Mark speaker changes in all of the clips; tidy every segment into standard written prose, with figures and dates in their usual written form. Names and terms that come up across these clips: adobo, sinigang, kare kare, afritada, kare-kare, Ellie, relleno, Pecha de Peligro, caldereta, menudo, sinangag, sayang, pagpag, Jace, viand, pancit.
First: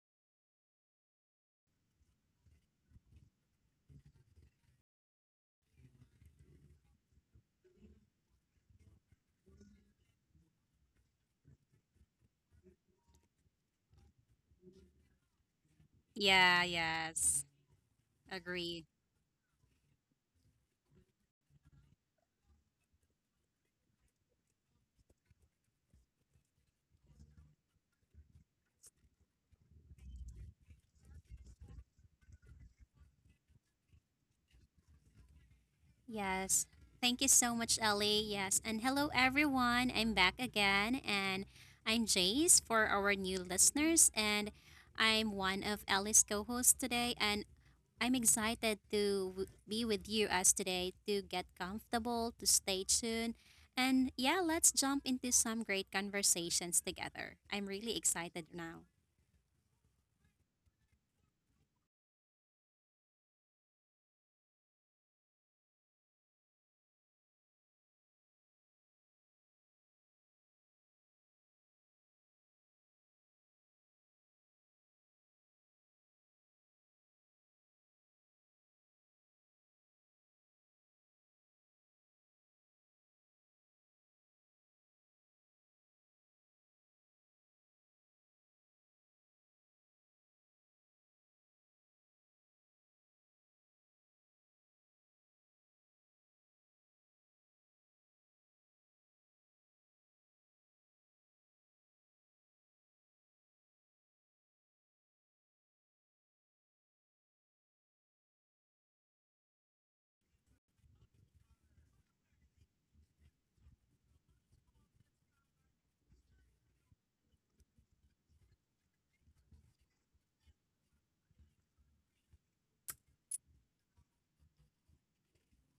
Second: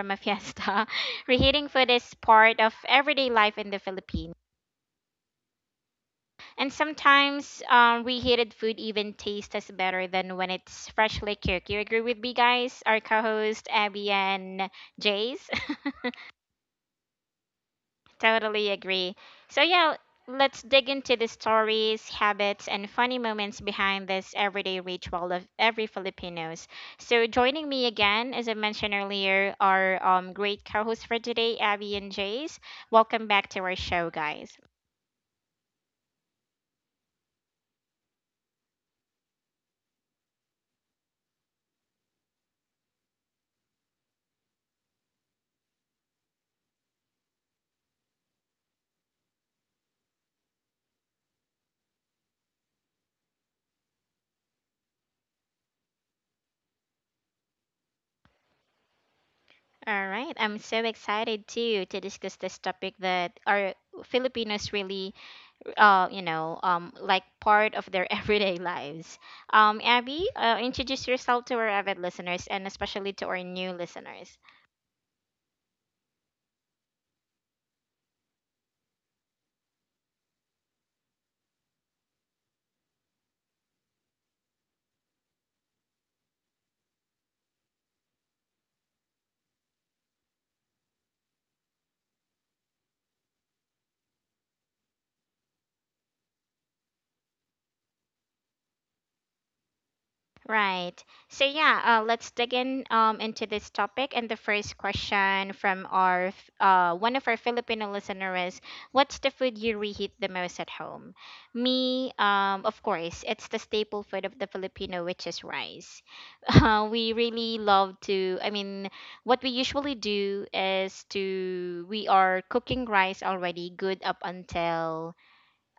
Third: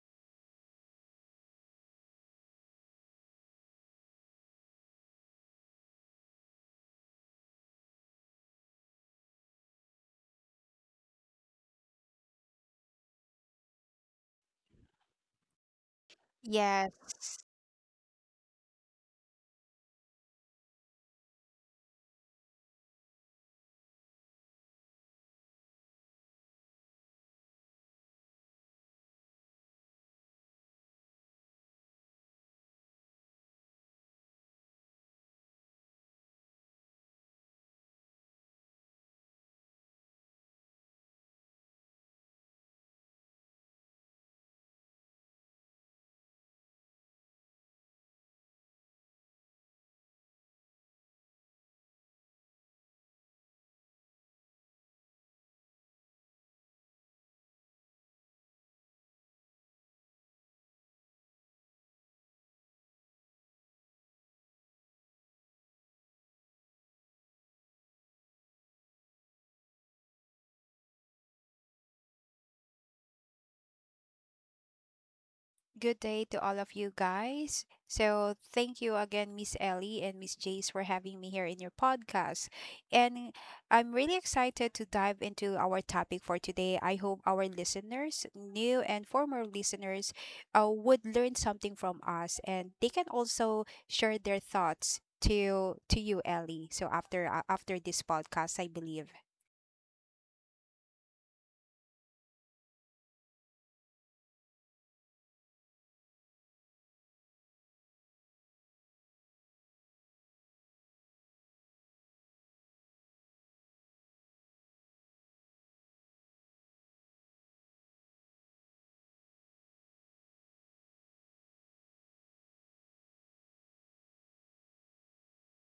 Speaker 1: from a fiesta, reheating food is part of everyday life in the Philippines. And sometimes reheated food even tastes better than when it's freshly cooked. You agree with me, guys? Our co host, Abby and Jace?
Speaker 2: Yeah,
Speaker 3: Yes,
Speaker 2: yes.
Speaker 1: Totally
Speaker 2: Agree.
Speaker 1: agree. So, yeah, let's dig into the stories, habits, and funny moments behind this everyday ritual of every Filipinos. So, joining me again, as I mentioned earlier, our great co hosts for today, Abby and Jace. Welcome back to our show, guys.
Speaker 2: Yes. Thank you so much, Ellie. Yes. And hello, everyone. I'm back again, and I'm Jace for our new listeners, and I'm one of Ellie's co hosts today, and I'm excited to be with you as today to get comfortable, to stay tuned, and yeah, let's jump into some great conversations together. I'm really excited now.
Speaker 1: All right, I'm so excited too to discuss this topic that our Filipinos really, like part of their everyday lives. Abby, introduce yourself to our avid listeners and especially to our new listeners.
Speaker 3: good day to all of you guys. So, thank you again, Miss Ellie and Miss Jace, for having me here in your podcast. And I'm really excited to dive into our topic for today. I hope our listeners, new and former listeners, would learn something from us, and they can also share their thoughts to you, Ellie. So, after after this podcast, I believe.
Speaker 1: Right. So yeah, let's dig in into this topic. And the first question from our one of our Filipino listener is, "What's the food you reheat the most at home?" Me, of course, it's the staple food of the Filipino, which is rice. We really love to. I mean, what we usually do is to we are cooking rice already good up until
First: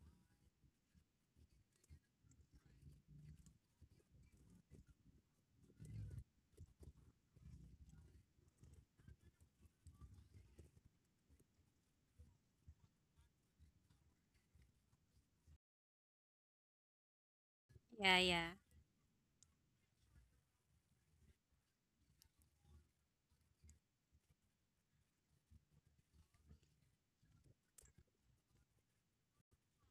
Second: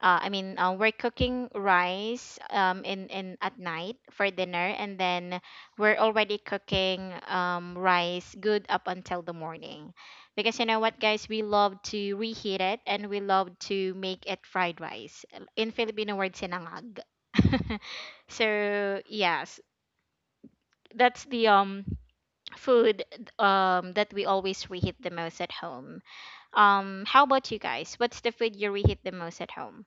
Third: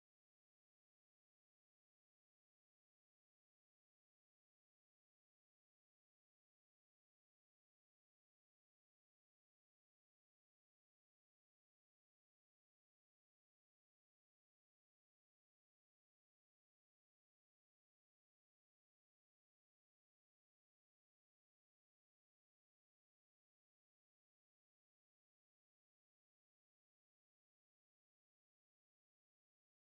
Speaker 1: I mean, we're cooking rice in at night for dinner, and then we're already cooking rice good up until the morning, because you know what, guys, we love to reheat it and we love to make it fried rice. In Filipino word, sinangag.
Speaker 2: Yeah, yeah.
Speaker 1: So yes, that's the food that we always reheat the most at home. How about you guys? What's the food you reheat the most at home?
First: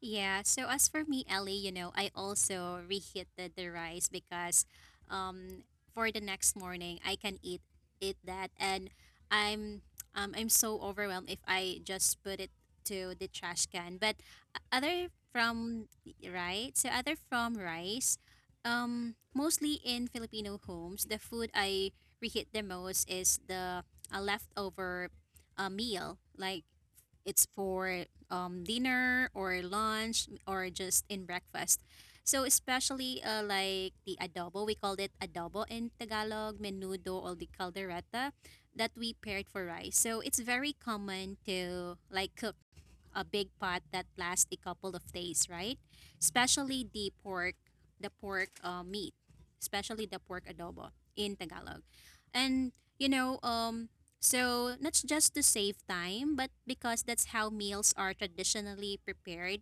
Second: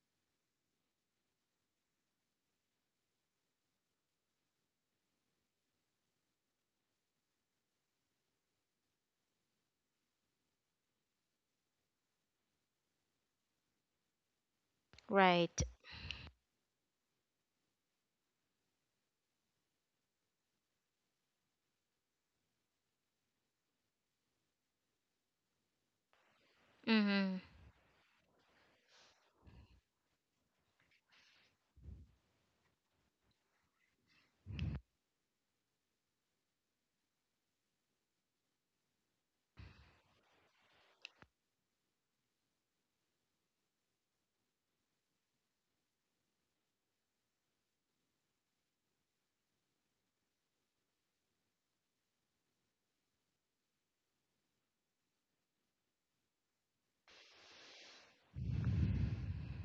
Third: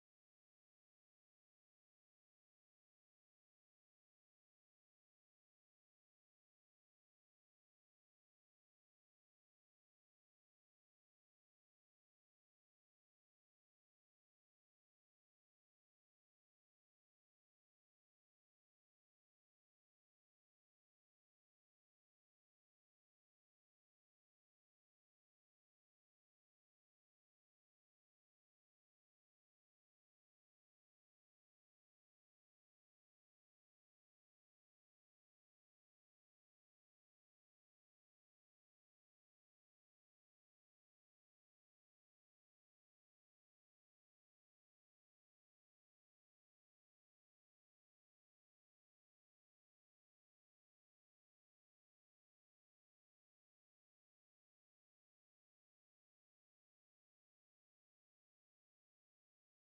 Speaker 2: Yeah, so as for me, Ellie, you know, I also reheated the rice because um for the next morning I can eat that and I'm I'm so overwhelmed if I just put it to the trash can. But o- other
Speaker 1: Right.
Speaker 2: from right, so other from rice, um, mostly in Filipino homes, the food I reheat the most is the a leftover meal like
Speaker 1: Mm-hmm.
Speaker 2: it's for dinner or lunch or just in breakfast. So especially like the adobo, we called it adobo in Tagalog, menudo or the caldereta that we paired for rice. So it's very common to like cook a big pot that lasts a couple of days, right? Especially the pork, meat, especially the pork adobo in Tagalog. And you know, so, not just to save time, but because that's how meals are traditionally prepared,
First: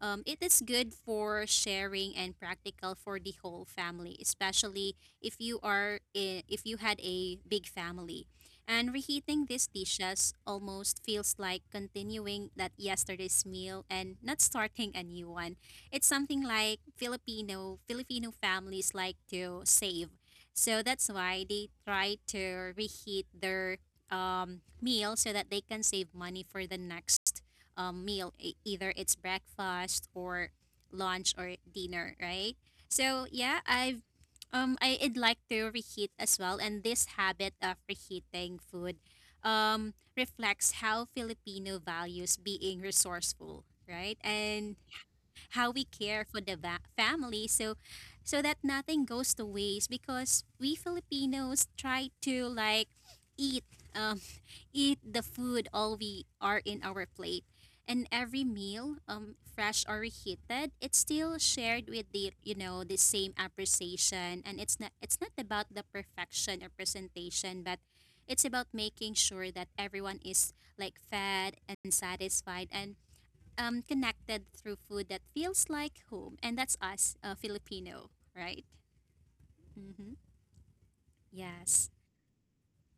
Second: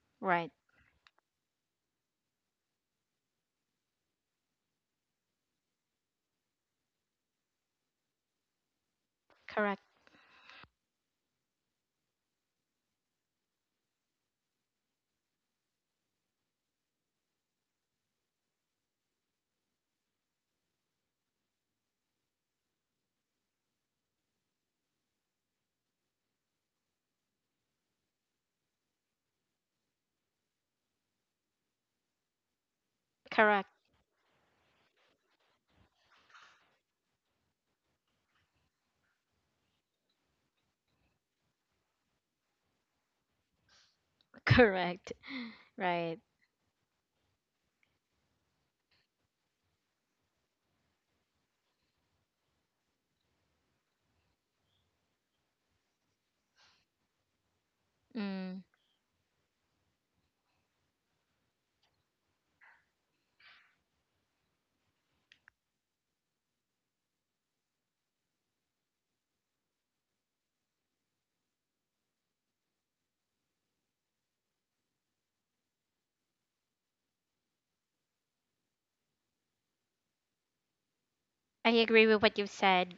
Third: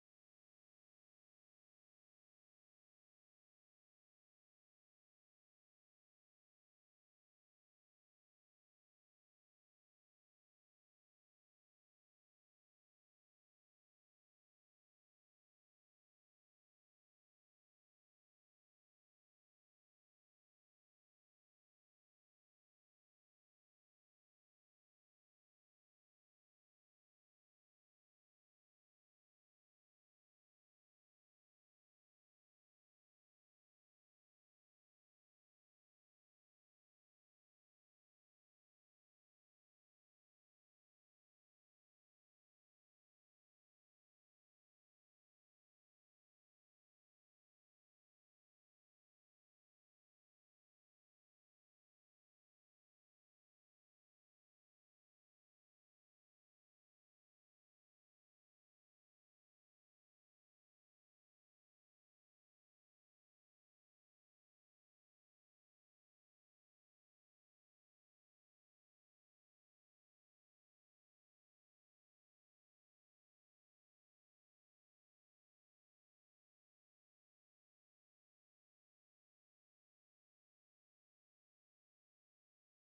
Speaker 2: it
Speaker 1: Right.
Speaker 2: is good for sharing and practical for the whole family, especially if you had a big family. And reheating these
Speaker 1: Correct.
Speaker 2: dishes almost feels like continuing that yesterday's meal and not starting a new one. It's something like Filipino families like to save, so that's why they try to reheat their meal so that they can save money for the next either it's breakfast or lunch or dinner, right? So yeah,
Speaker 1: Correct.
Speaker 2: I'd like to reheat as well, and this habit of reheating food reflects how Filipino values being resourceful, right? And
Speaker 1: Correct.
Speaker 2: how we
Speaker 1: Right.
Speaker 2: care for the family. So so that nothing goes to waste because we Filipinos try to like eat um, eat the food all we are in our plate. And every
Speaker 1: Mm.
Speaker 2: meal, fresh or reheated, it's still shared with the you know the same appreciation. And it's not about the perfection or presentation, but it's about making sure that everyone is like fed and satisfied and connected through food that feels like home. And that's us, Filipino, right? Mm-hmm.
Speaker 1: I
Speaker 2: Yes.
Speaker 1: agree with what you said.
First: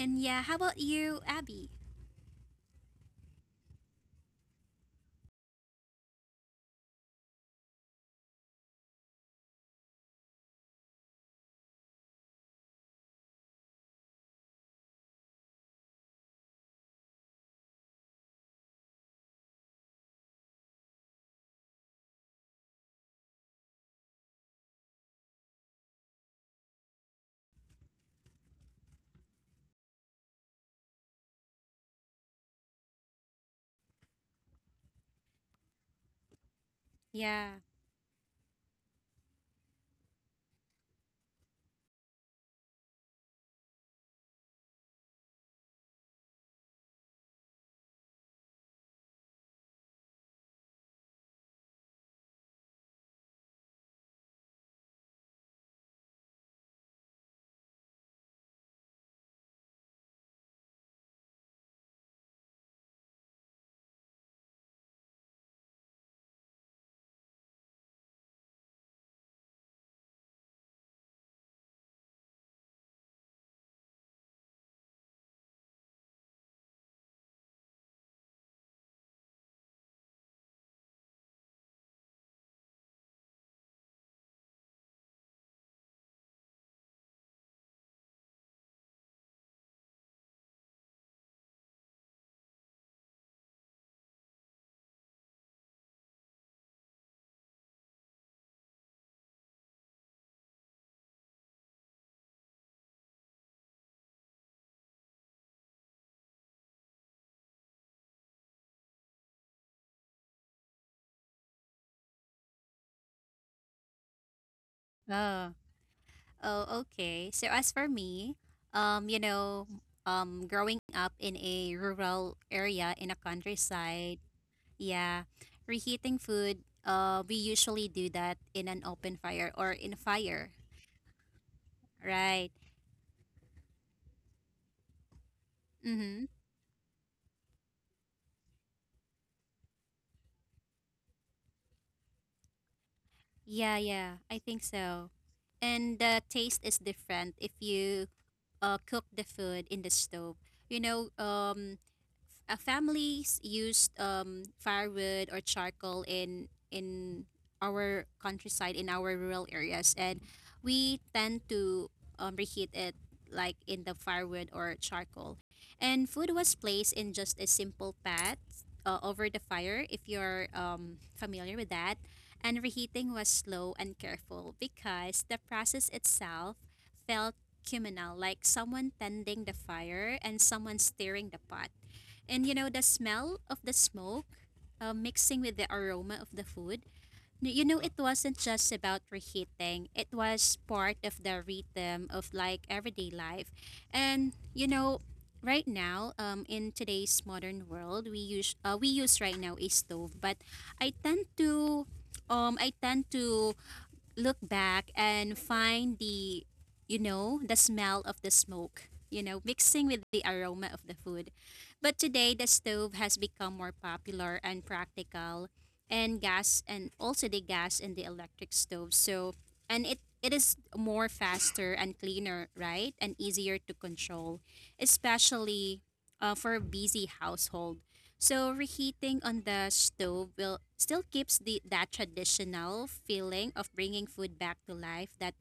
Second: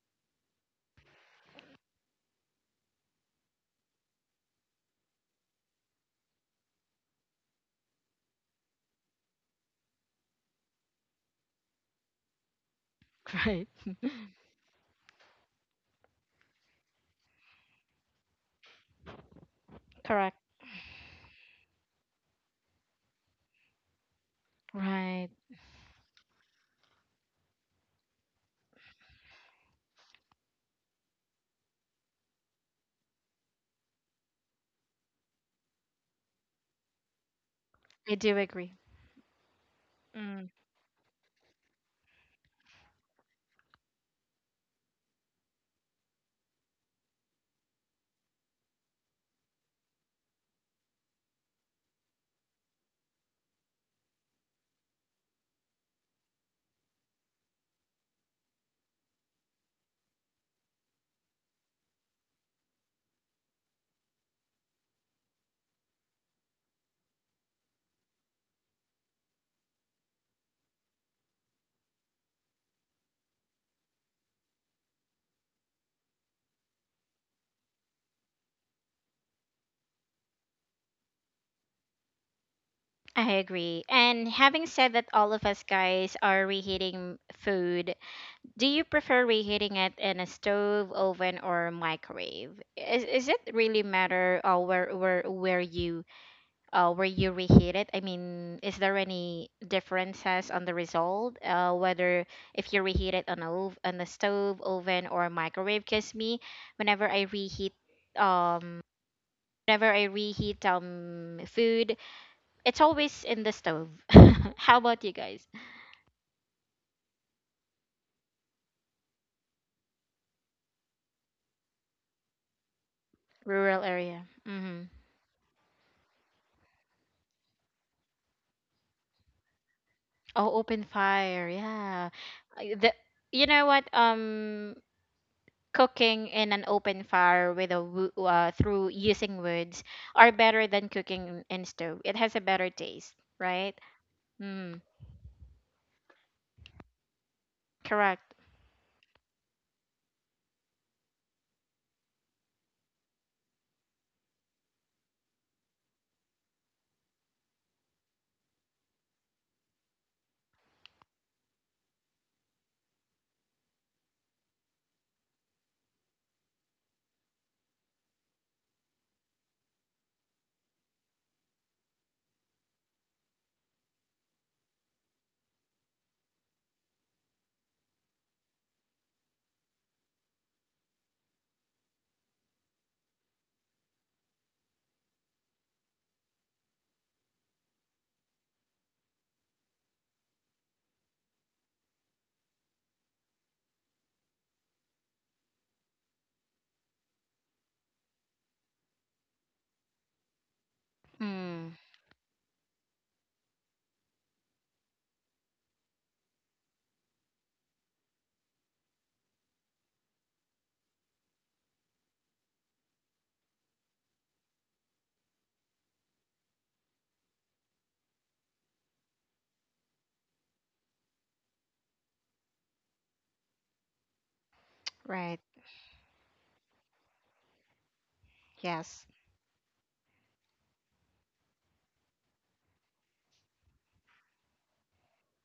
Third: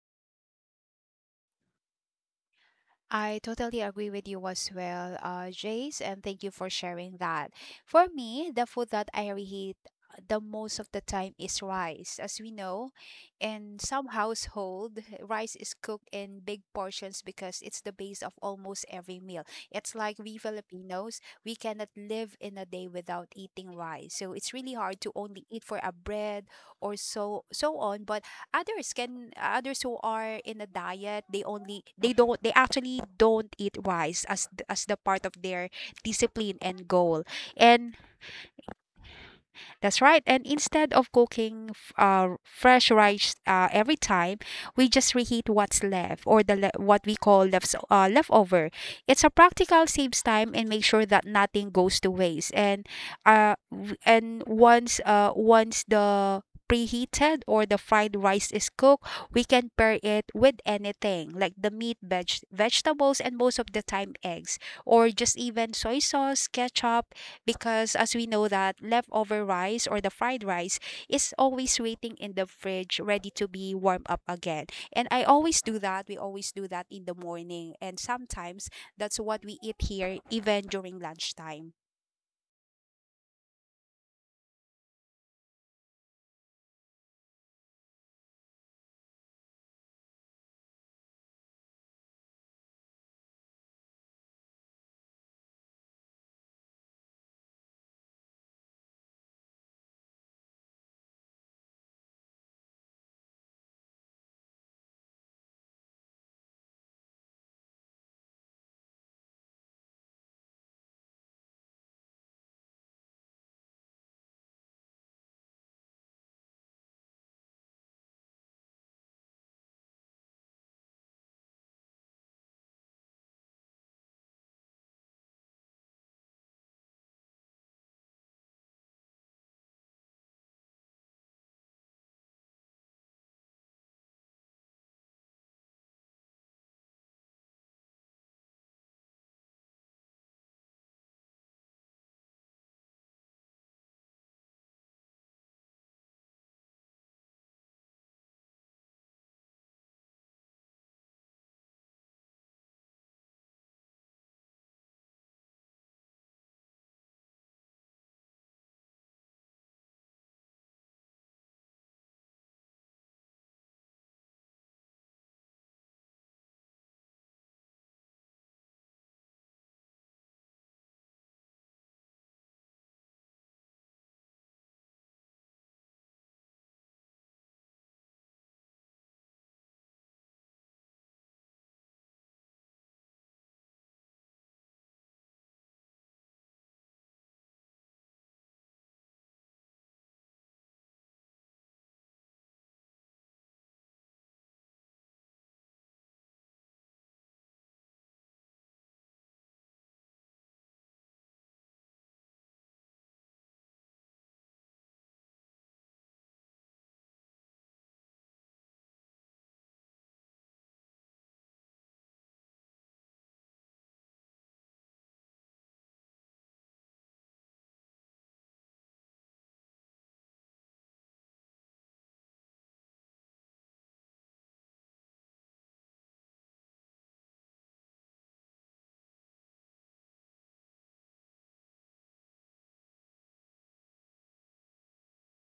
Speaker 2: And yeah, how about you, Abby?
Speaker 3: I totally agree with you as well, Jace, and thank you for sharing that. For me, the food that I reheat the most of the time is rice. As we know,
Speaker 1: Right.
Speaker 3: in some household, rice is cooked in big portions because it's the base of almost every meal. It's like we
Speaker 1: Correct.
Speaker 3: Filipinos, we cannot live in a day without eating rice. So it's really hard to
Speaker 1: Right.
Speaker 3: only eat for a bread or so on, but others who are in a diet they actually don't eat rice as as the part of their discipline and goal,
Speaker 2: Yeah.
Speaker 3: and
Speaker 1: I do agree.
Speaker 3: that's right. And
Speaker 1: Mm.
Speaker 3: instead of cooking fresh rice every time, we just reheat what's left, or what we call leftover. It's a practical, saves time and make sure that nothing goes to waste. And once once the preheated or the fried rice is cooked, we can pair it with anything like the meat, vegetables, and most of the time eggs, or just even soy sauce, ketchup, because as we know, that leftover rice or the fried rice is always waiting in the fridge, ready to be warmed up again. And I always do that. We always do that in the morning, and sometimes that's what we eat here even during lunchtime.
Speaker 1: I agree. And having said that, all of us guys are reheating food. Do you prefer reheating it in a stove, oven, or microwave? Is it really matter or where you where you reheat it? I mean, is there any differences on the result, whether if you reheat it on on a stove, oven, or microwave? Because me, whenever I reheat, um, whenever I reheat food, it's always in the stove. How about you guys?
Speaker 2: Oh, okay. So as for me, you know, growing up in a rural area in a
Speaker 1: Rural
Speaker 2: countryside,
Speaker 1: area. Mm-hmm.
Speaker 2: yeah, reheating food, we usually do that in an open fire or in a fire,
Speaker 1: Oh, open fire. Yeah.
Speaker 2: right?
Speaker 1: I- The, you know what?
Speaker 2: Mm-hmm.
Speaker 1: Cooking in an open fire with a through using woods are better than cooking in stove. It has a better taste, right?
Speaker 2: Yeah, yeah, I think
Speaker 1: Mm,
Speaker 2: so. And the taste is different if you
Speaker 1: correct.
Speaker 2: cook the food in the stove. You know, families used firewood or charcoal in our countryside in our rural areas and we tend to reheat it like in the firewood or charcoal and food was placed in just a simple pot over the fire if you're familiar with that and reheating was slow and careful because the process itself felt communal, like someone tending the fire and someone stirring the pot. And you know, the smell of the smoke mixing with the aroma of the food, you know, it wasn't just about reheating, it was part of the rhythm of like everyday life. And you know, right now, in today's modern world, we use right now a stove. But I tend
Speaker 1: Mm,
Speaker 2: to I tend to look back and find the, you know, the smell of the smoke, you know, mixing with the aroma of the food. But today, the stove has become more popular and practical, and gas and also the gas and the electric stove. So, and it is more faster and cleaner, right? And easier to control,
Speaker 1: right.
Speaker 2: especially for a busy household. So
Speaker 1: Yes.
Speaker 2: reheating on the stove will still keeps the that traditional feeling of bringing food back to life. That,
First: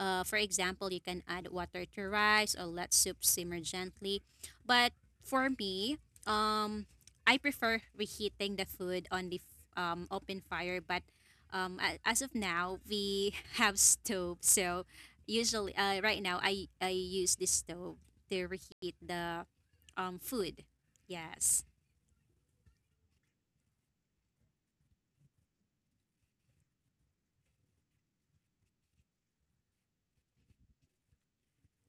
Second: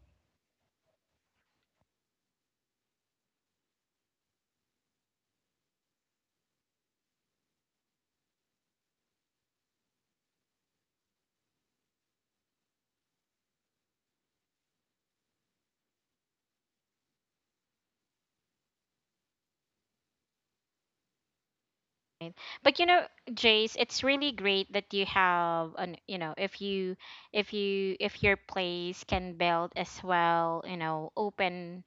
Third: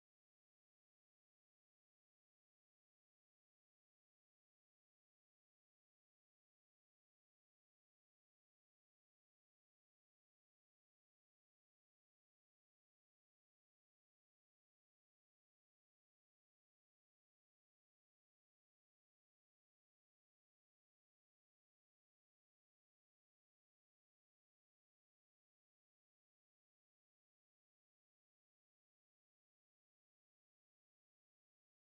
Speaker 2: for example, you can add water to rice or let soup simmer gently. But for me, um, I prefer reheating the food on the open fire. But as of now, we have stove, so usually right now I use this stove to reheat the food. Yes.
Speaker 1: Right. But you know, Jace, it's really great that you have an you know, if you if your place can build as well, you know, open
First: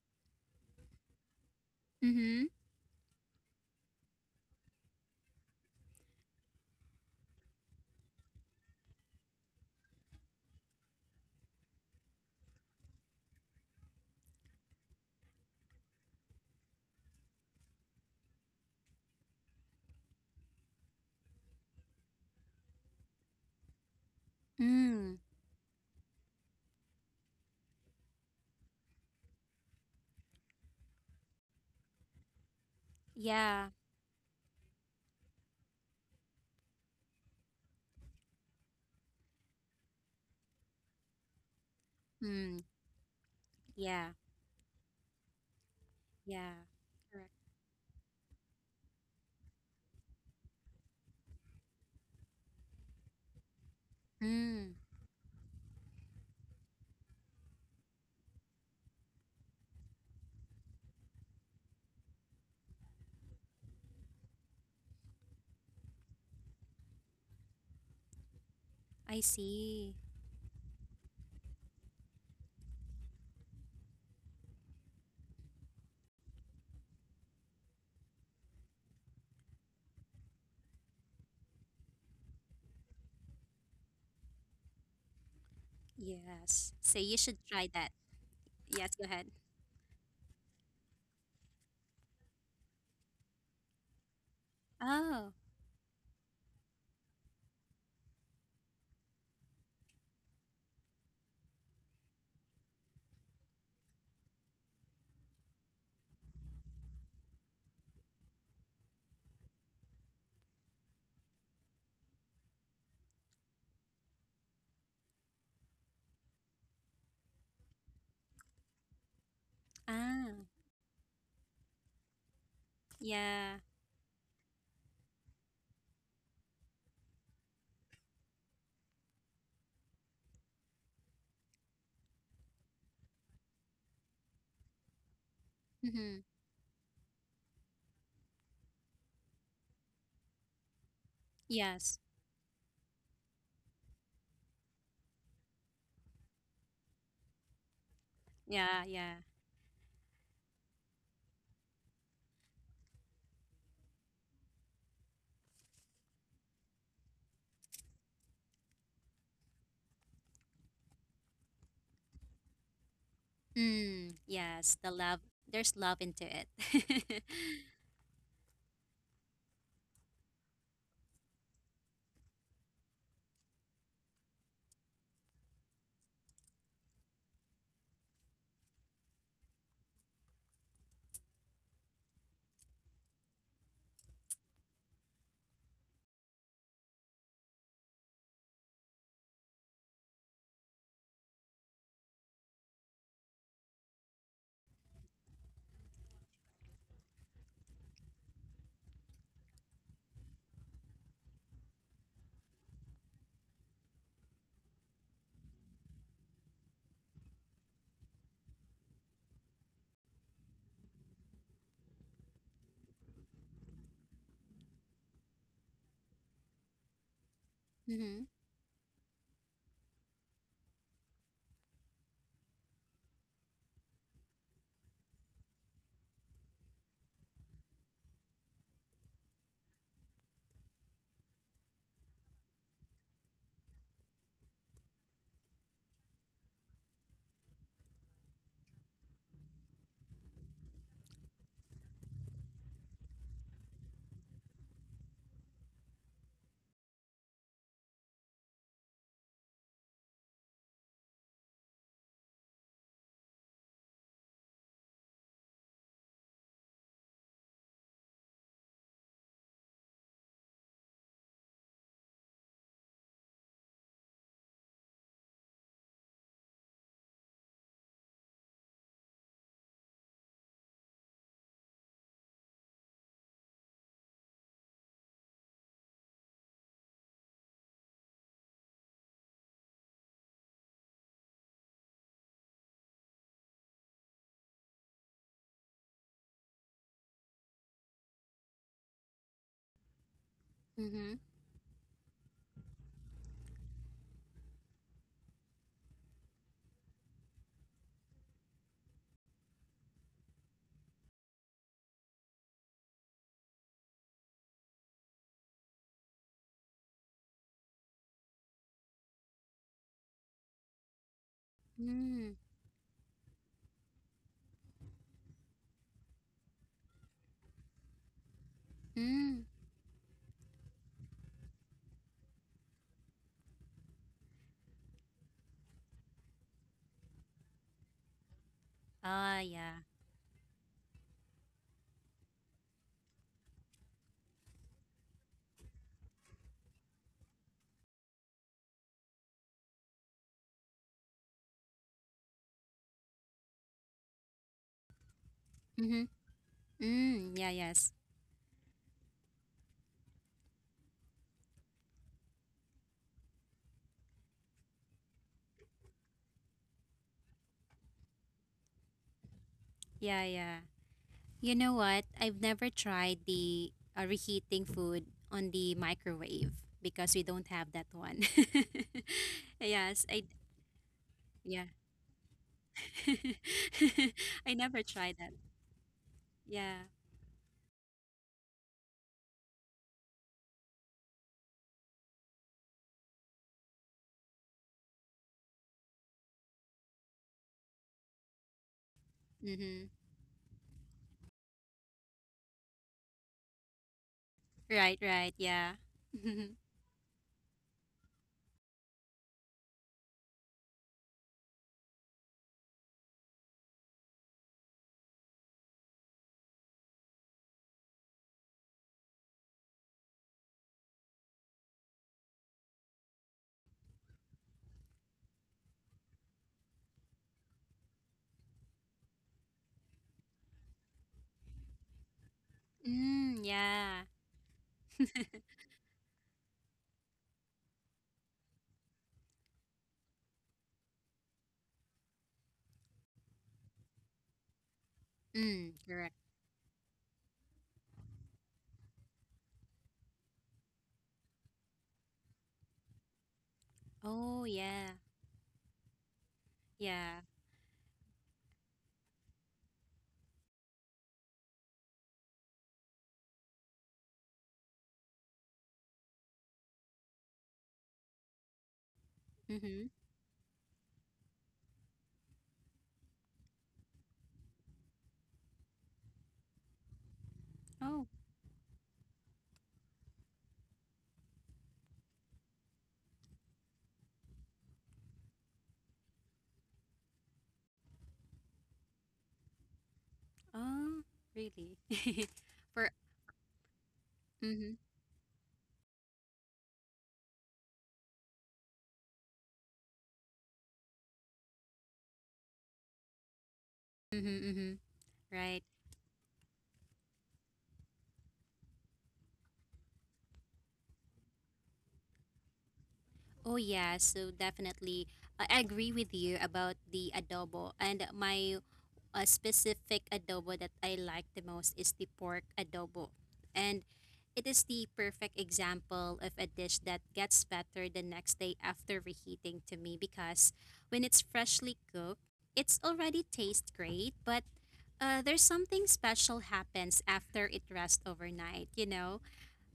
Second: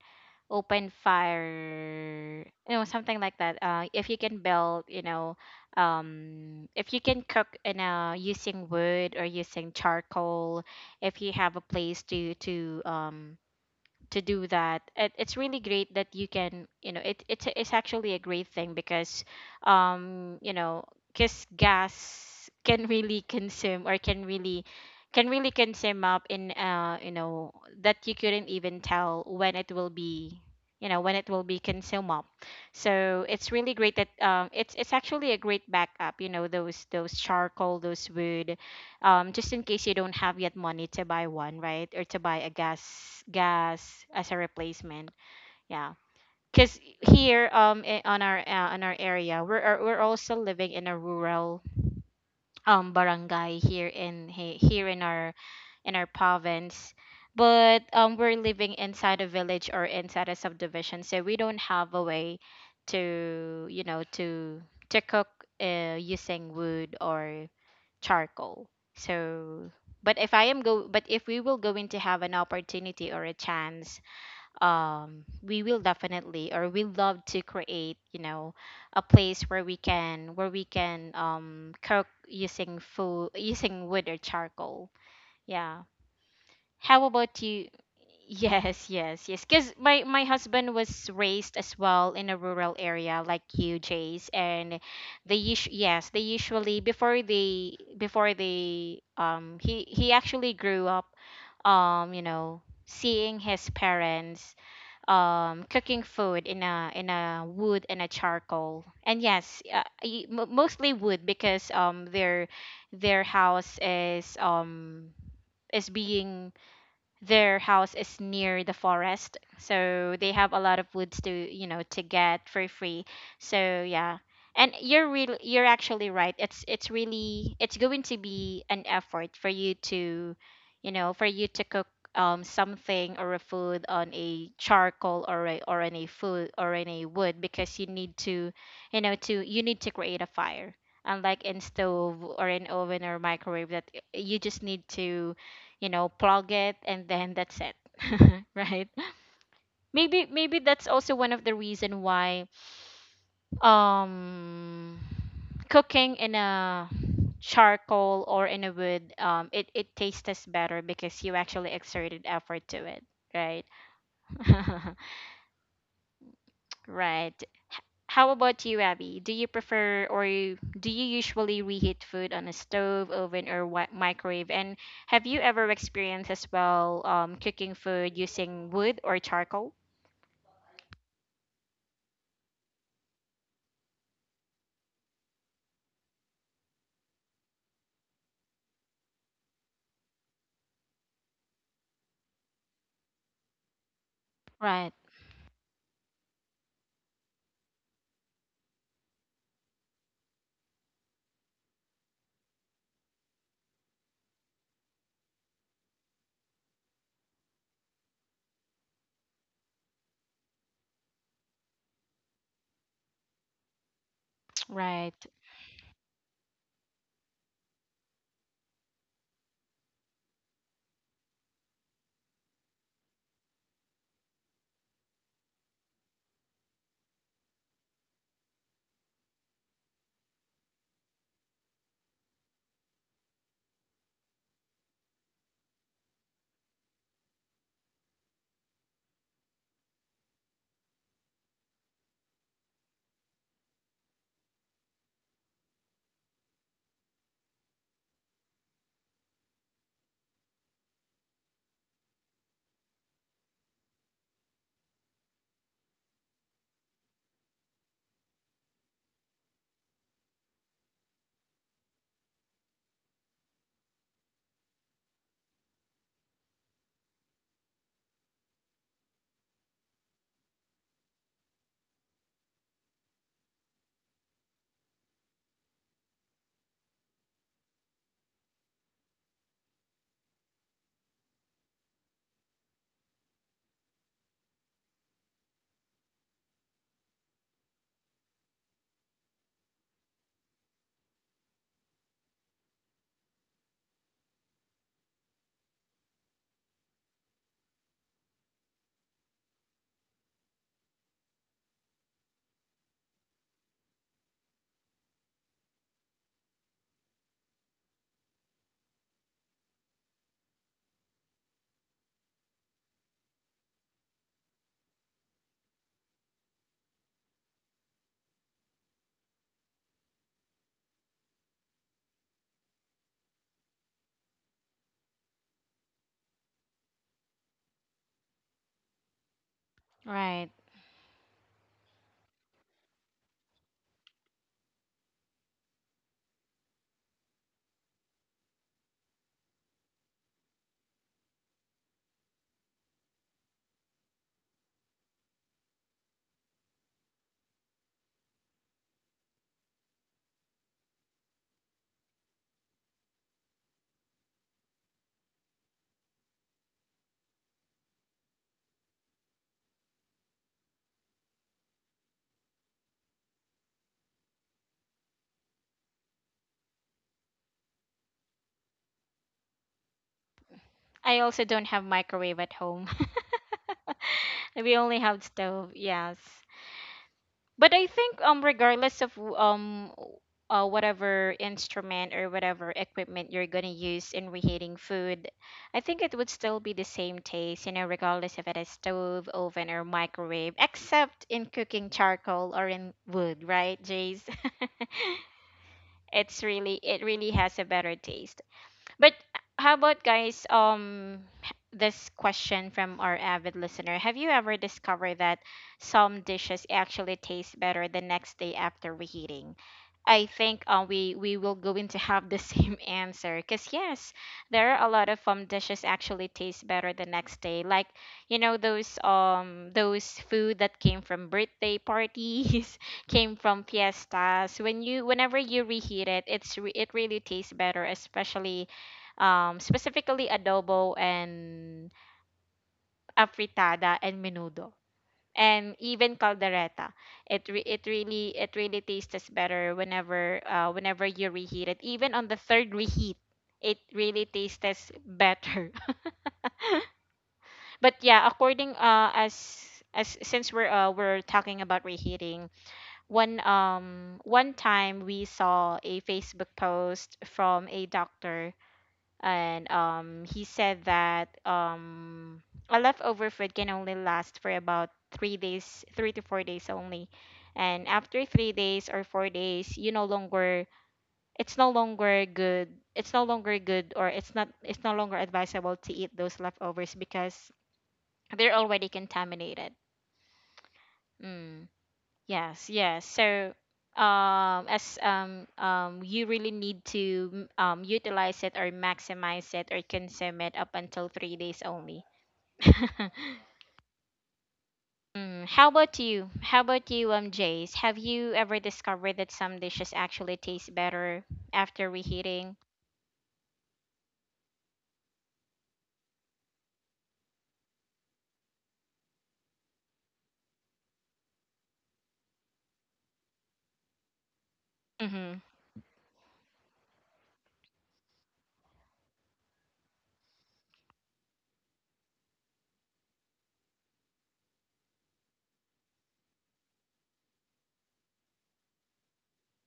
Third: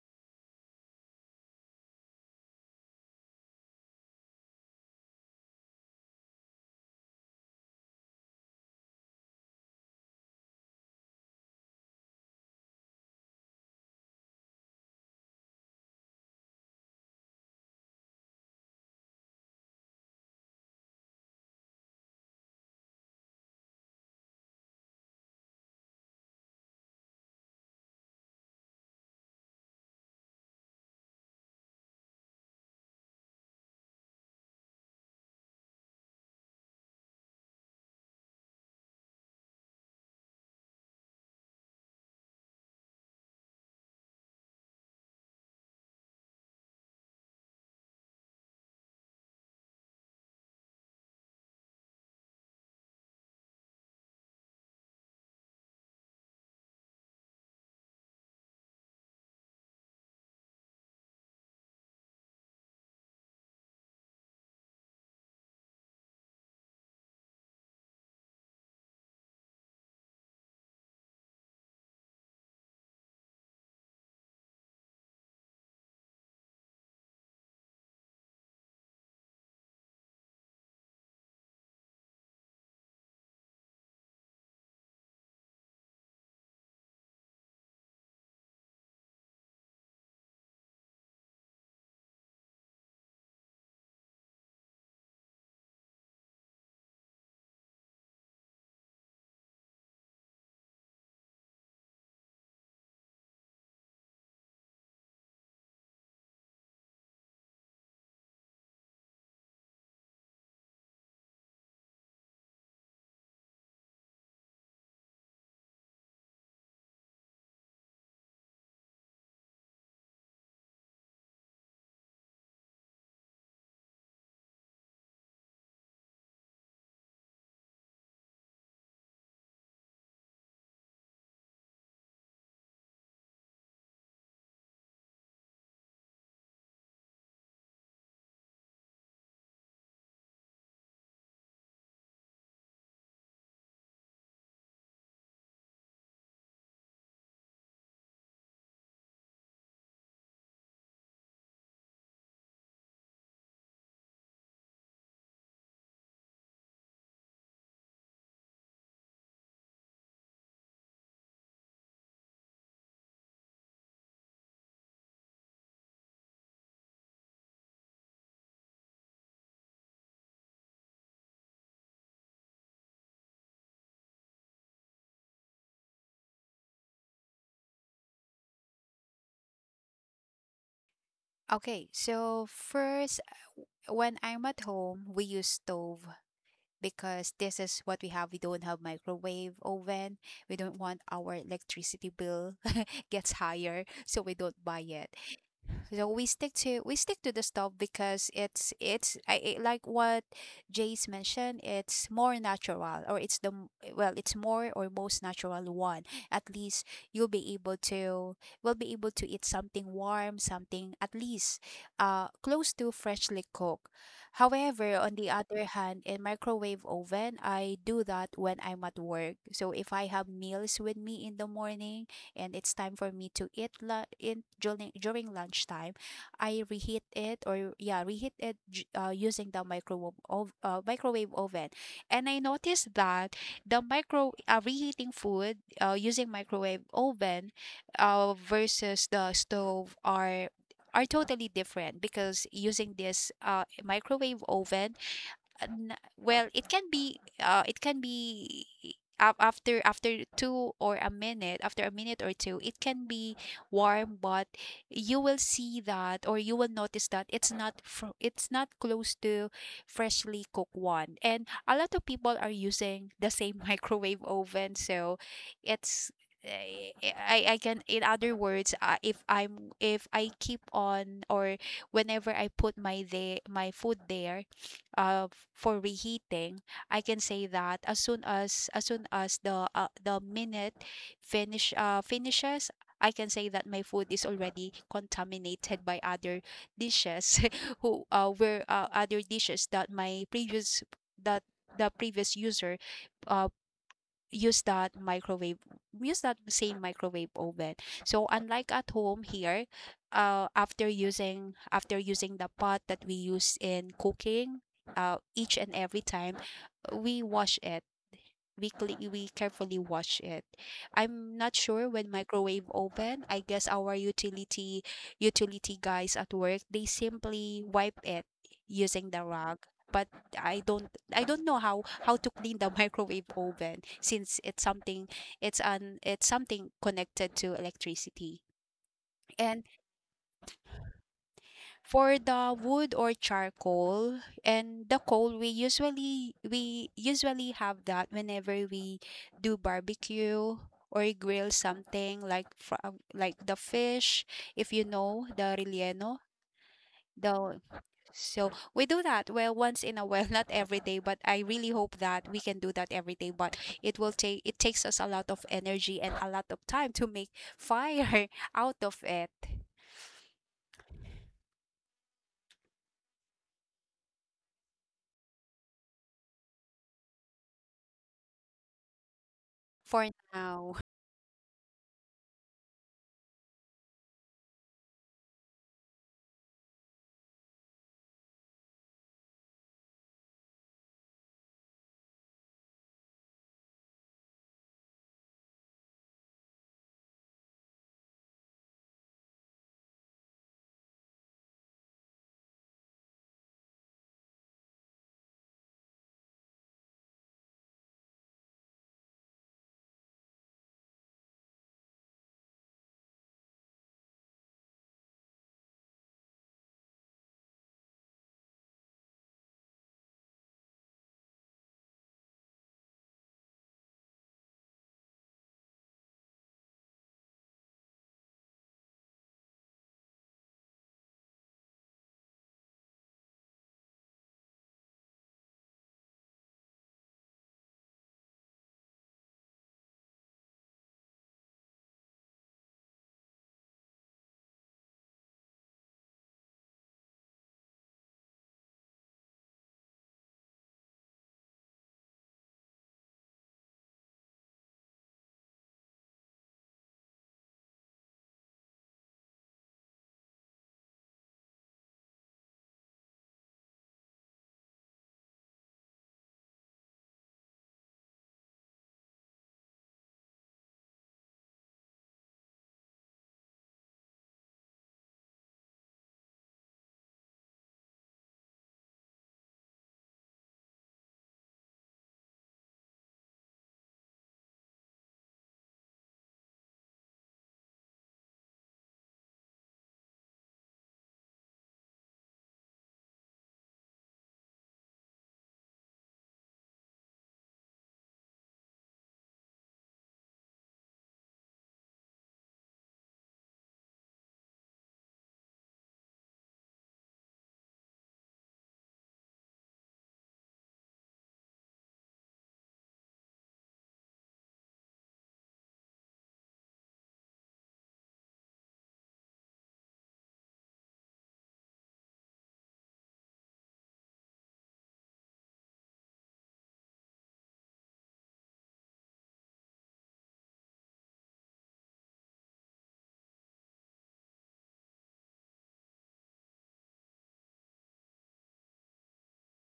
Speaker 1: open fire
Speaker 2: Mm-hmm.
Speaker 1: you know something like that if you can build you know if you can cook in a using wood or using charcoal if you have a place to do that it's really great that you can you know it's actually a great thing because you know because gas can really consume or can really
Speaker 2: Mm,
Speaker 1: can really consume up in you know that you couldn't even tell when it will be you know when it will be consumed up so it's
Speaker 2: yeah.
Speaker 1: really great that it's actually a great backup you know those charcoal those wood just in case you don't have yet money to buy one, right? Or to buy a
Speaker 2: Mm,
Speaker 1: gas gas
Speaker 2: yeah.
Speaker 1: as a replacement. Yeah.
Speaker 2: Yeah.
Speaker 1: Because
Speaker 2: Correct.
Speaker 1: here on our area we're also living in a rural barangay
Speaker 2: Mm,
Speaker 1: here in our province, but we're living inside a village or inside a subdivision, so we don't have a way to you know to cook using wood or charcoal.
Speaker 2: I
Speaker 1: So,
Speaker 2: see.
Speaker 1: but if I am go, but if we will going to have an opportunity or a chance, we will definitely or we love to create, you know, a place where we can cook using food using wood or charcoal. Yeah.
Speaker 2: Yes. So
Speaker 1: How
Speaker 2: you should
Speaker 1: about you?
Speaker 2: try that.
Speaker 1: Yes,
Speaker 2: Yes, go ahead.
Speaker 1: yes, yes. Because my husband was raised as well in a rural area like you, Jace, and
Speaker 2: Oh,
Speaker 1: yes they usually before they he actually grew up you know seeing his parents cooking food in a wood and a charcoal and yes mostly wood because their house is being their house is near the forest so
Speaker 2: ah,
Speaker 1: they have a lot of woods to you know to get for free
Speaker 2: yeah.
Speaker 1: so yeah and you're real you're actually right it's really it's going to be an effort for you to you know for you to cook something or a food on a charcoal or on a
Speaker 2: Mm-hmm.
Speaker 1: food or in a wood because you need to you know to you need to create a fire unlike in
Speaker 2: Yes.
Speaker 1: stove or in oven or microwave that you just need to you know plug it and then that's it
Speaker 2: Yeah,
Speaker 1: right
Speaker 2: yeah.
Speaker 1: maybe that's also one of the reason why um cooking in a charcoal or in a wood it it tastes better because you actually exerted effort to it right
Speaker 2: Mm, yes, the love. There's love into it.
Speaker 1: right how about you abby do you prefer or do you usually reheat food on a stove oven or microwave and have you ever experienced as well cooking food using wood or charcoal?
Speaker 3: Okay, so first, when I'm at home, we use stove because this is what we have. We don't have microwave oven. We don't want our electricity bill gets higher, so we don't buy
Speaker 1: Right,
Speaker 3: it. So we stick to the stove because like what Jace mentioned. It's more natural, or well, it's more or most natural one. At least you'll be able to will be able to eat something warm, something at least close to freshly cooked. However, on
Speaker 1: right,
Speaker 3: the other hand, in microwave oven, I do
Speaker 2: Mm-hmm.
Speaker 3: that when I'm at work. So if I have meals with me in the morning, and it's time for me to eat la- in during during lunchtime, I reheat it, or yeah, reheat it using the microwave microwave oven. And I noticed that the micro reheating food using microwave oven versus the stove are totally different, because using this microwave oven, well, it can be after 2, or a minute, after a minute or two, it can be warm, but you will see that, or you will notice that, it's not close to freshly cooked one. And a lot of people are using the same microwave oven, so it's, I can, in other words, if I'm, if I keep on, or whenever I put my food there, uh, for reheating, I can say that, as soon as, the minute finishes, I can say that my food is already contaminated by other dishes who were other dishes that my previous
Speaker 2: Mm-hmm.
Speaker 3: that the previous user uh, use that microwave use that same microwave oven. So unlike at home here, after using the pot that we use in cooking each and every time, we wash it weekly, we carefully watch it. I'm not sure when
Speaker 2: Mm,
Speaker 3: microwave oven. I guess our utility guys at work, they simply wipe it using the
Speaker 2: mm.
Speaker 3: rag. But I don't, I don't know how to clean the microwave oven, since it's something, it's an, it's something connected to electricity.
Speaker 2: Ah,
Speaker 3: And
Speaker 2: yeah.
Speaker 1: right.
Speaker 3: for the wood or charcoal and the coal, we usually, have that whenever we do barbecue or grill something like, from like the fish, if you know the
Speaker 2: Mm-hmm.
Speaker 3: relleno.
Speaker 2: Mm, yeah,
Speaker 3: The,
Speaker 2: yes.
Speaker 3: so we do that well once in a while, not every day, but I really hope that we can do that every day. But it takes us a lot of energy and a lot of time to make fire out of it
Speaker 2: Yeah, yeah. You know what? I've never tried the reheating food on the microwave because we don't have that one. Yes,
Speaker 3: for
Speaker 2: I
Speaker 3: now.
Speaker 1: I also
Speaker 2: yeah.
Speaker 1: don't have microwave at home.
Speaker 2: I
Speaker 1: We
Speaker 2: never
Speaker 1: only
Speaker 2: tried
Speaker 1: have
Speaker 2: that.
Speaker 1: stove, yes.
Speaker 2: Yeah.
Speaker 1: But I think regardless of whatever instrument or whatever equipment you're gonna use in reheating food, I think it would still be the same taste, you know, regardless if it is stove, oven,
Speaker 2: Mhm.
Speaker 1: or microwave, except in cooking charcoal or in wood, right, Jace?
Speaker 2: Right, right. Yeah.
Speaker 1: It's really it really has a better taste. But how about guys? This question from our avid listener: have you ever discovered that some dishes actually taste better the next day after reheating? I think we will going to have the same answer because yes, there are a lot of dishes actually taste better the next day. Like you know those food that came from birthday parties, came
Speaker 2: Mm,
Speaker 1: from
Speaker 2: yeah.
Speaker 1: fiestas. When you whenever you reheat it, it really tastes better, especially specifically adobo and afritada and menudo
Speaker 2: Mm,
Speaker 1: and
Speaker 2: correct.
Speaker 1: even caldereta. It really it really tastes better whenever whenever you reheat it. Even on the third reheat, it really
Speaker 2: Oh, yeah.
Speaker 1: tastes better.
Speaker 2: Yeah.
Speaker 1: But yeah, according as since we're talking about reheating, one time we saw a Facebook post from a doctor and
Speaker 2: Mhm.
Speaker 1: he said that a leftover food can only last for about 3 days, 3 to 4 days only. And
Speaker 2: Oh.
Speaker 1: after 3 days or 4 days, you no longer, it's no longer good. It's no longer good, or it's not, it's no longer advisable to eat those leftovers because they're already contaminated.
Speaker 2: Oh,
Speaker 1: Hmm.
Speaker 2: really?
Speaker 1: Yes,
Speaker 2: For
Speaker 1: yes. So,
Speaker 2: mhm.
Speaker 1: as you really need to utilize it or maximize it or consume it up until 3 days only.
Speaker 2: Mhm. Mhm.
Speaker 1: Mm,
Speaker 2: Right.
Speaker 1: how about you? How about you, Jace? Have you ever discovered that some dishes actually taste better after reheating?
Speaker 2: Oh yeah, so definitely I agree with you about the adobo, and my specific adobo that I like the most is the pork adobo. And it is the
Speaker 1: Mm-hmm.
Speaker 2: perfect example of a dish that gets better the next day after reheating to me because when it's freshly cooked, it's already tastes great, but there's something special happens after it rests overnight, you know?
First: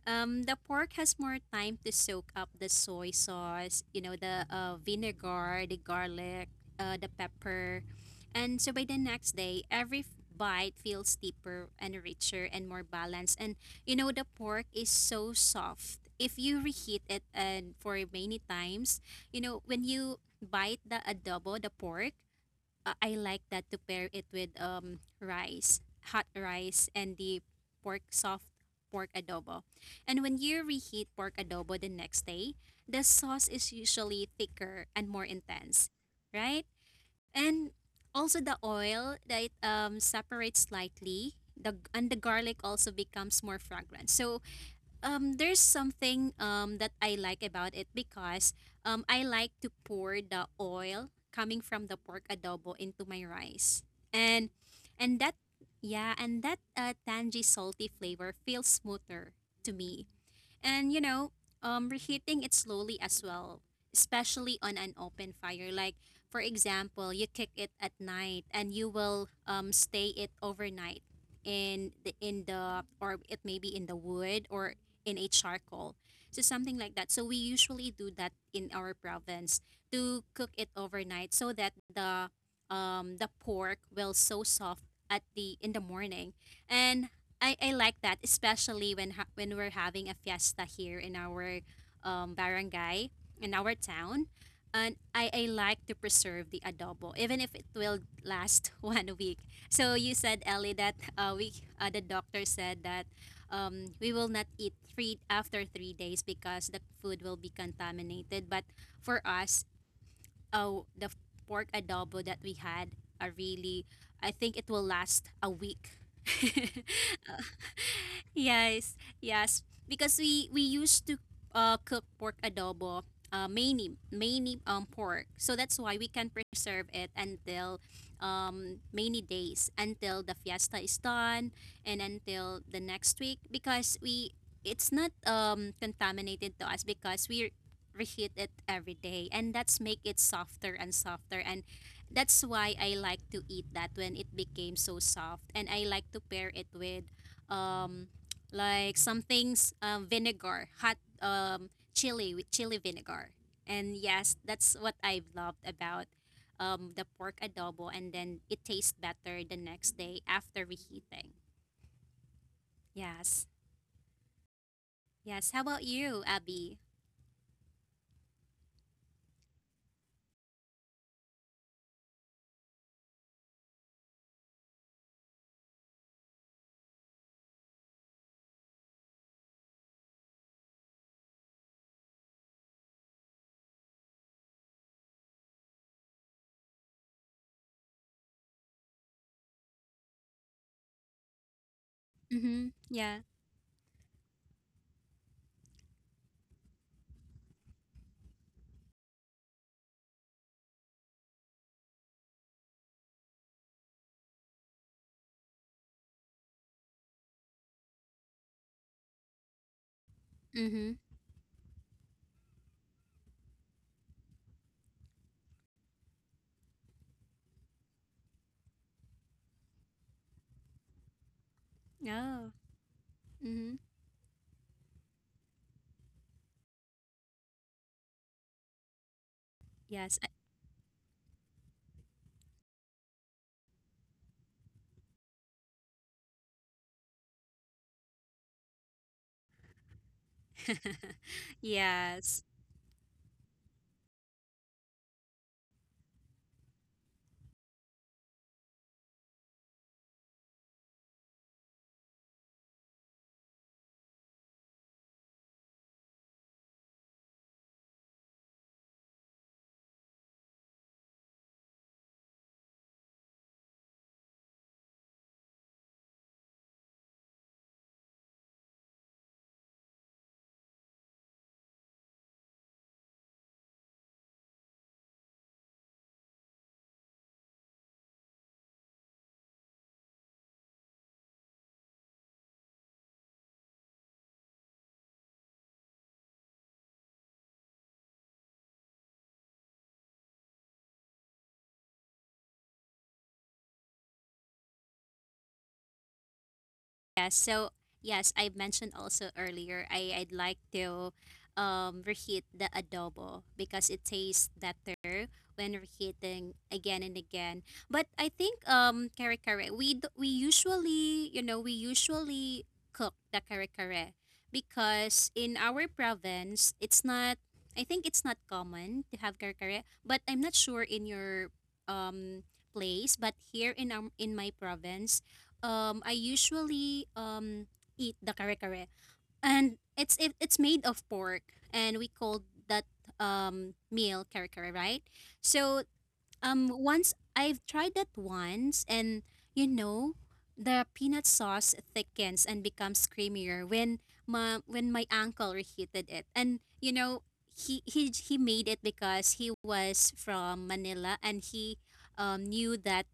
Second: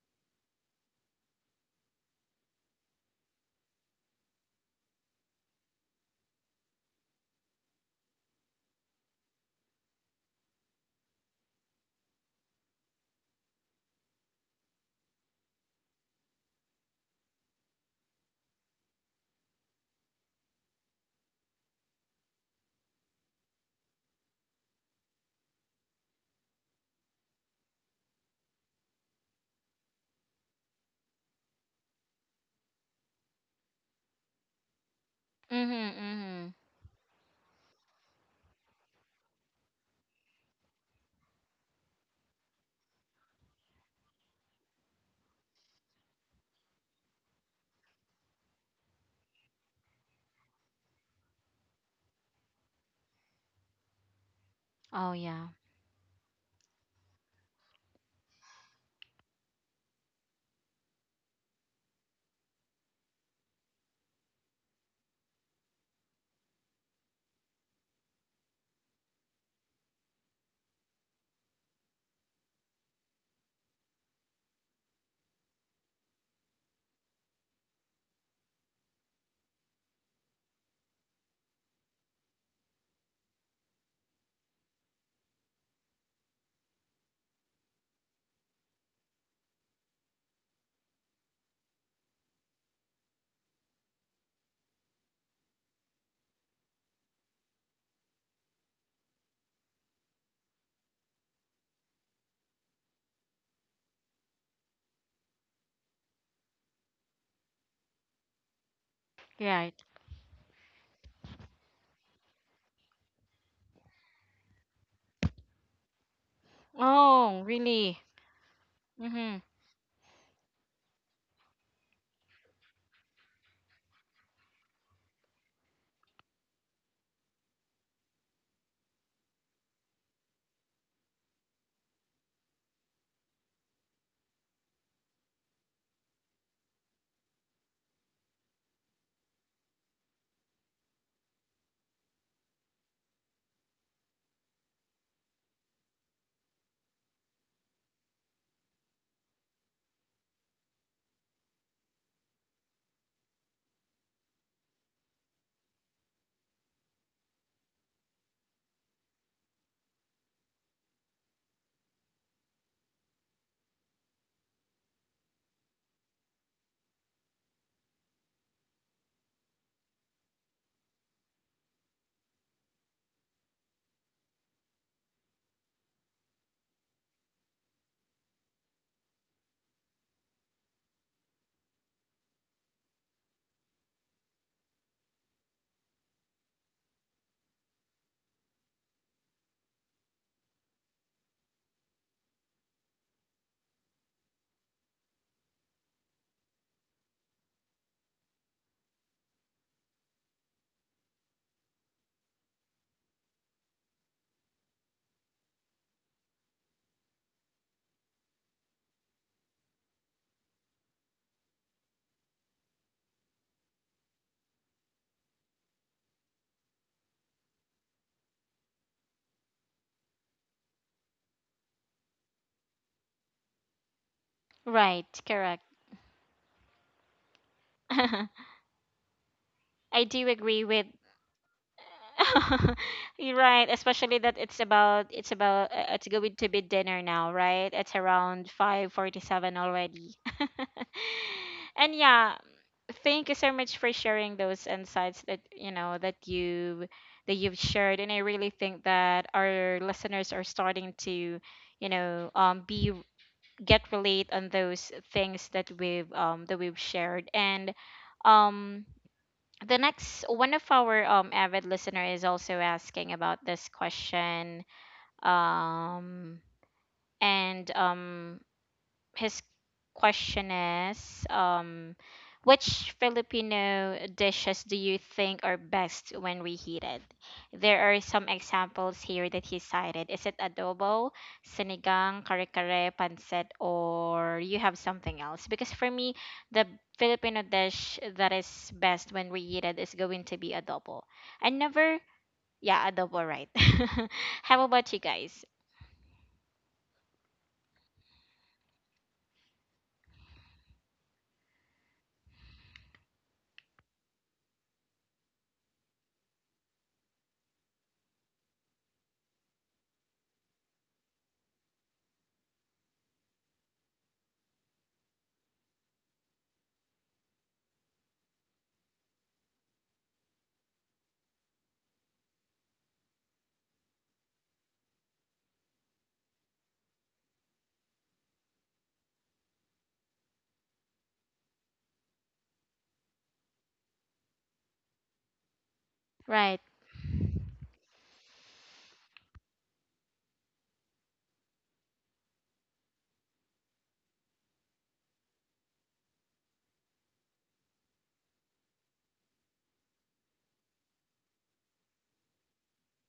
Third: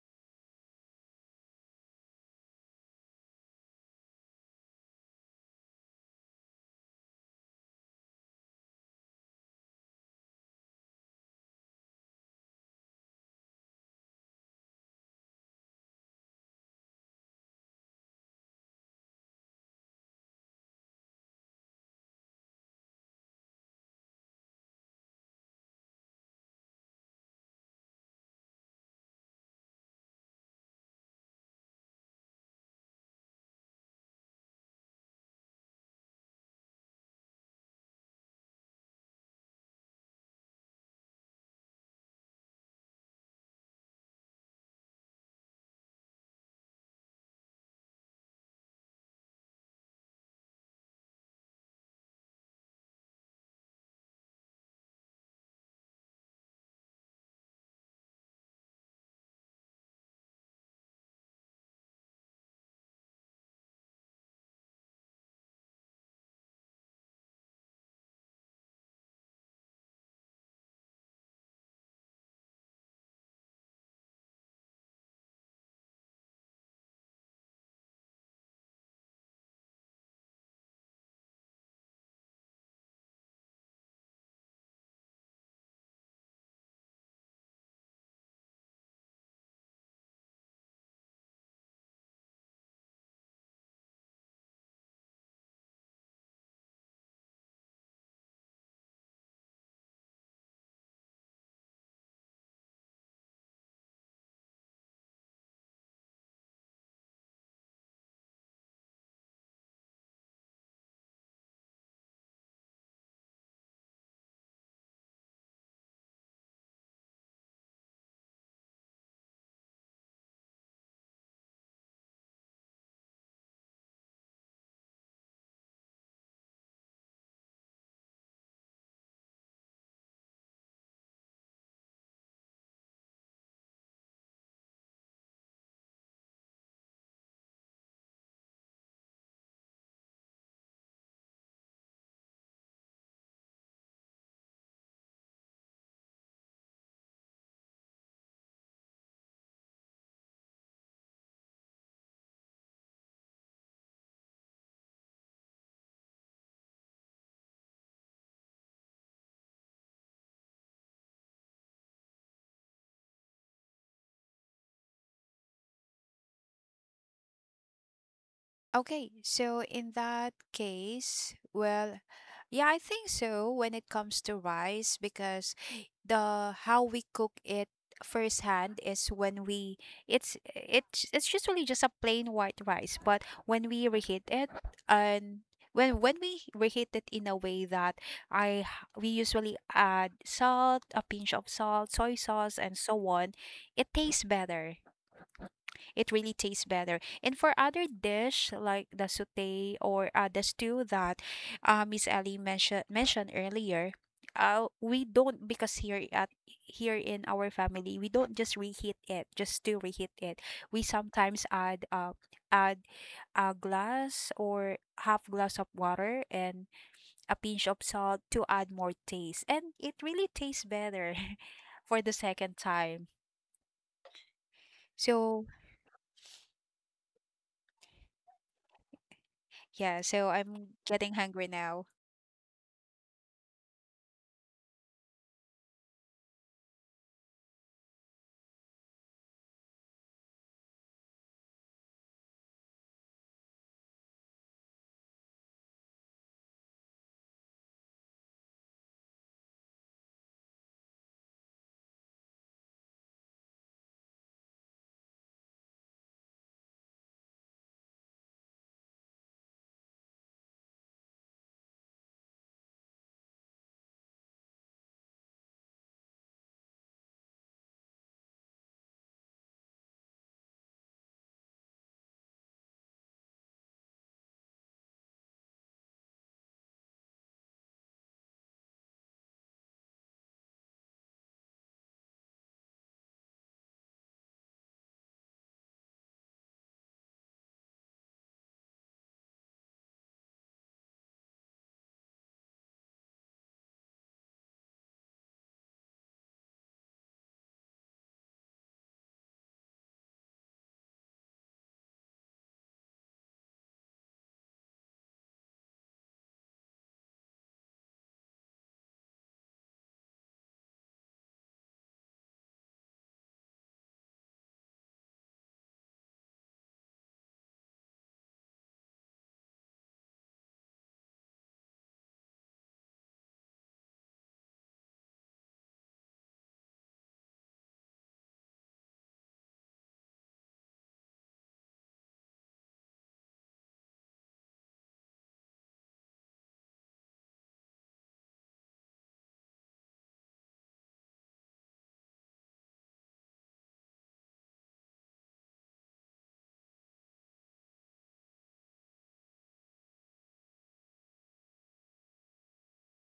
Speaker 2: The pork has more time to soak up the soy sauce, you know, the vinegar, the garlic, the pepper. And so by the next day, every bite feels deeper and richer and more balanced. And, you know, the pork is so soft. If you reheat it and for many times, you know, when you bite the adobo, the pork, I like that to pair it with rice, hot rice, and the pork soft pork adobo. And when you reheat pork adobo the next day, the sauce is usually thicker and more intense,
Speaker 1: Mm-hmm. Mm-hmm.
Speaker 2: right? And also the oil that separates slightly. The, and the garlic also becomes more fragrant. So there's something that I like about it because I like to pour the oil coming from the pork adobo into my rice. And
Speaker 1: Oh
Speaker 2: and that
Speaker 1: yeah.
Speaker 2: yeah, and that tangy salty flavor feels smoother to me. And you know, reheating it slowly as well, especially on an open fire. Like for example, you cook it at night and you will stay it overnight in the or it may be in the wood or in a charcoal. So something like that. So we usually do that in our province to cook it overnight so that the pork will so soft at the in the morning. And I like that, especially when we're having a fiesta here in our barangay, in our town. And I like to preserve the adobo, even if it will last 1 week. So you said, Ellie, that we the doctor said that we will not eat three after 3 days because the food will be contaminated. But for us,
Speaker 1: Right.
Speaker 2: oh the f- pork adobo that we had are really I think it will last a week.
Speaker 1: Oh, really?
Speaker 2: Yes,
Speaker 1: Mm-hmm.
Speaker 2: yes, because we used to cook pork adobo, mainly pork, so that's why we can preserve it until many days until the fiesta is done and until the next week because we it's not contaminated to us because we reheat it every day and that's make it softer and softer. And that's why I like to eat that when it became so soft, and I like to pair it with um like some things vinegar hot chili, with chili vinegar. And yes, that's what I've loved about the pork adobo, and then it tastes better the next day after reheating. Yes, yes. How about you, Abby?
Speaker 3: Okay, so in that case, well, yeah, I think so when it comes to rice, because the how we cook it firsthand, is when we, it's it's usually just a plain white rice, but when we reheat it and when we reheat it in a way that, I h- we usually add salt, a pinch of salt, soy sauce,
Speaker 2: Mm-hmm.
Speaker 3: and so
Speaker 2: Yeah.
Speaker 3: on, it tastes better it really tastes better. And for other dish like the sauté or the stew that Miss Ellie mentioned earlier, we don't, because here at, here in our family, we don't just reheat it just to reheat it. We
Speaker 2: Mm-hmm.
Speaker 3: sometimes add a glass or half glass of water and a pinch of salt to add more taste, and it really tastes better for the
Speaker 2: Oh.
Speaker 3: second time.
Speaker 2: Mm-hmm.
Speaker 1: Right.
Speaker 3: So
Speaker 1: Correct.
Speaker 3: yeah,
Speaker 1: I
Speaker 2: Yes.
Speaker 1: do
Speaker 3: so
Speaker 1: agree
Speaker 3: I'm
Speaker 1: with
Speaker 3: getting hungry now.
Speaker 1: you're right, especially that it's going to be dinner now, right? It's around 5:47 already. And yeah,
Speaker 2: Yes.
Speaker 1: thank you so much for sharing those insights that you know that you've shared and I really think that our listeners are starting to you know be get relate on those things that we've shared and um the next one of our avid listener is also asking about this question um and his question is which Filipino dishes do you think are best when reheated? There are some examples here that he cited. Is it adobo, sinigang, kare-kare, pancit, or you have something else? Because for me, the Filipino dish that is best when reheated is going to be adobo. I never, yeah, adobo, right. How about you guys?
Speaker 2: Yeah, so yes, I mentioned also earlier I'd like to reheat the adobo because it tastes better when reheating again and again. But I think kare kare we usually, you know, we usually cook the kare kare because in our province it's not I think it's not common to have kare kare, but I'm not sure in your um place. But here in our in my province I usually eat the kare kare, and it's made of pork, and we called that meal kare kare, right? So
Speaker 1: Right,
Speaker 2: once I've tried that once, and you know, the peanut sauce thickens and becomes creamier when my uncle reheated it. And you know, he made it because he was from Manila, and he knew that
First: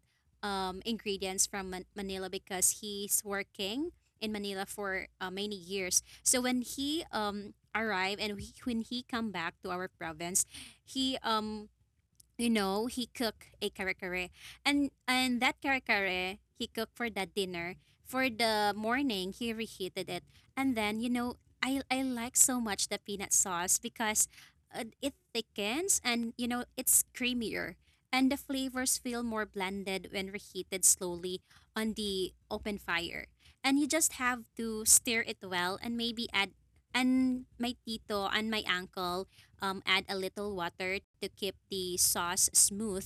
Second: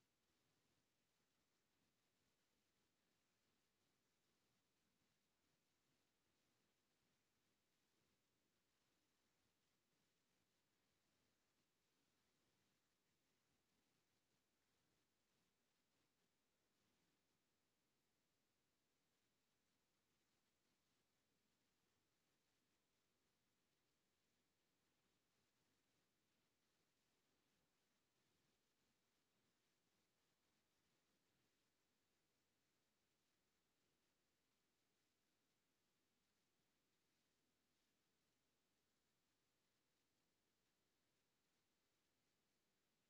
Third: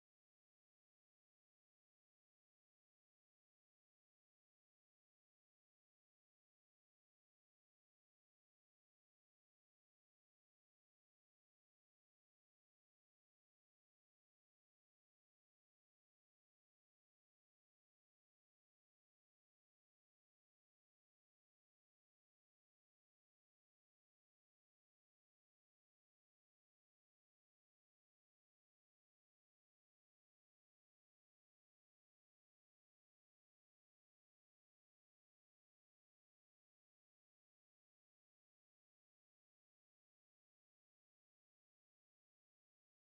Speaker 2: ingredients from Manila because he's working in Manila for many years. So when he arrived and when he come back to our province, he you know, he cooked a kare kare. And that kare kare he cooked for that dinner. For the morning, he reheated it. And then, you know, I like so much the peanut sauce because it thickens and you know, it's creamier. And the flavors feel more blended when reheated slowly on the open fire. And you just have to stir it well and maybe add and my tito and my uncle add a little water to keep the sauce smooth.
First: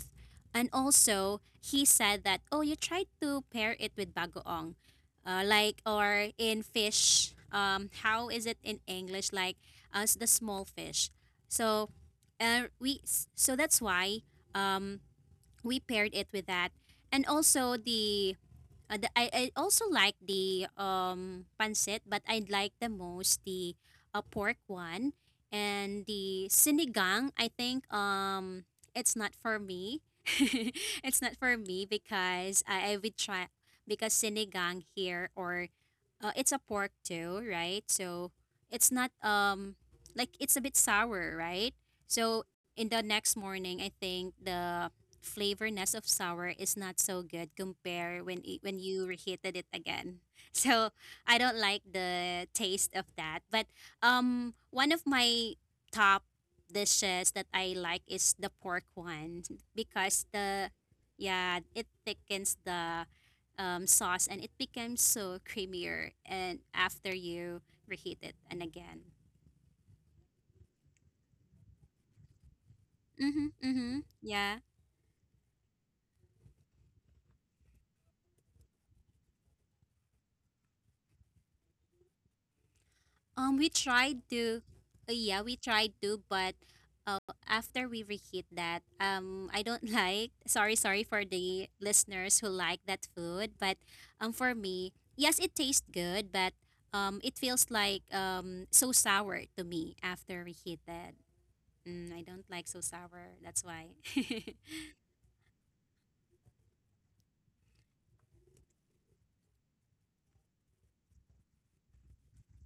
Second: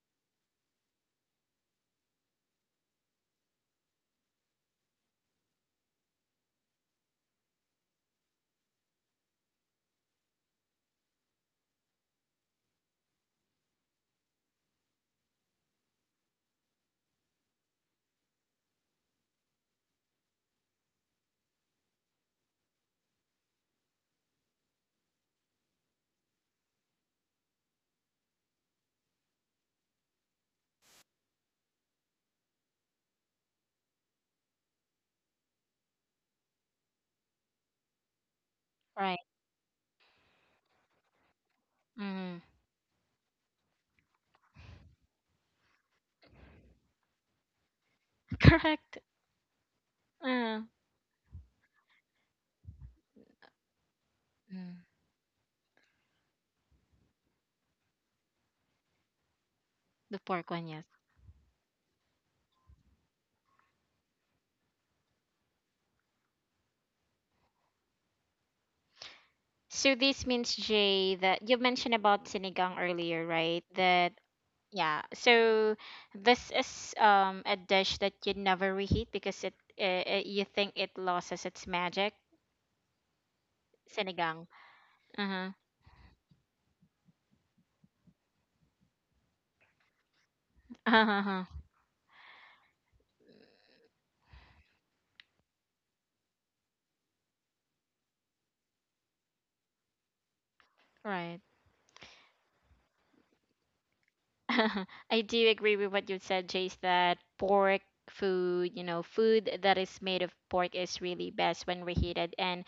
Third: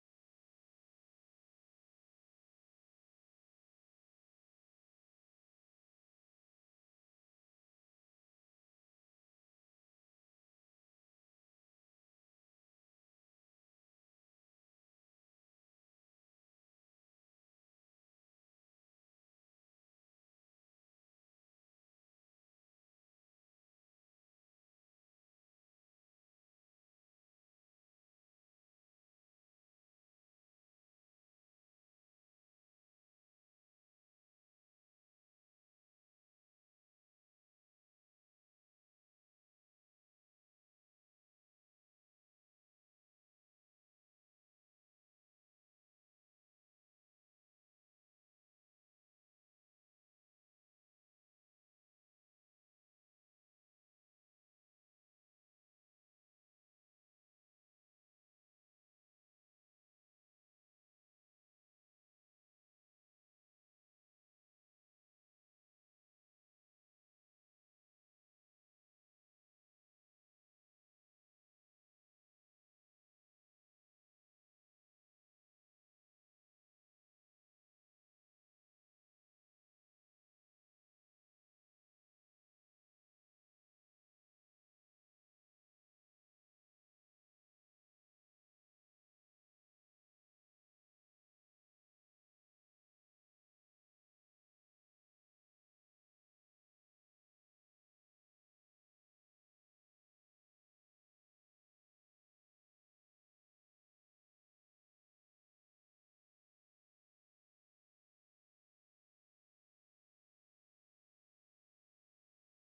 Speaker 2: And also, he said that, oh, you tried to pair it with bagoong. Like, or in fish, how is it in English? Like, as the small fish. So, uh, we, so that's why um, we paired it with that. And also, I also like the pancit, but I like the most the pork one and the sinigang. I think it's not for me. It's not for me because I would try because sinigang here or it's a pork too, right? So it's not
Speaker 1: right.
Speaker 2: like it's a bit sour, right?
Speaker 1: Mm,
Speaker 2: So in the next morning, I think the flavorness of sour is not so good compared when when you reheated it again.
Speaker 1: correct.
Speaker 2: So I don't like the taste of that. But
Speaker 1: Mm,
Speaker 2: one of my top dishes that I like is the pork one
Speaker 1: the
Speaker 2: because
Speaker 1: pork one,
Speaker 2: the
Speaker 1: yes.
Speaker 2: yeah it thickens the sauce and it becomes so creamier and after you reheat it and again.
Speaker 1: So this means, Jay, that you mentioned about sinigang earlier,
Speaker 2: Mm-hmm,
Speaker 1: right?
Speaker 2: mm-hmm.
Speaker 1: That
Speaker 2: Yeah.
Speaker 1: yeah. So this is a dish that you never reheat because it you think it loses its magic.
Speaker 2: We tried
Speaker 1: Sinigang.
Speaker 2: to, yeah,
Speaker 1: Uh-huh.
Speaker 2: we tried to, but uh, after we reheat that, I don't like. Sorry, sorry for
Speaker 1: Uh-huh.
Speaker 2: the listeners who like that food, but for me, yes, it tastes good, but it feels like so sour to me after reheated.
Speaker 1: Right.
Speaker 2: Mm, I don't like so sour. That's why.
Speaker 1: I do agree with what you said, Jace, that pork food, food that is made of pork is really best when reheated. And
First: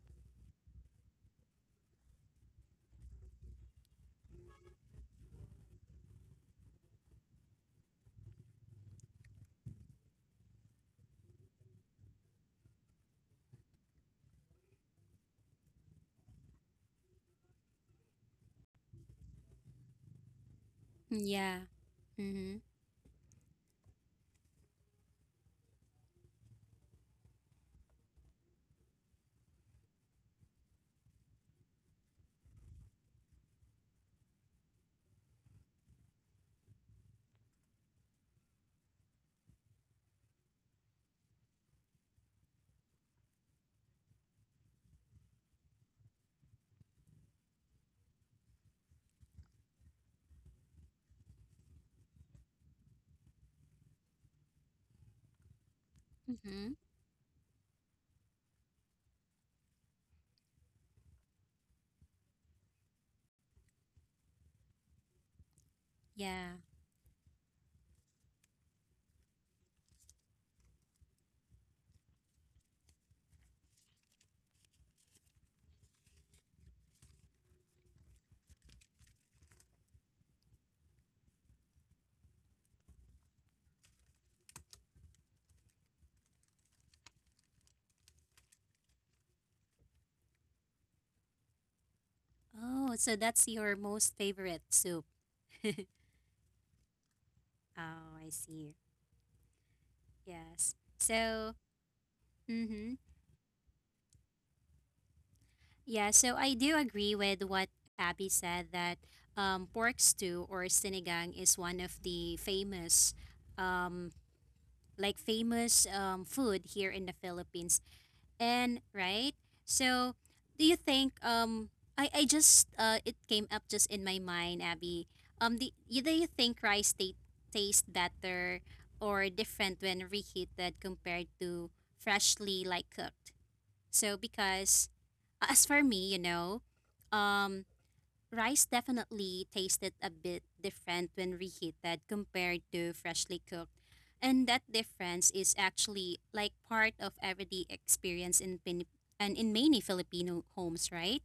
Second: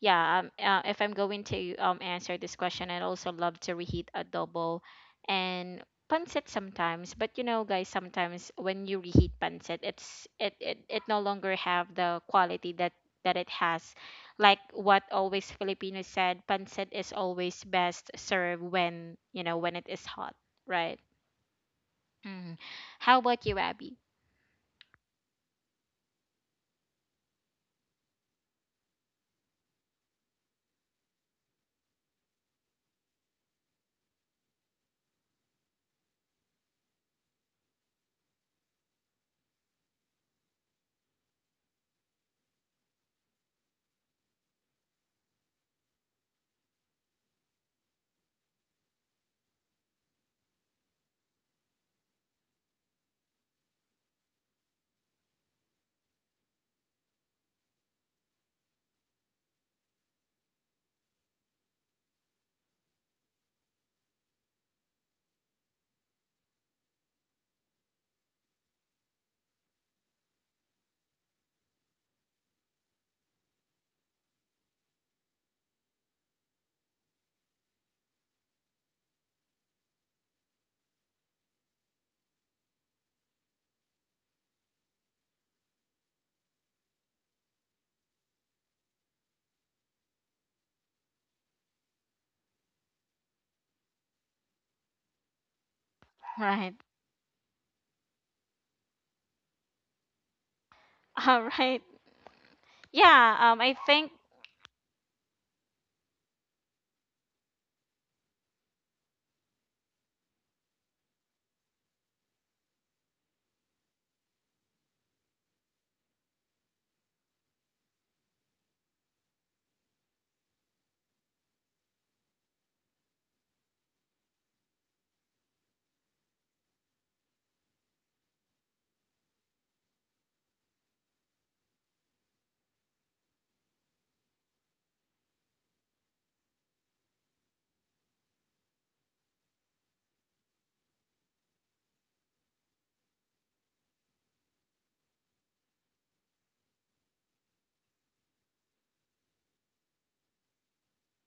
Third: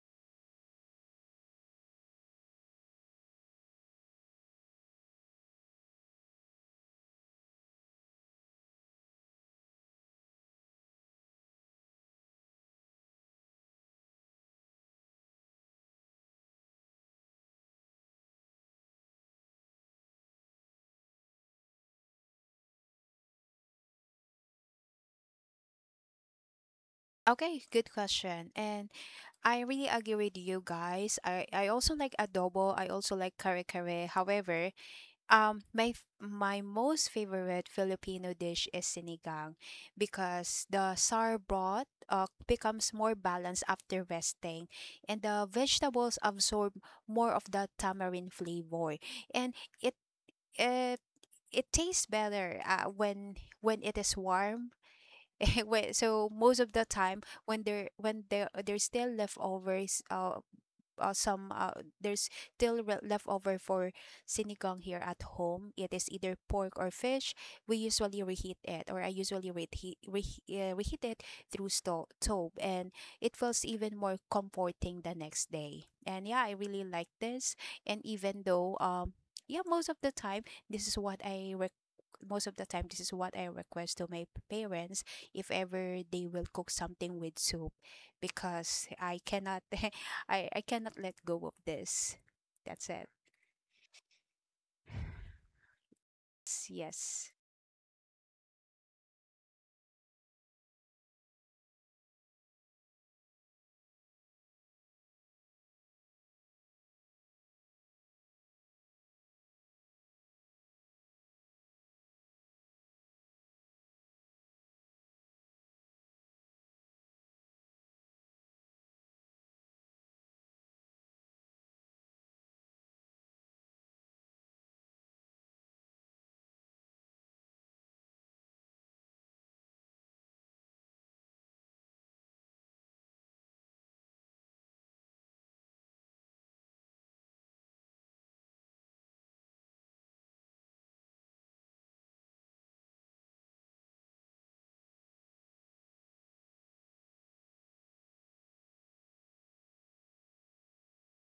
Speaker 1: yeah if I'm going to answer this question, I'd also love to reheat adobo and pancit sometimes. But you know guys, sometimes when you reheat pancit, it no longer have the quality that it has, like what always Filipinos said: pancit is always best served when, you know, when it is hot, right?
Speaker 2: Yeah.
Speaker 1: mm.
Speaker 2: Mm-hmm.
Speaker 1: How about you, Abby?
Speaker 3: Okay, good question. And I really agree with you guys. I also like adobo. I also like kare kare. However, my most favorite Filipino dish is sinigang because the sour broth becomes more balanced after resting, and the vegetables absorb more of the tamarind flavor, and uh, it tastes better when it is warm. Wait, so most of
Speaker 2: Mm-hmm.
Speaker 3: the time when there, there's still leftovers, some there's still leftover for sinigang here at home. It is either
Speaker 2: Yeah.
Speaker 3: pork or fish. We usually reheat it, or I usually reheat, reheat it through stove, and it feels even more comforting the next day. And yeah, I really like this. And even though um, yeah, most of the time this is what I rec- most of the time this is what I request to my parents if ever they will cook something with soup, because I cannot, I cannot let go of this. That's
Speaker 2: Oh,
Speaker 3: it.
Speaker 2: so that's your most favorite soup.
Speaker 1: Right.
Speaker 3: Yes.
Speaker 2: Oh, I see. Yes.
Speaker 1: All
Speaker 2: So,
Speaker 1: right.
Speaker 2: mm-hmm.
Speaker 1: yeah I think
Speaker 2: Yeah, so I do agree with what Abby said that pork stew or sinigang is one of the um, like famous food here in the Philippines. And right, so do you think I just it came up just in my mind, Abby. Do you think tastes better or different when reheated compared to freshly like cooked? So because as for me, you know, um, rice definitely tasted a bit different when reheated compared to freshly cooked. And that difference is actually like part of everyday experience and in many Filipino homes, right?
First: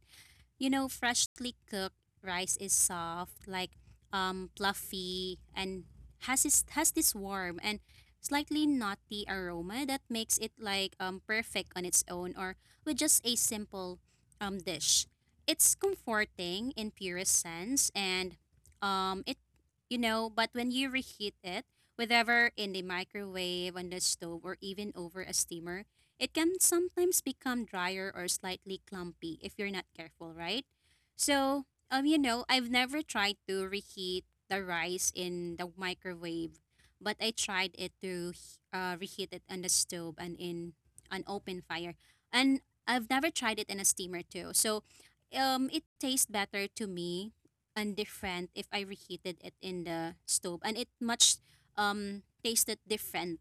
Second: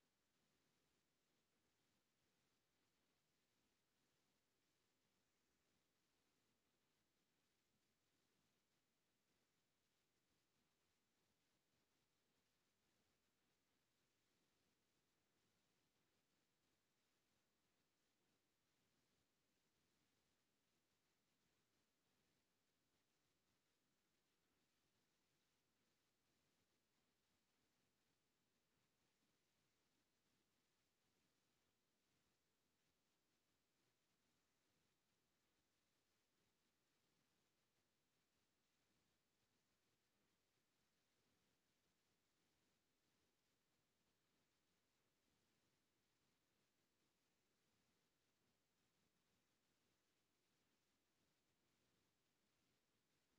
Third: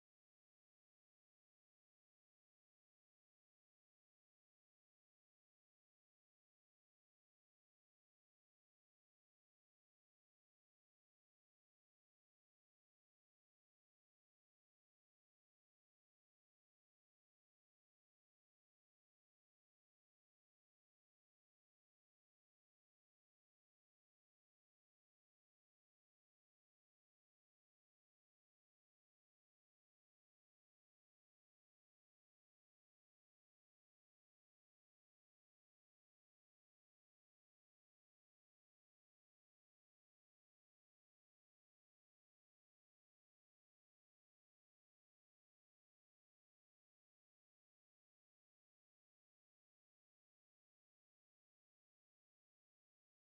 Speaker 2: You know, freshly cooked rice is soft, like fluffy and has this warm and slightly nutty aroma that makes it like perfect on its own or with just a simple dish. It's comforting in purest sense and it you know, but when you reheat it, whether in the microwave, on the stove, or even over a steamer, it can sometimes become drier or slightly clumpy if you're not careful, right? So, you know, I've never tried to reheat the rice in the microwave, but I tried it to reheat it on the stove and in an open fire. And I've never tried it in a steamer too. So, it tastes better to me and different if I reheated it in the stove, and it much tasted different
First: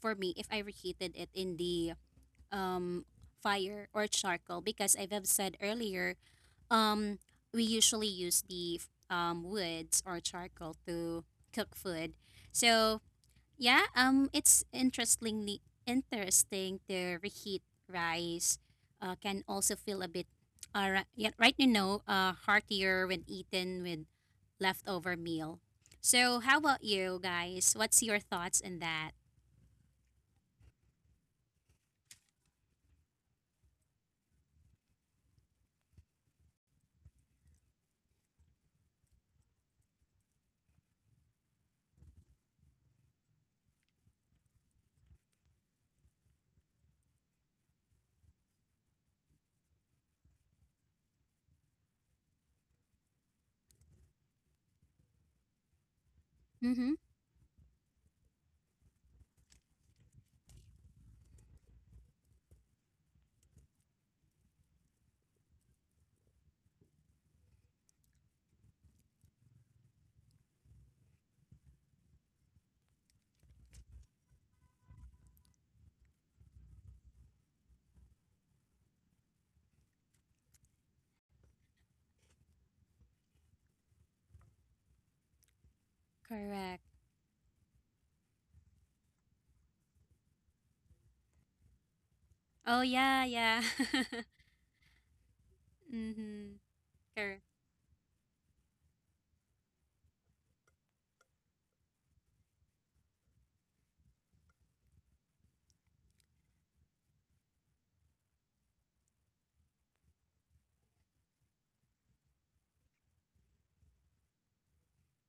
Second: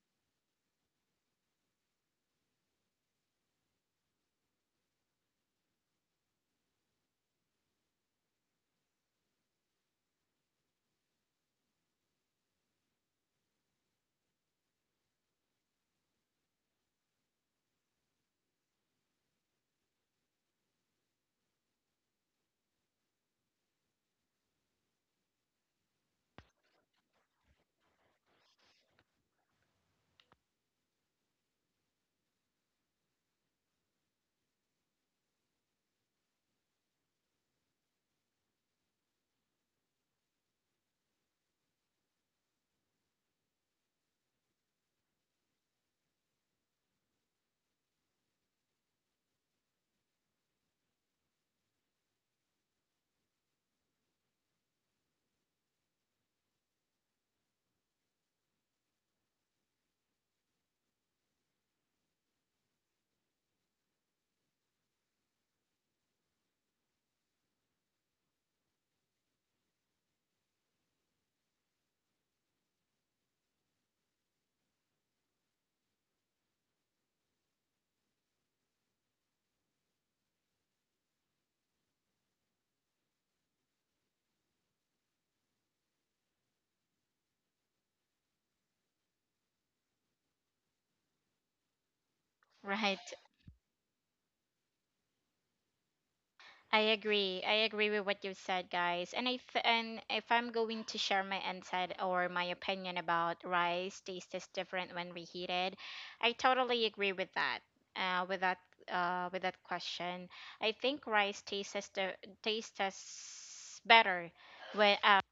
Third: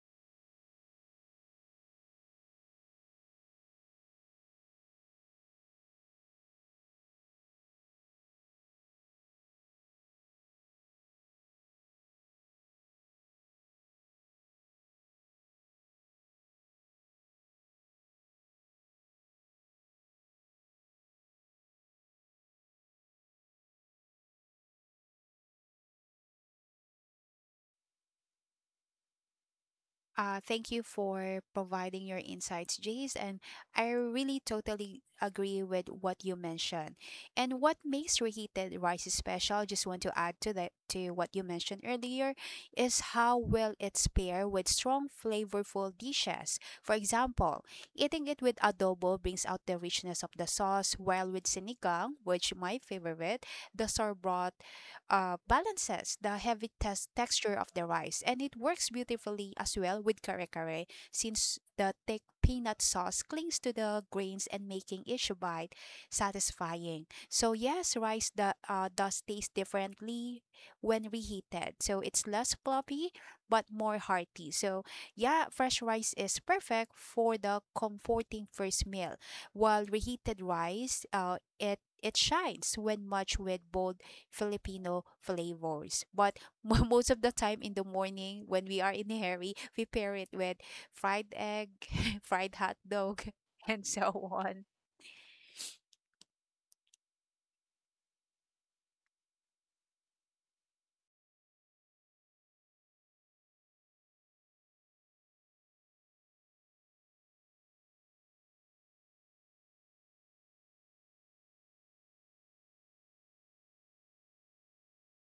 Speaker 2: for me if I reheated it in the um, fire or charcoal because I've said earlier, um, we usually use the woods or charcoal to cook food. So yeah, it's interesting to reheat rice. Can also feel a bit, yeah, right you know, heartier when eaten with leftover meal. So how about you guys? What's your thoughts on that?
Speaker 3: Thank you for providing your insights, Jace. And I really totally agree with what you mentioned. And what makes reheated rice special, just want to add to that, to what you mentioned earlier, is how well it's paired with strong flavorful dishes. For example, eating it with adobo brings out the richness of the sauce, while with sinigang, which my favorite, the sorbet balances the heavy
Speaker 2: Mm-hmm.
Speaker 3: texture of the rice, and it works beautifully as well with kare kare, since the thick peanut sauce clings to the grains and making each bite satisfying. So yes, rice does taste differently when reheated, so it's less floppy but more hearty. So yeah, fresh rice is perfect for the comforting first meal, while reheated rice, it shines when much with bold Filipino flavors. But
Speaker 2: Correct.
Speaker 3: most of the time in the morning when we are in a hurry, we pair it with fried egg, fried hot
Speaker 2: Oh
Speaker 1: right
Speaker 2: yeah,
Speaker 3: dog,
Speaker 2: yeah.
Speaker 3: and so on.
Speaker 2: Mm-hmm.
Speaker 1: I agree.
Speaker 2: Correct.
Speaker 1: I agree with what you said, guys. And if I'm going to share my insight or my opinion about rice taste is different when reheated, I totally agree with that. Uh, with that with that question, I think rice tastes as the tastes as better when after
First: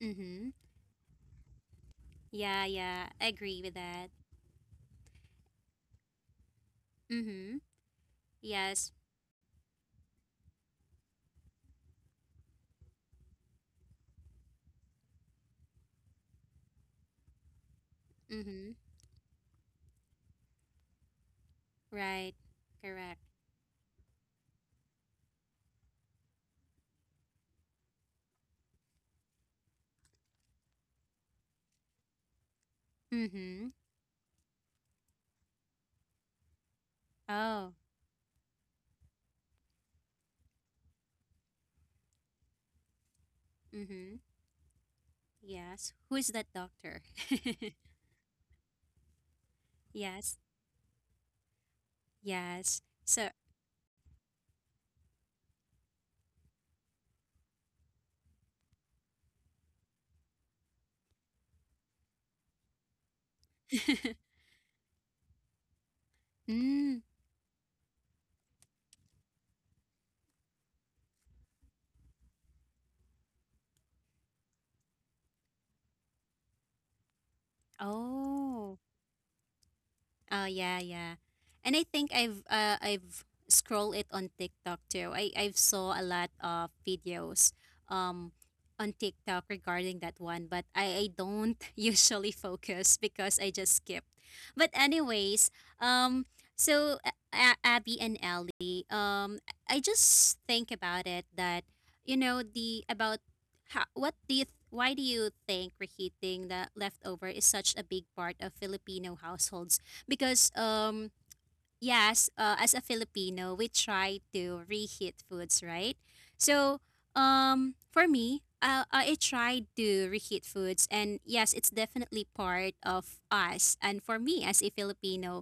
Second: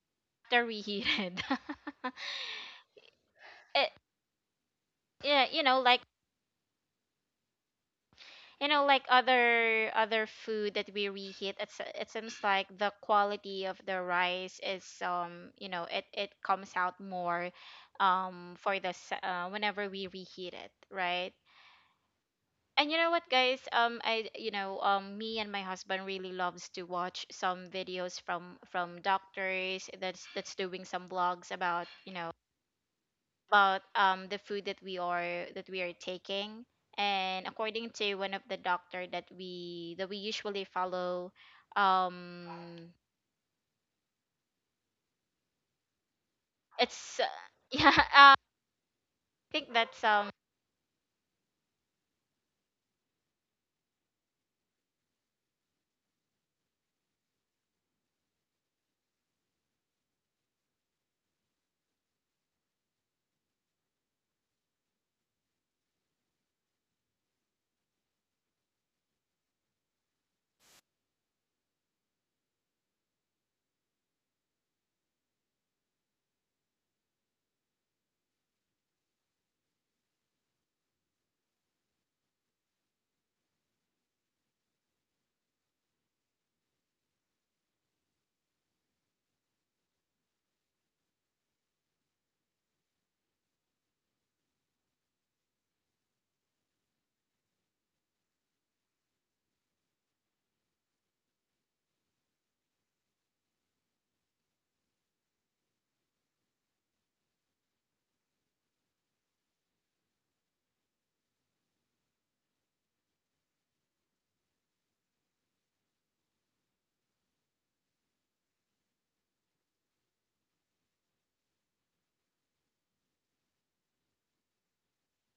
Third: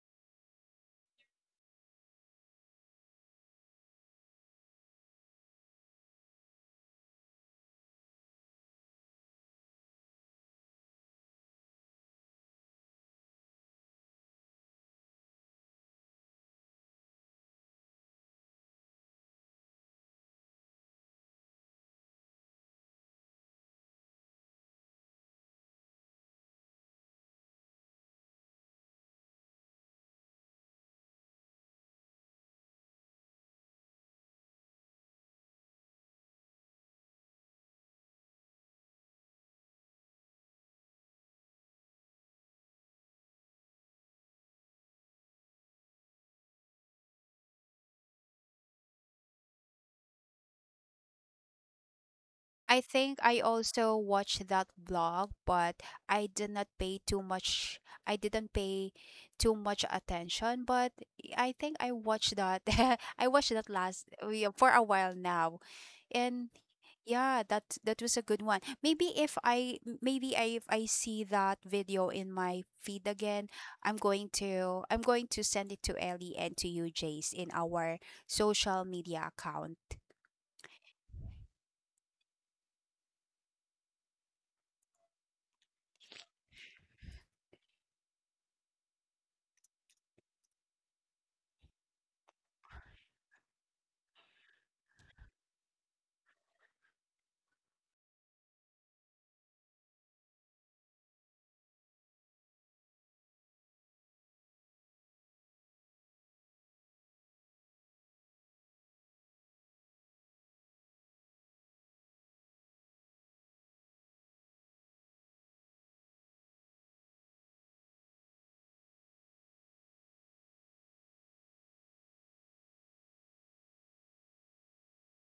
Speaker 2: Mm-hmm.
Speaker 1: reheated.
Speaker 2: Yeah, yeah. I agree with
Speaker 1: It,
Speaker 2: that.
Speaker 1: yeah, you know, like,
Speaker 2: Mm-hmm.
Speaker 1: you know,
Speaker 2: Yes.
Speaker 1: like other food that we reheat, it seems like the quality of the rice is, um, you know, it comes out more,
Speaker 2: Mm-hmm.
Speaker 1: whenever we reheat it, right?
Speaker 2: Right.
Speaker 1: And you know
Speaker 2: Correct.
Speaker 1: what guys, I you know, me and my husband really loves to watch some videos from doctors that's doing some blogs about, you know,
Speaker 2: Mm-hmm.
Speaker 1: about, the food that we are taking. And
Speaker 2: Oh.
Speaker 1: according to one of the doctor that we usually follow, um
Speaker 2: Mm-hmm. Yes. Who is that doctor?
Speaker 1: it's yeah I think that's
Speaker 2: Yes. Yes.
Speaker 3: I think
Speaker 2: So
Speaker 3: I also watched that blog, but I did not pay too much. I didn't pay too much attention, but I think I watched that. I watched that for a while now. And
Speaker 2: mm.
Speaker 3: yeah, that, that was a good one. Maybe if maybe I, if I see that video in my feed again, I'm going to send it to Ellie and to you, Jace, in our
Speaker 2: Oh.
Speaker 3: social media account.
Speaker 2: Oh yeah, yeah. And I think I've scrolled it on TikTok too. I've saw a lot of videos um on TikTok regarding that one, but I don't usually focus because I just skip. But anyways, um so Abby and Ellie, I just think about it that you know the about how, what do you th- why do you think reheating the leftover is such a big part of Filipino households? Because yes as a Filipino we try to reheat foods, right? So for me I tried to reheat foods and yes it's definitely part of us and for me as a Filipino.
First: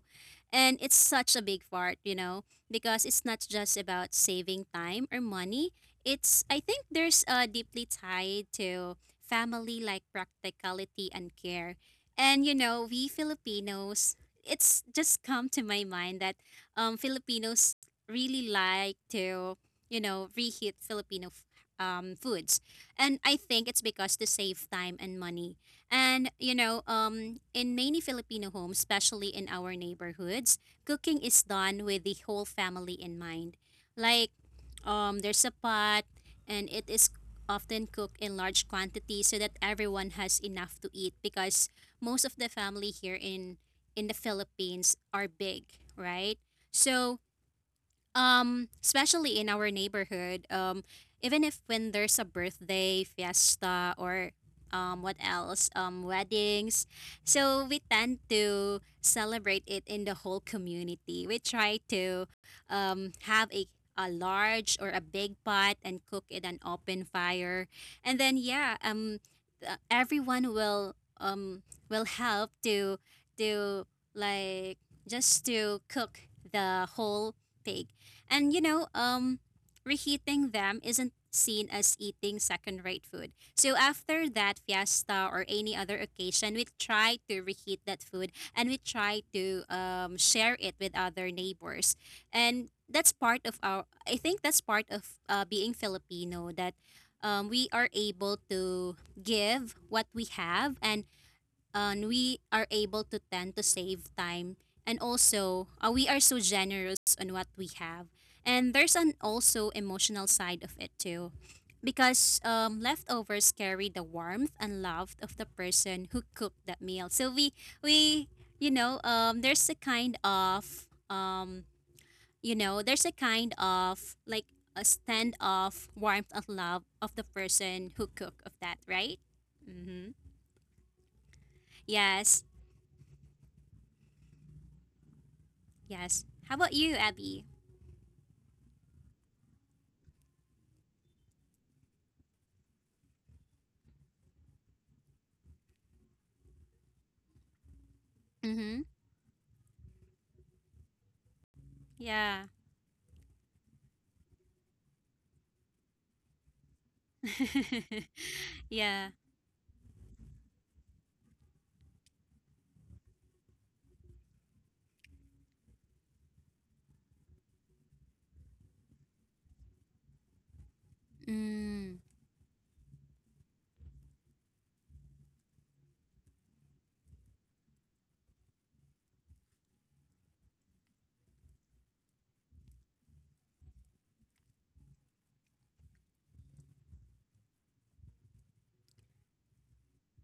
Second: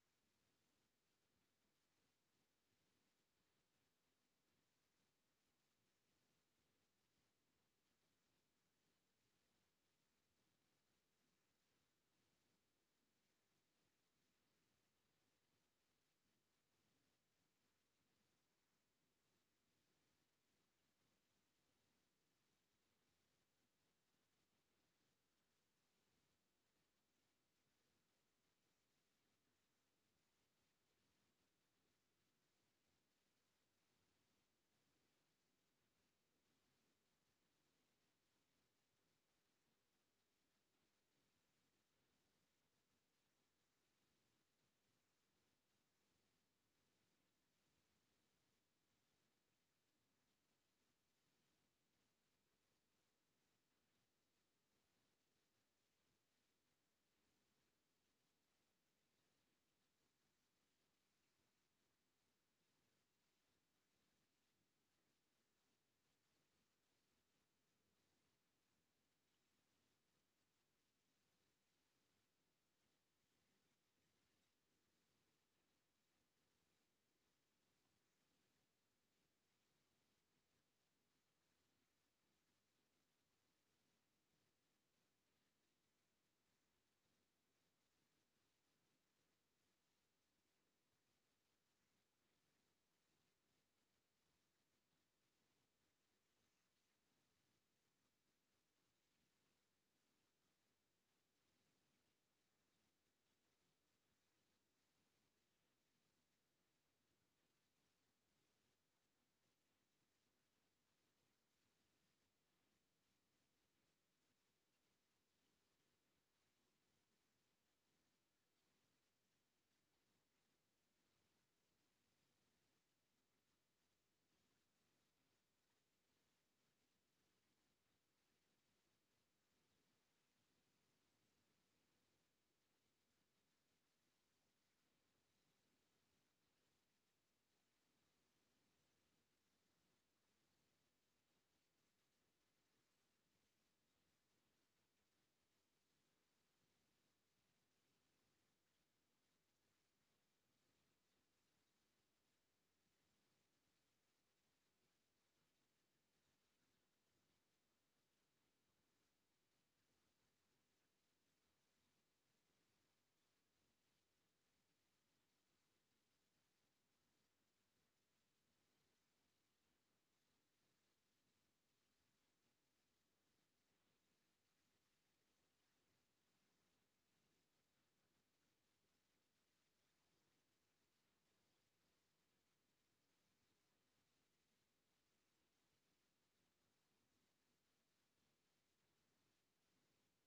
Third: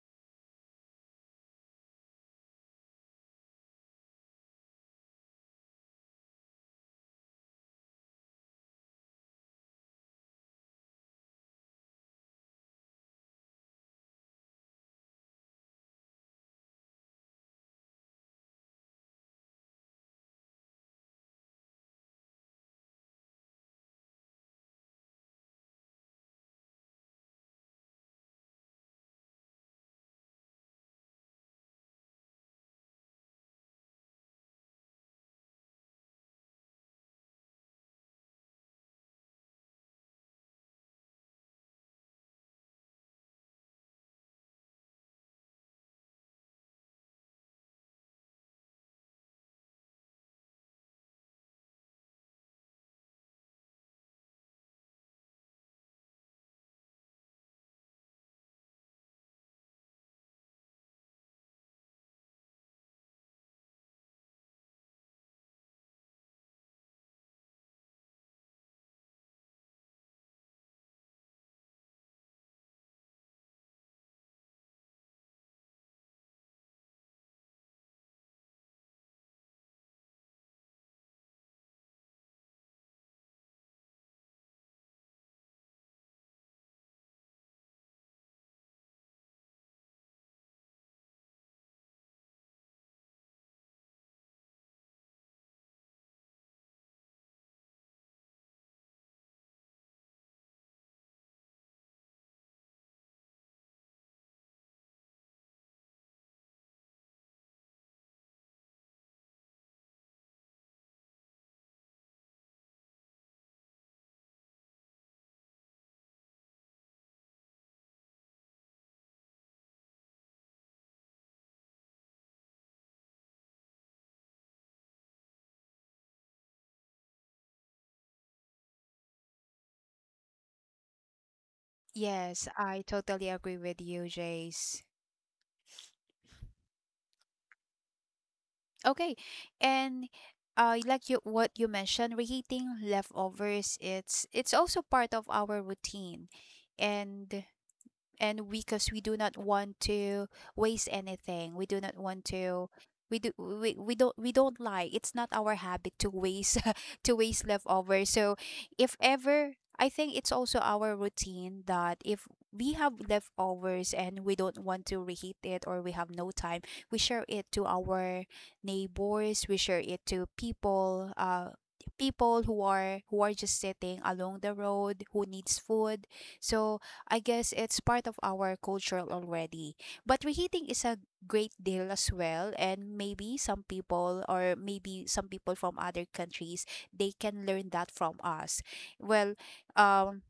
Speaker 2: And it's such a big part you know, because it's not just about saving time or money. It's I think there's deeply tied to family like practicality and care. And you know, we Filipinos, it's just come to my mind that Filipinos really like to, you know, reheat Filipino foods. And I think it's because to save time and money. And, you know, in many Filipino homes, especially in our neighborhoods, cooking is done with the whole family in mind. Like, there's a pot and it is often cooked in large quantities so that everyone has enough to eat because most of the family here in the Philippines are big, right? So especially in our neighborhood, even if when there's a birthday, fiesta, or what else, weddings, so we tend to celebrate it in the whole community. We try to have a large or a big pot and cook it an open fire, and then yeah, everyone will help to like just to cook the whole pig. And you know, reheating them isn't seen as eating second rate food. So after that fiesta or any other occasion, we try to reheat that food and we try to share it with other neighbors. And that's part of our, I think that's part of being Filipino that we are able to give what we have, and we are able to tend to save time, and also we are so generous on what we have. And there's an also emotional side of it too because leftovers carry the warmth and love of the person who cooked that meal, so we you know there's a kind of you know there's a kind of like a stand of warmth and love of the person who cooked of that, right? Mm-hmm. Yes.
Speaker 3: Yes, I totally agree with you, Jace.
Speaker 2: Yes. How about you, Abby?
Speaker 3: Okay, and like you what you mentioned, reheating leftovers, it's also part of our routine, and and we,
Speaker 2: Mm-hmm.
Speaker 3: because we do not want to waste anything, we do not want
Speaker 2: Yeah.
Speaker 3: to, we don't, like, it's not our habit to waste to waste leftover. So if
Speaker 2: Yeah.
Speaker 3: ever, I think it's also our routine that if we have leftovers and we don't want to reheat it, or we have no time, we share it to our neighbors, we share it to people,
Speaker 2: Mm.
Speaker 3: people who are, just sitting along the road, who needs food. So I guess it's part of our culture already. But reheating is a great deal as well, and maybe some people, or maybe some people from other countries, they can learn that from us. Well, um,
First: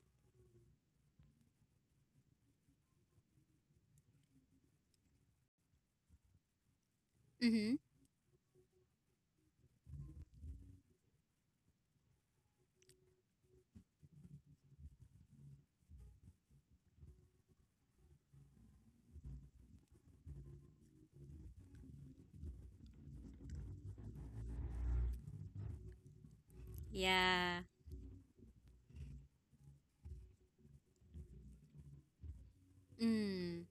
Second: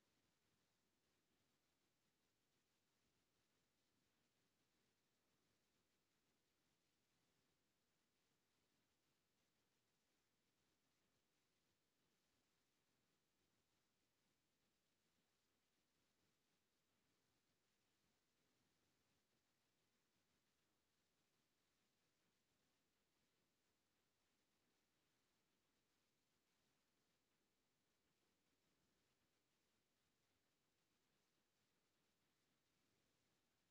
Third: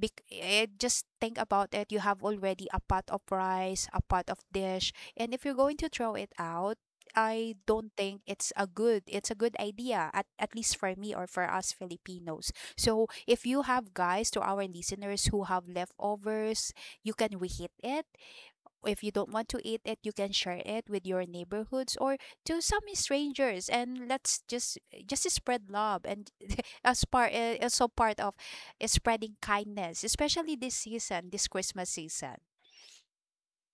Speaker 3: Just think about it. You have already a pot of rice, a pot of dish, and if you're going to throw it out, I
Speaker 2: Mm-hmm.
Speaker 3: don't think it's a good idea at least for me or for us Filipinos. So if you have guys to our listeners who have leftovers, you can reheat it if you don't want to eat it, you can share it with your neighborhoods or to some strangers, and let's just spread love and as part
Speaker 2: Yeah.
Speaker 3: also part of spreading kindness, especially this season, this Christmas season.
Speaker 2: Mm.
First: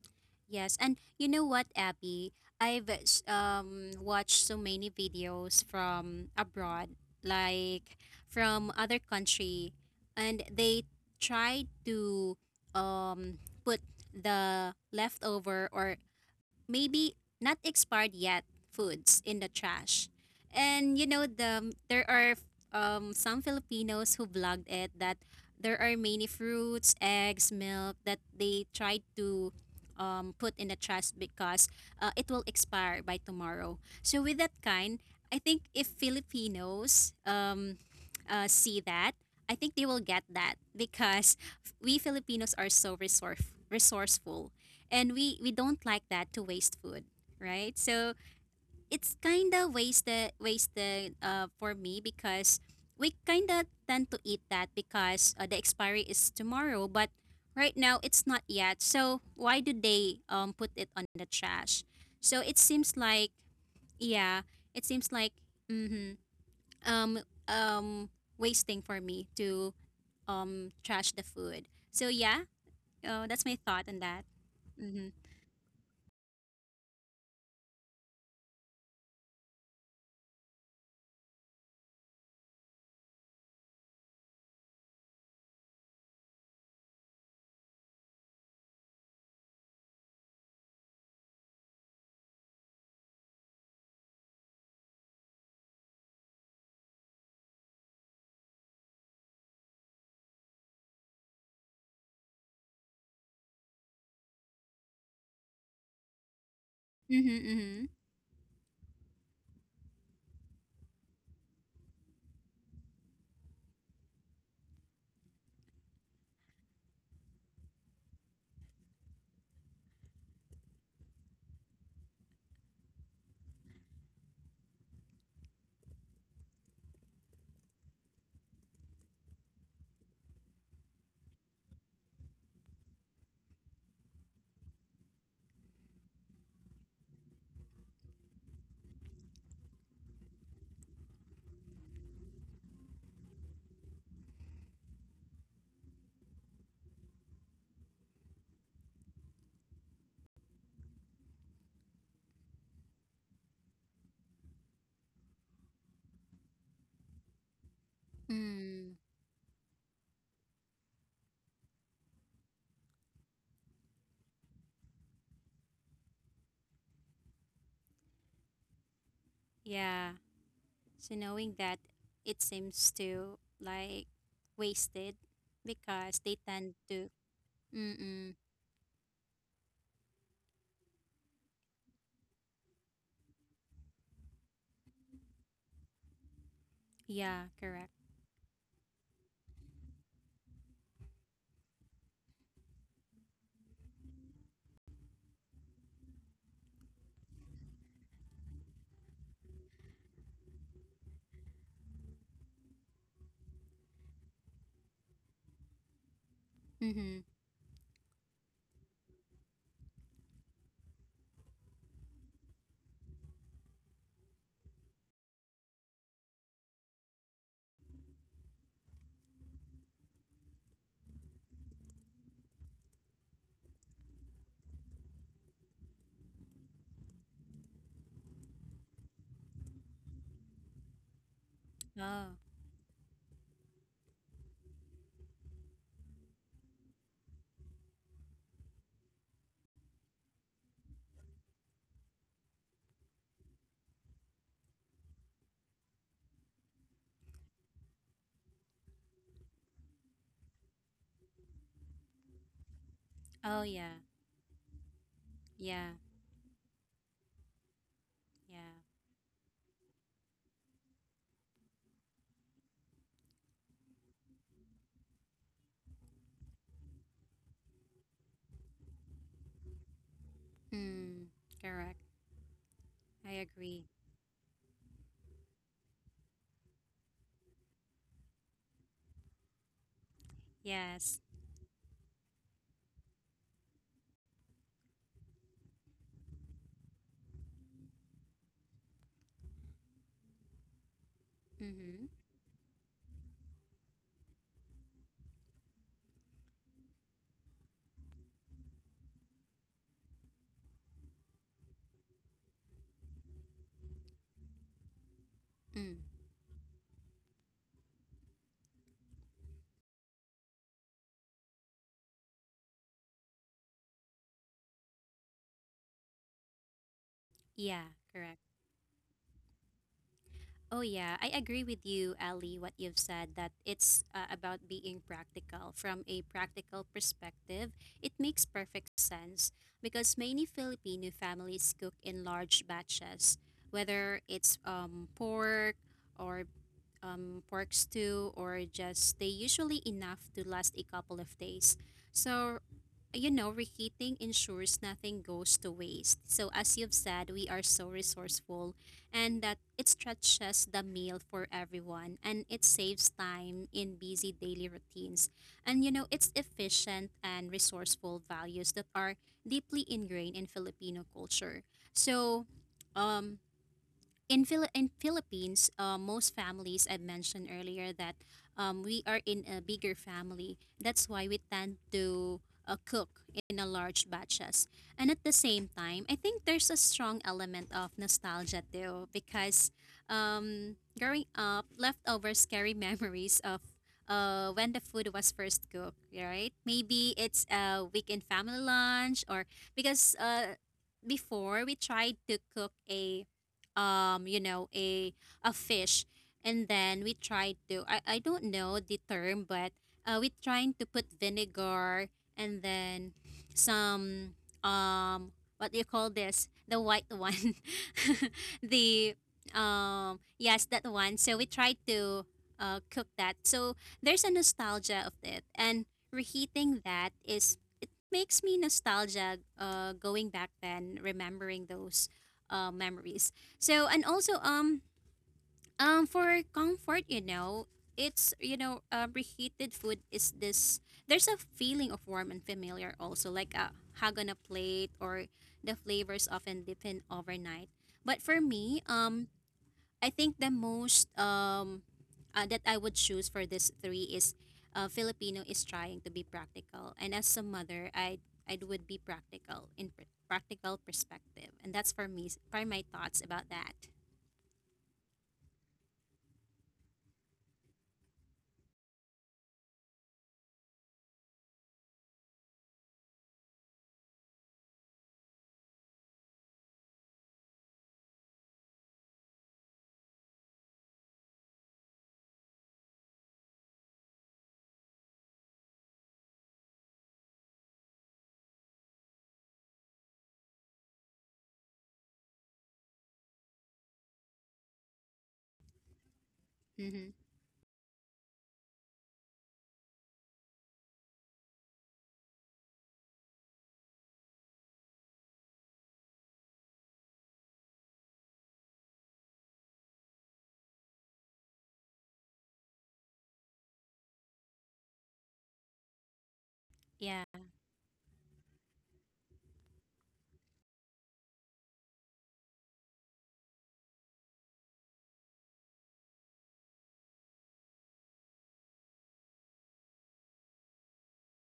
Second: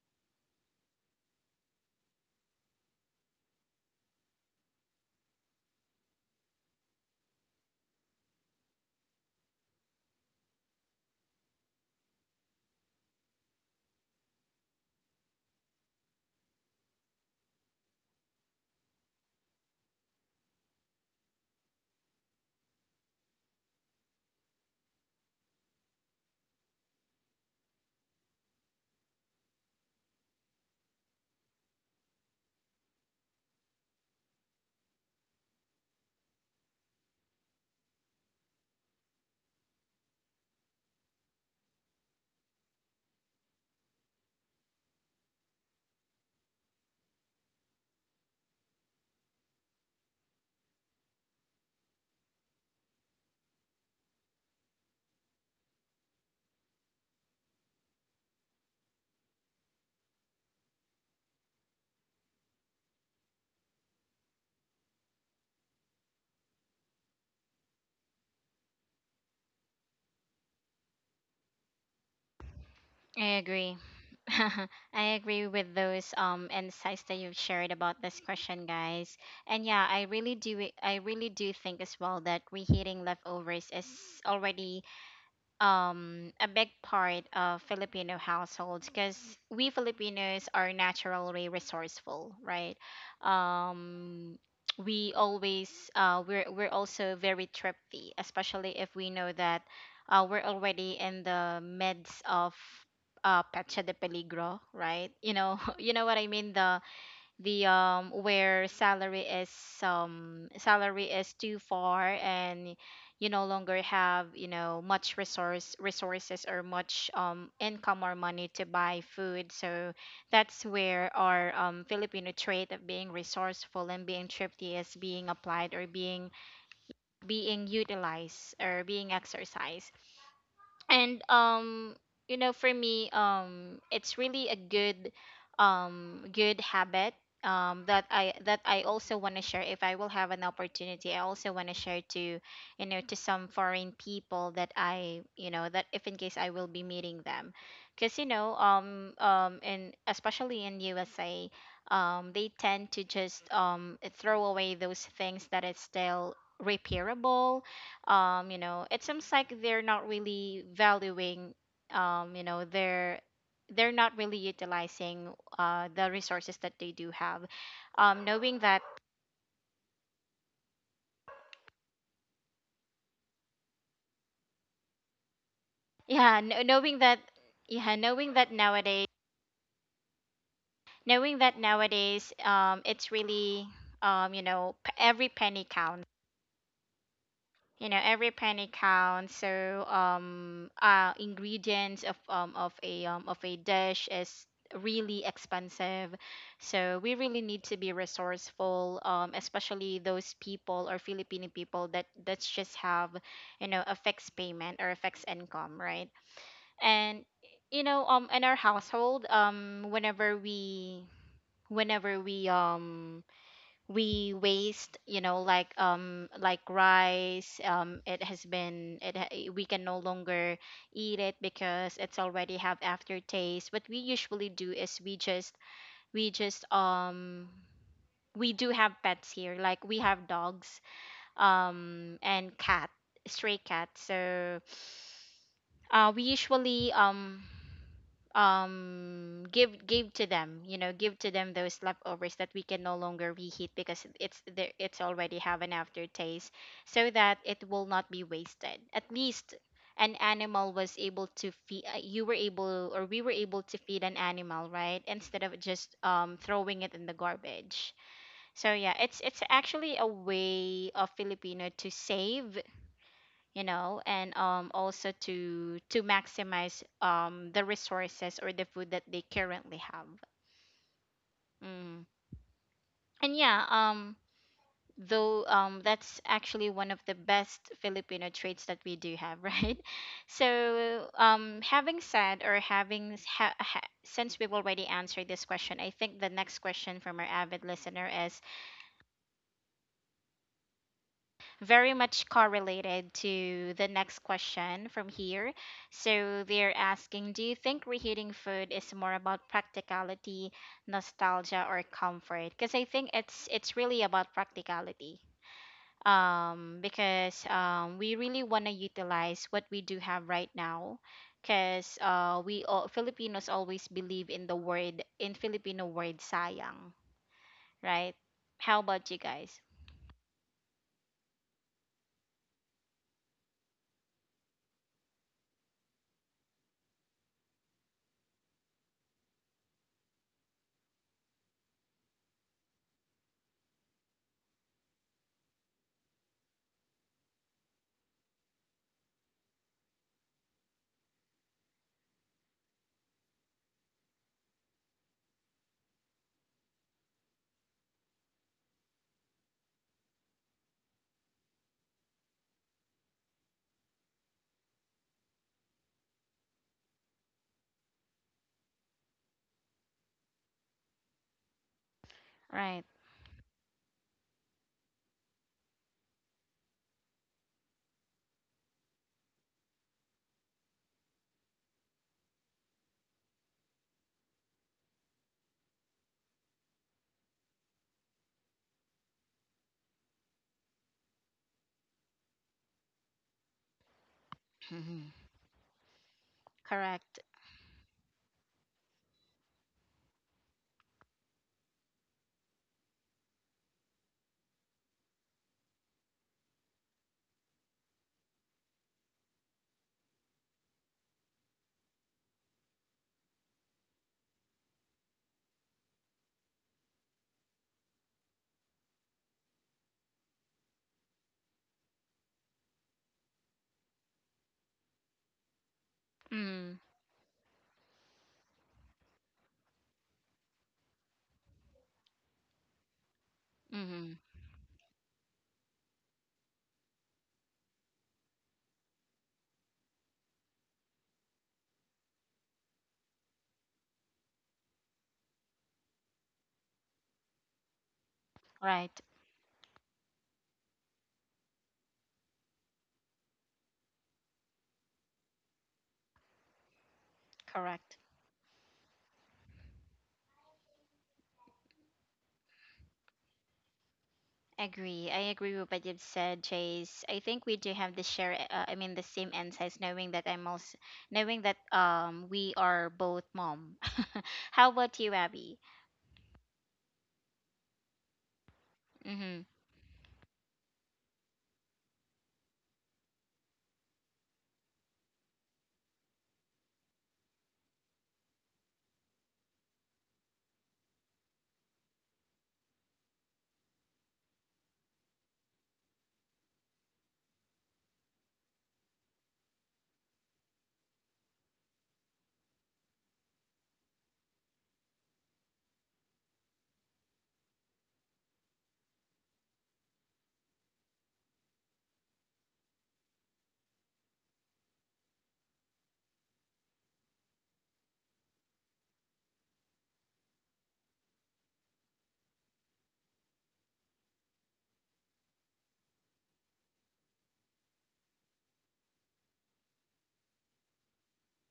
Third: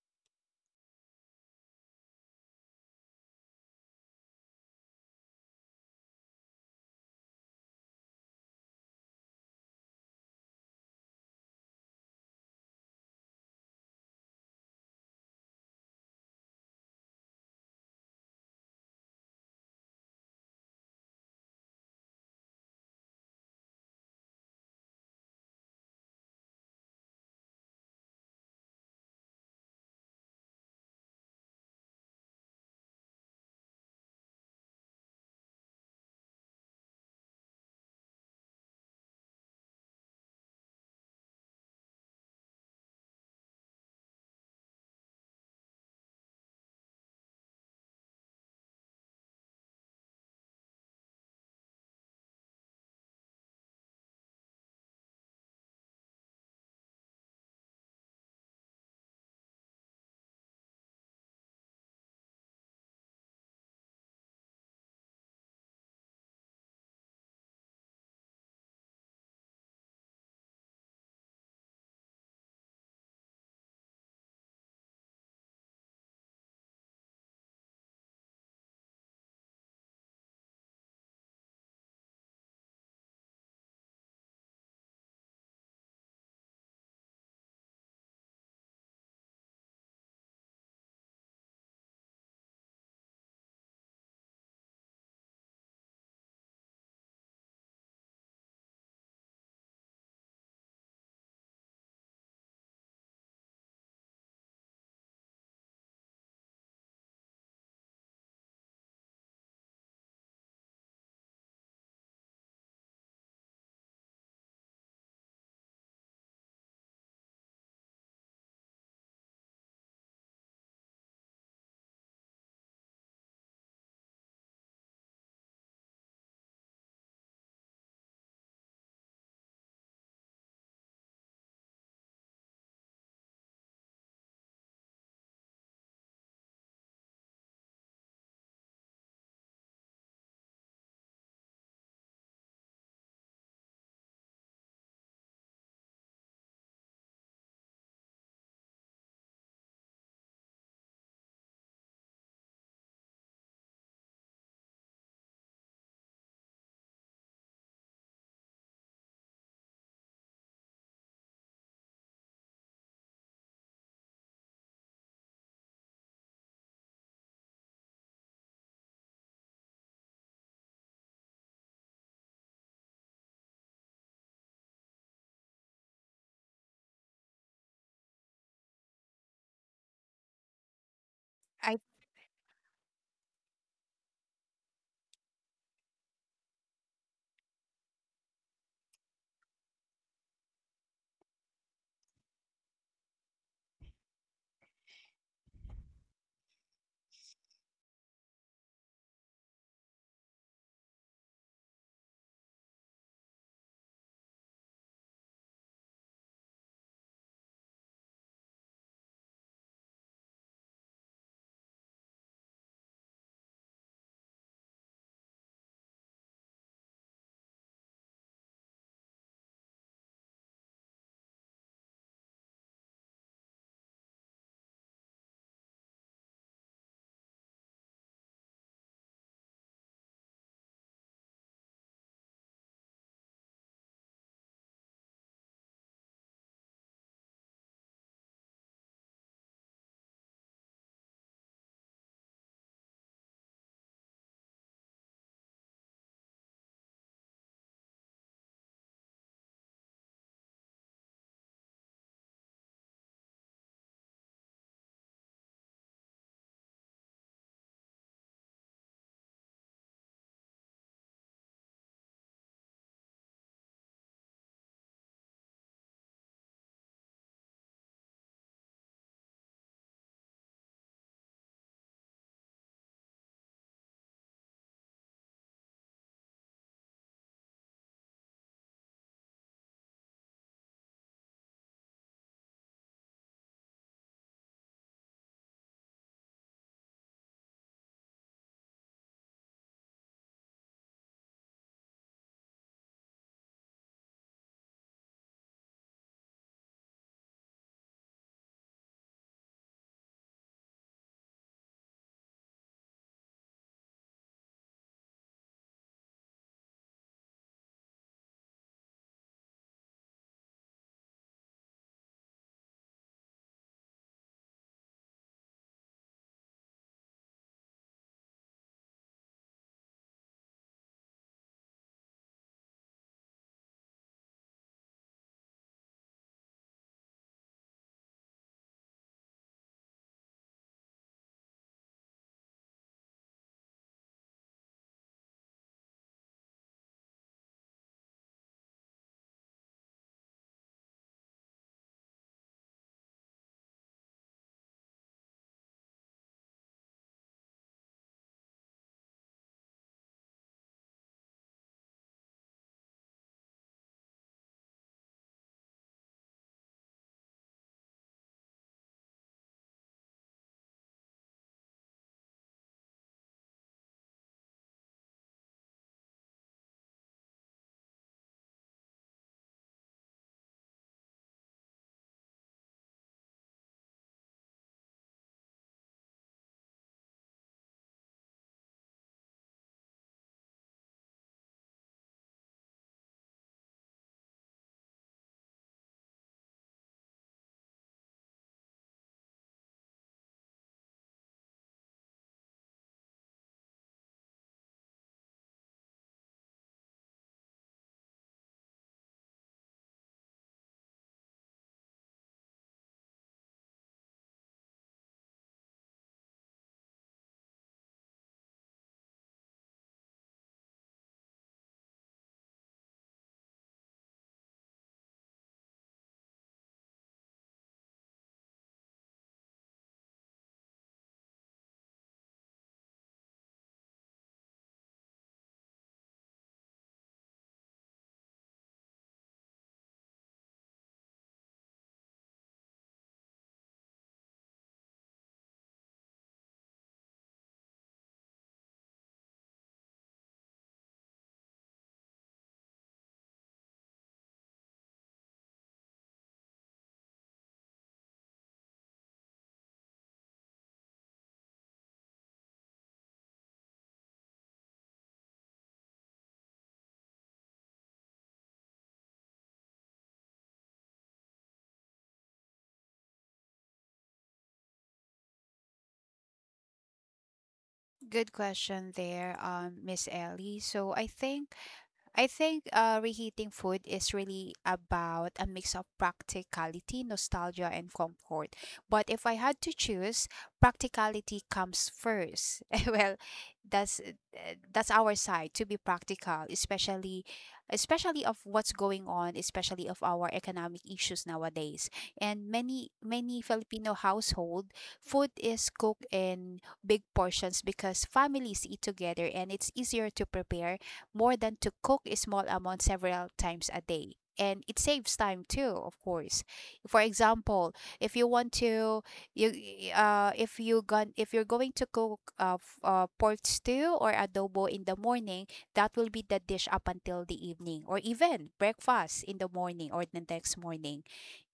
Speaker 2: Yes. And you know what, Abby? I've watched so many videos from abroad, like from other country, and they try to um put the leftover or maybe not expired yet foods in the trash. And you know there are some Filipinos who vlogged it that there are many fruits, eggs, milk that they tried to put in the trash because it will expire by tomorrow. So with that kind, I think if Filipinos see that, I think they will get that because we Filipinos are so resourceful and we don't like that to waste food, right? So it's kind of wasted for me because we kind of tend to eat that because the expiry is tomorrow but right now it's not yet, so why do they put it on the trash? So it seems like yeah it seems like mm-hmm, um um wasting for me to trash the food. So yeah
Speaker 1: I
Speaker 2: that's my
Speaker 1: agree
Speaker 2: thought on that. Mm-hmm.
Speaker 1: I agree with those insights that you've shared about this question, guys. And yeah, I really do think as well that reheating leftovers is already, um, a big part of Filipino households because we Filipinos are naturally resourceful, right? Um, we always, we're also very thrifty, especially if we know that, we're already in the midst of, Pecha de Peligro, right? You know, you know what I mean. The
Speaker 2: Mm-hmm,
Speaker 1: the
Speaker 2: mm-hmm.
Speaker 1: um where salary is, salary is too far and you no longer have, you know, much resources or much, um, income or money to buy food. So that's where our, um, Filipino trait of being resourceful and being thrifty is being applied or being utilized or being exercised. And, um, you know, for me, um, it's really a good, good habit, um, that I that I also want to share. If I will have an opportunity, I also want to share to, you know, to some foreign people that I, you know, that if in case I will be meeting them. Because you know, and especially in USA, um, they tend to just, um, throw away those things that is still repairable. Um, you know,
Speaker 2: Mm,
Speaker 1: it seems like they're not really valuing, you know, they're not really utilizing, uh, the resources that they do have, um, knowing that,
Speaker 2: yeah. So knowing that it seems to like wasted because they
Speaker 1: yeah kn-
Speaker 2: tend
Speaker 1: knowing
Speaker 2: to.
Speaker 1: that yeah
Speaker 2: Mm-mm.
Speaker 1: knowing that nowadays,
Speaker 3: I
Speaker 1: um, it's really, you know, every penny counts.
Speaker 2: Yeah, correct.
Speaker 1: You know, every penny counts. So, ingredients of, of a dish is really expensive. So we really need to be resourceful, um, especially those people or Filipino people that that's just have, you know, a fixed payment or a fixed income, right?
Speaker 2: Mm-hmm.
Speaker 1: And you know, um, in our household, um, whenever we, whenever we um we waste, you know, like, um, like rice, um, it has been, we can no longer eat it because it's already have aftertaste, what we usually do is we just, we just um we do have pets here, like we have dogs, um,
Speaker 2: Oh,
Speaker 1: and cat, stray cat. So, uh, we usually, give to them, you know, give to them those leftovers that we can no longer reheat because it's already have an aftertaste, so that it will not be wasted. At least an animal was able to feed, you were able or we were
Speaker 2: oh
Speaker 1: able to
Speaker 2: yeah,
Speaker 1: feed an animal, right, instead of
Speaker 2: yeah,
Speaker 1: just, um, throwing it in the garbage. So
Speaker 2: yeah.
Speaker 1: yeah, it's actually a way of Filipino to save, you know, and, um, also to maximize, um, the resources or the food that they currently have.
Speaker 2: Mm, correct.
Speaker 1: mm.
Speaker 2: I
Speaker 1: And yeah,
Speaker 2: agree.
Speaker 1: um, though, um, that's actually one of the best Filipino traits that we do have, right? So,
Speaker 2: Yes.
Speaker 1: um, having said or having s- ha- ha- since we've already answered this question, I think the next question from our avid listener is very
Speaker 2: Mm-hmm.
Speaker 1: much correlated to the next question from here. So they're asking, do you think reheating food is more about practicality, nostalgia, or comfort? Because I think it's really about practicality.
Speaker 2: Mm,
Speaker 1: Because, we really want to utilize what we do have right now. Because, we all, Filipinos always believe in the word, in Filipino word, sayang,
Speaker 2: yeah,
Speaker 1: right?
Speaker 2: correct.
Speaker 1: How about you guys?
Speaker 2: Oh yeah, I agree with you, Ali. What you've said that it's about being practical from a practical perspective. It makes perfect sense because many Filipino families cook in large batches, whether it's or pork stew or just they usually enough to last a couple of days. So you know, reheating ensures nothing goes to waste. So, as you've said, we are so resourceful and that it stretches the meal for everyone and it saves time in busy daily routines. And, you know, it's efficient and resourceful values that are deeply ingrained in Filipino culture. So,
Speaker 1: Right.
Speaker 2: um, in Philippines, most families I mentioned earlier that we are in a bigger family. That's why we tend to cook in a large batches. And at the same time, I think there's a strong element of nostalgia too because growing up, leftovers carry memories of when the food
Speaker 1: Mhm.
Speaker 2: was first cooked, right? Maybe
Speaker 1: Correct.
Speaker 2: it's a weekend family lunch or because before we tried to cook a um you know a a fish. And then we tried to I don't know the term but we trying to put vinegar, and then some, um what do you call this, the white one, the, yes, that one. So we tried to cook that. So there's a nostalgia of it, and
Speaker 1: Mm.
Speaker 2: reheating that is makes me nostalgia going back then, remembering those memories. So, and
Speaker 1: Mm-hmm.
Speaker 2: also, for comfort, reheated food is this, there's a feeling of warm and familiar also, like a hug on a plate, or the flavors often deepen overnight. But for me,
Speaker 1: Right.
Speaker 2: I think the most that I would choose for this three is Filipino is trying to be practical, and as a mother,
Speaker 1: Correct.
Speaker 2: I would be practical in practical perspective, and that's for me for my thoughts about that.
Speaker 1: Agree. I agree with what you've said, Chase. I think we do have the share. I mean, the same insights. Knowing that I'm also knowing that, um, we are both mom. How about you, Abby?
Speaker 3: Good question there,
Speaker 1: Mm-hmm.
Speaker 3: Miss Ellie. So I think reheating food is really about a mix of practicality, nostalgia, and comfort. But if I had to choose, practicality comes first. Well, that's our side to be practical,
Speaker 2: Mm-hmm.
Speaker 3: especially of what's going on, especially of our economic issues nowadays. And many Filipino household, food is cooked in big portions because families eat together, and it's easier to prepare more than to cook a small amount several times a day. And it saves time too, of course. For
Speaker 2: Yeah.
Speaker 3: example, if you want to, you if you gon if you're going to cook pork stew or adobo in the morning, that will be the dish up until the evening or even breakfast in the morning or the next morning.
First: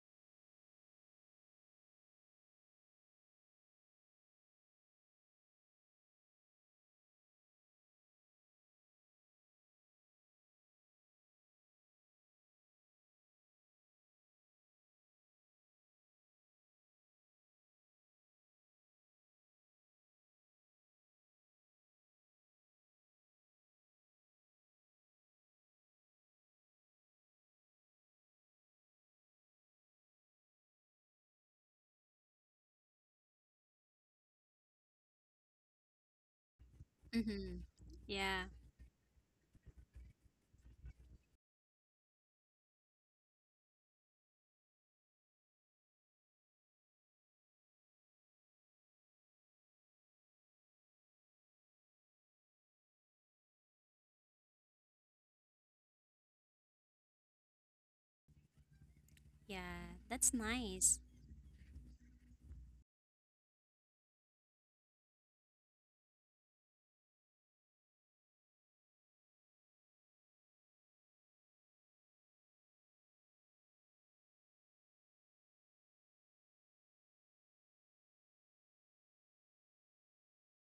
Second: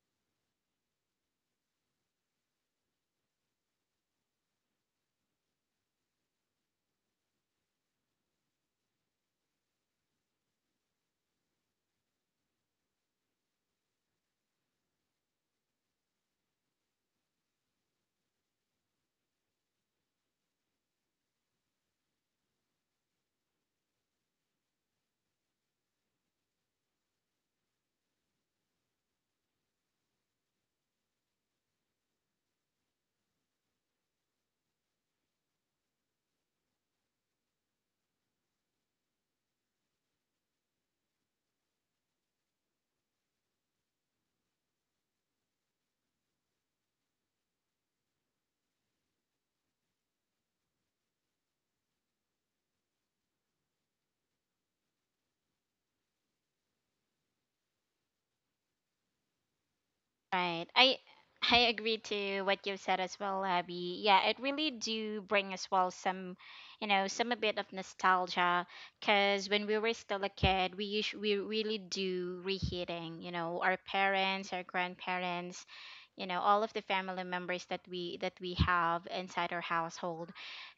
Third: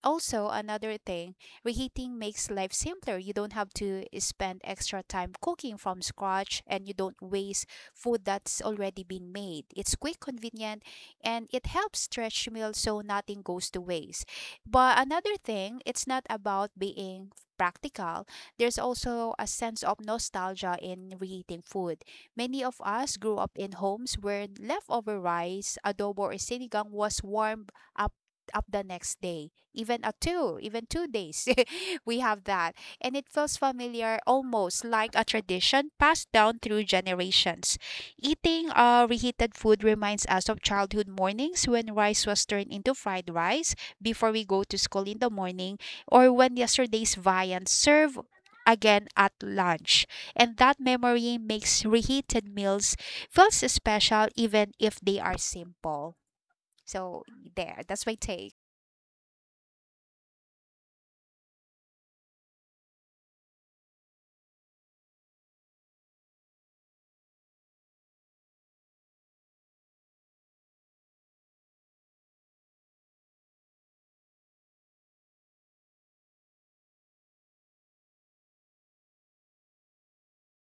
Speaker 3: Also, another thing, reheating makes life simpler. You don't have to spend extra time cooking from scratch and you don't waste food that's already been made. It's quick, convenient, and it helps stretch meals so nothing goes to waste. But another thing, it's not about being practical. There's also a sense of nostalgia in reheating food. Many of us grew up in homes where leftover rice, adobo, or sinigang was warmed up up the next day, even two days. We have that. And it feels familiar, almost like a tradition passed down through
Speaker 2: Mm-hmm.
Speaker 3: generations.
Speaker 2: Yeah.
Speaker 3: Eating reheated food reminds us of childhood mornings when rice was turned into fried rice before we go to school in the morning, or when yesterday's viand served again at lunch. And that memory makes reheated meals feels special even if they are simple. So there, that's my take.
Speaker 2: Yeah. That's
Speaker 1: Right.
Speaker 2: nice.
Speaker 1: I agree to what you said as well, Abby. Yeah, it really do bring as well some, you know, some a bit of nostalgia. Cause when we were still a kid, we really do reheating. You know, our parents, our grandparents, you know, all of the family members that we have inside our household.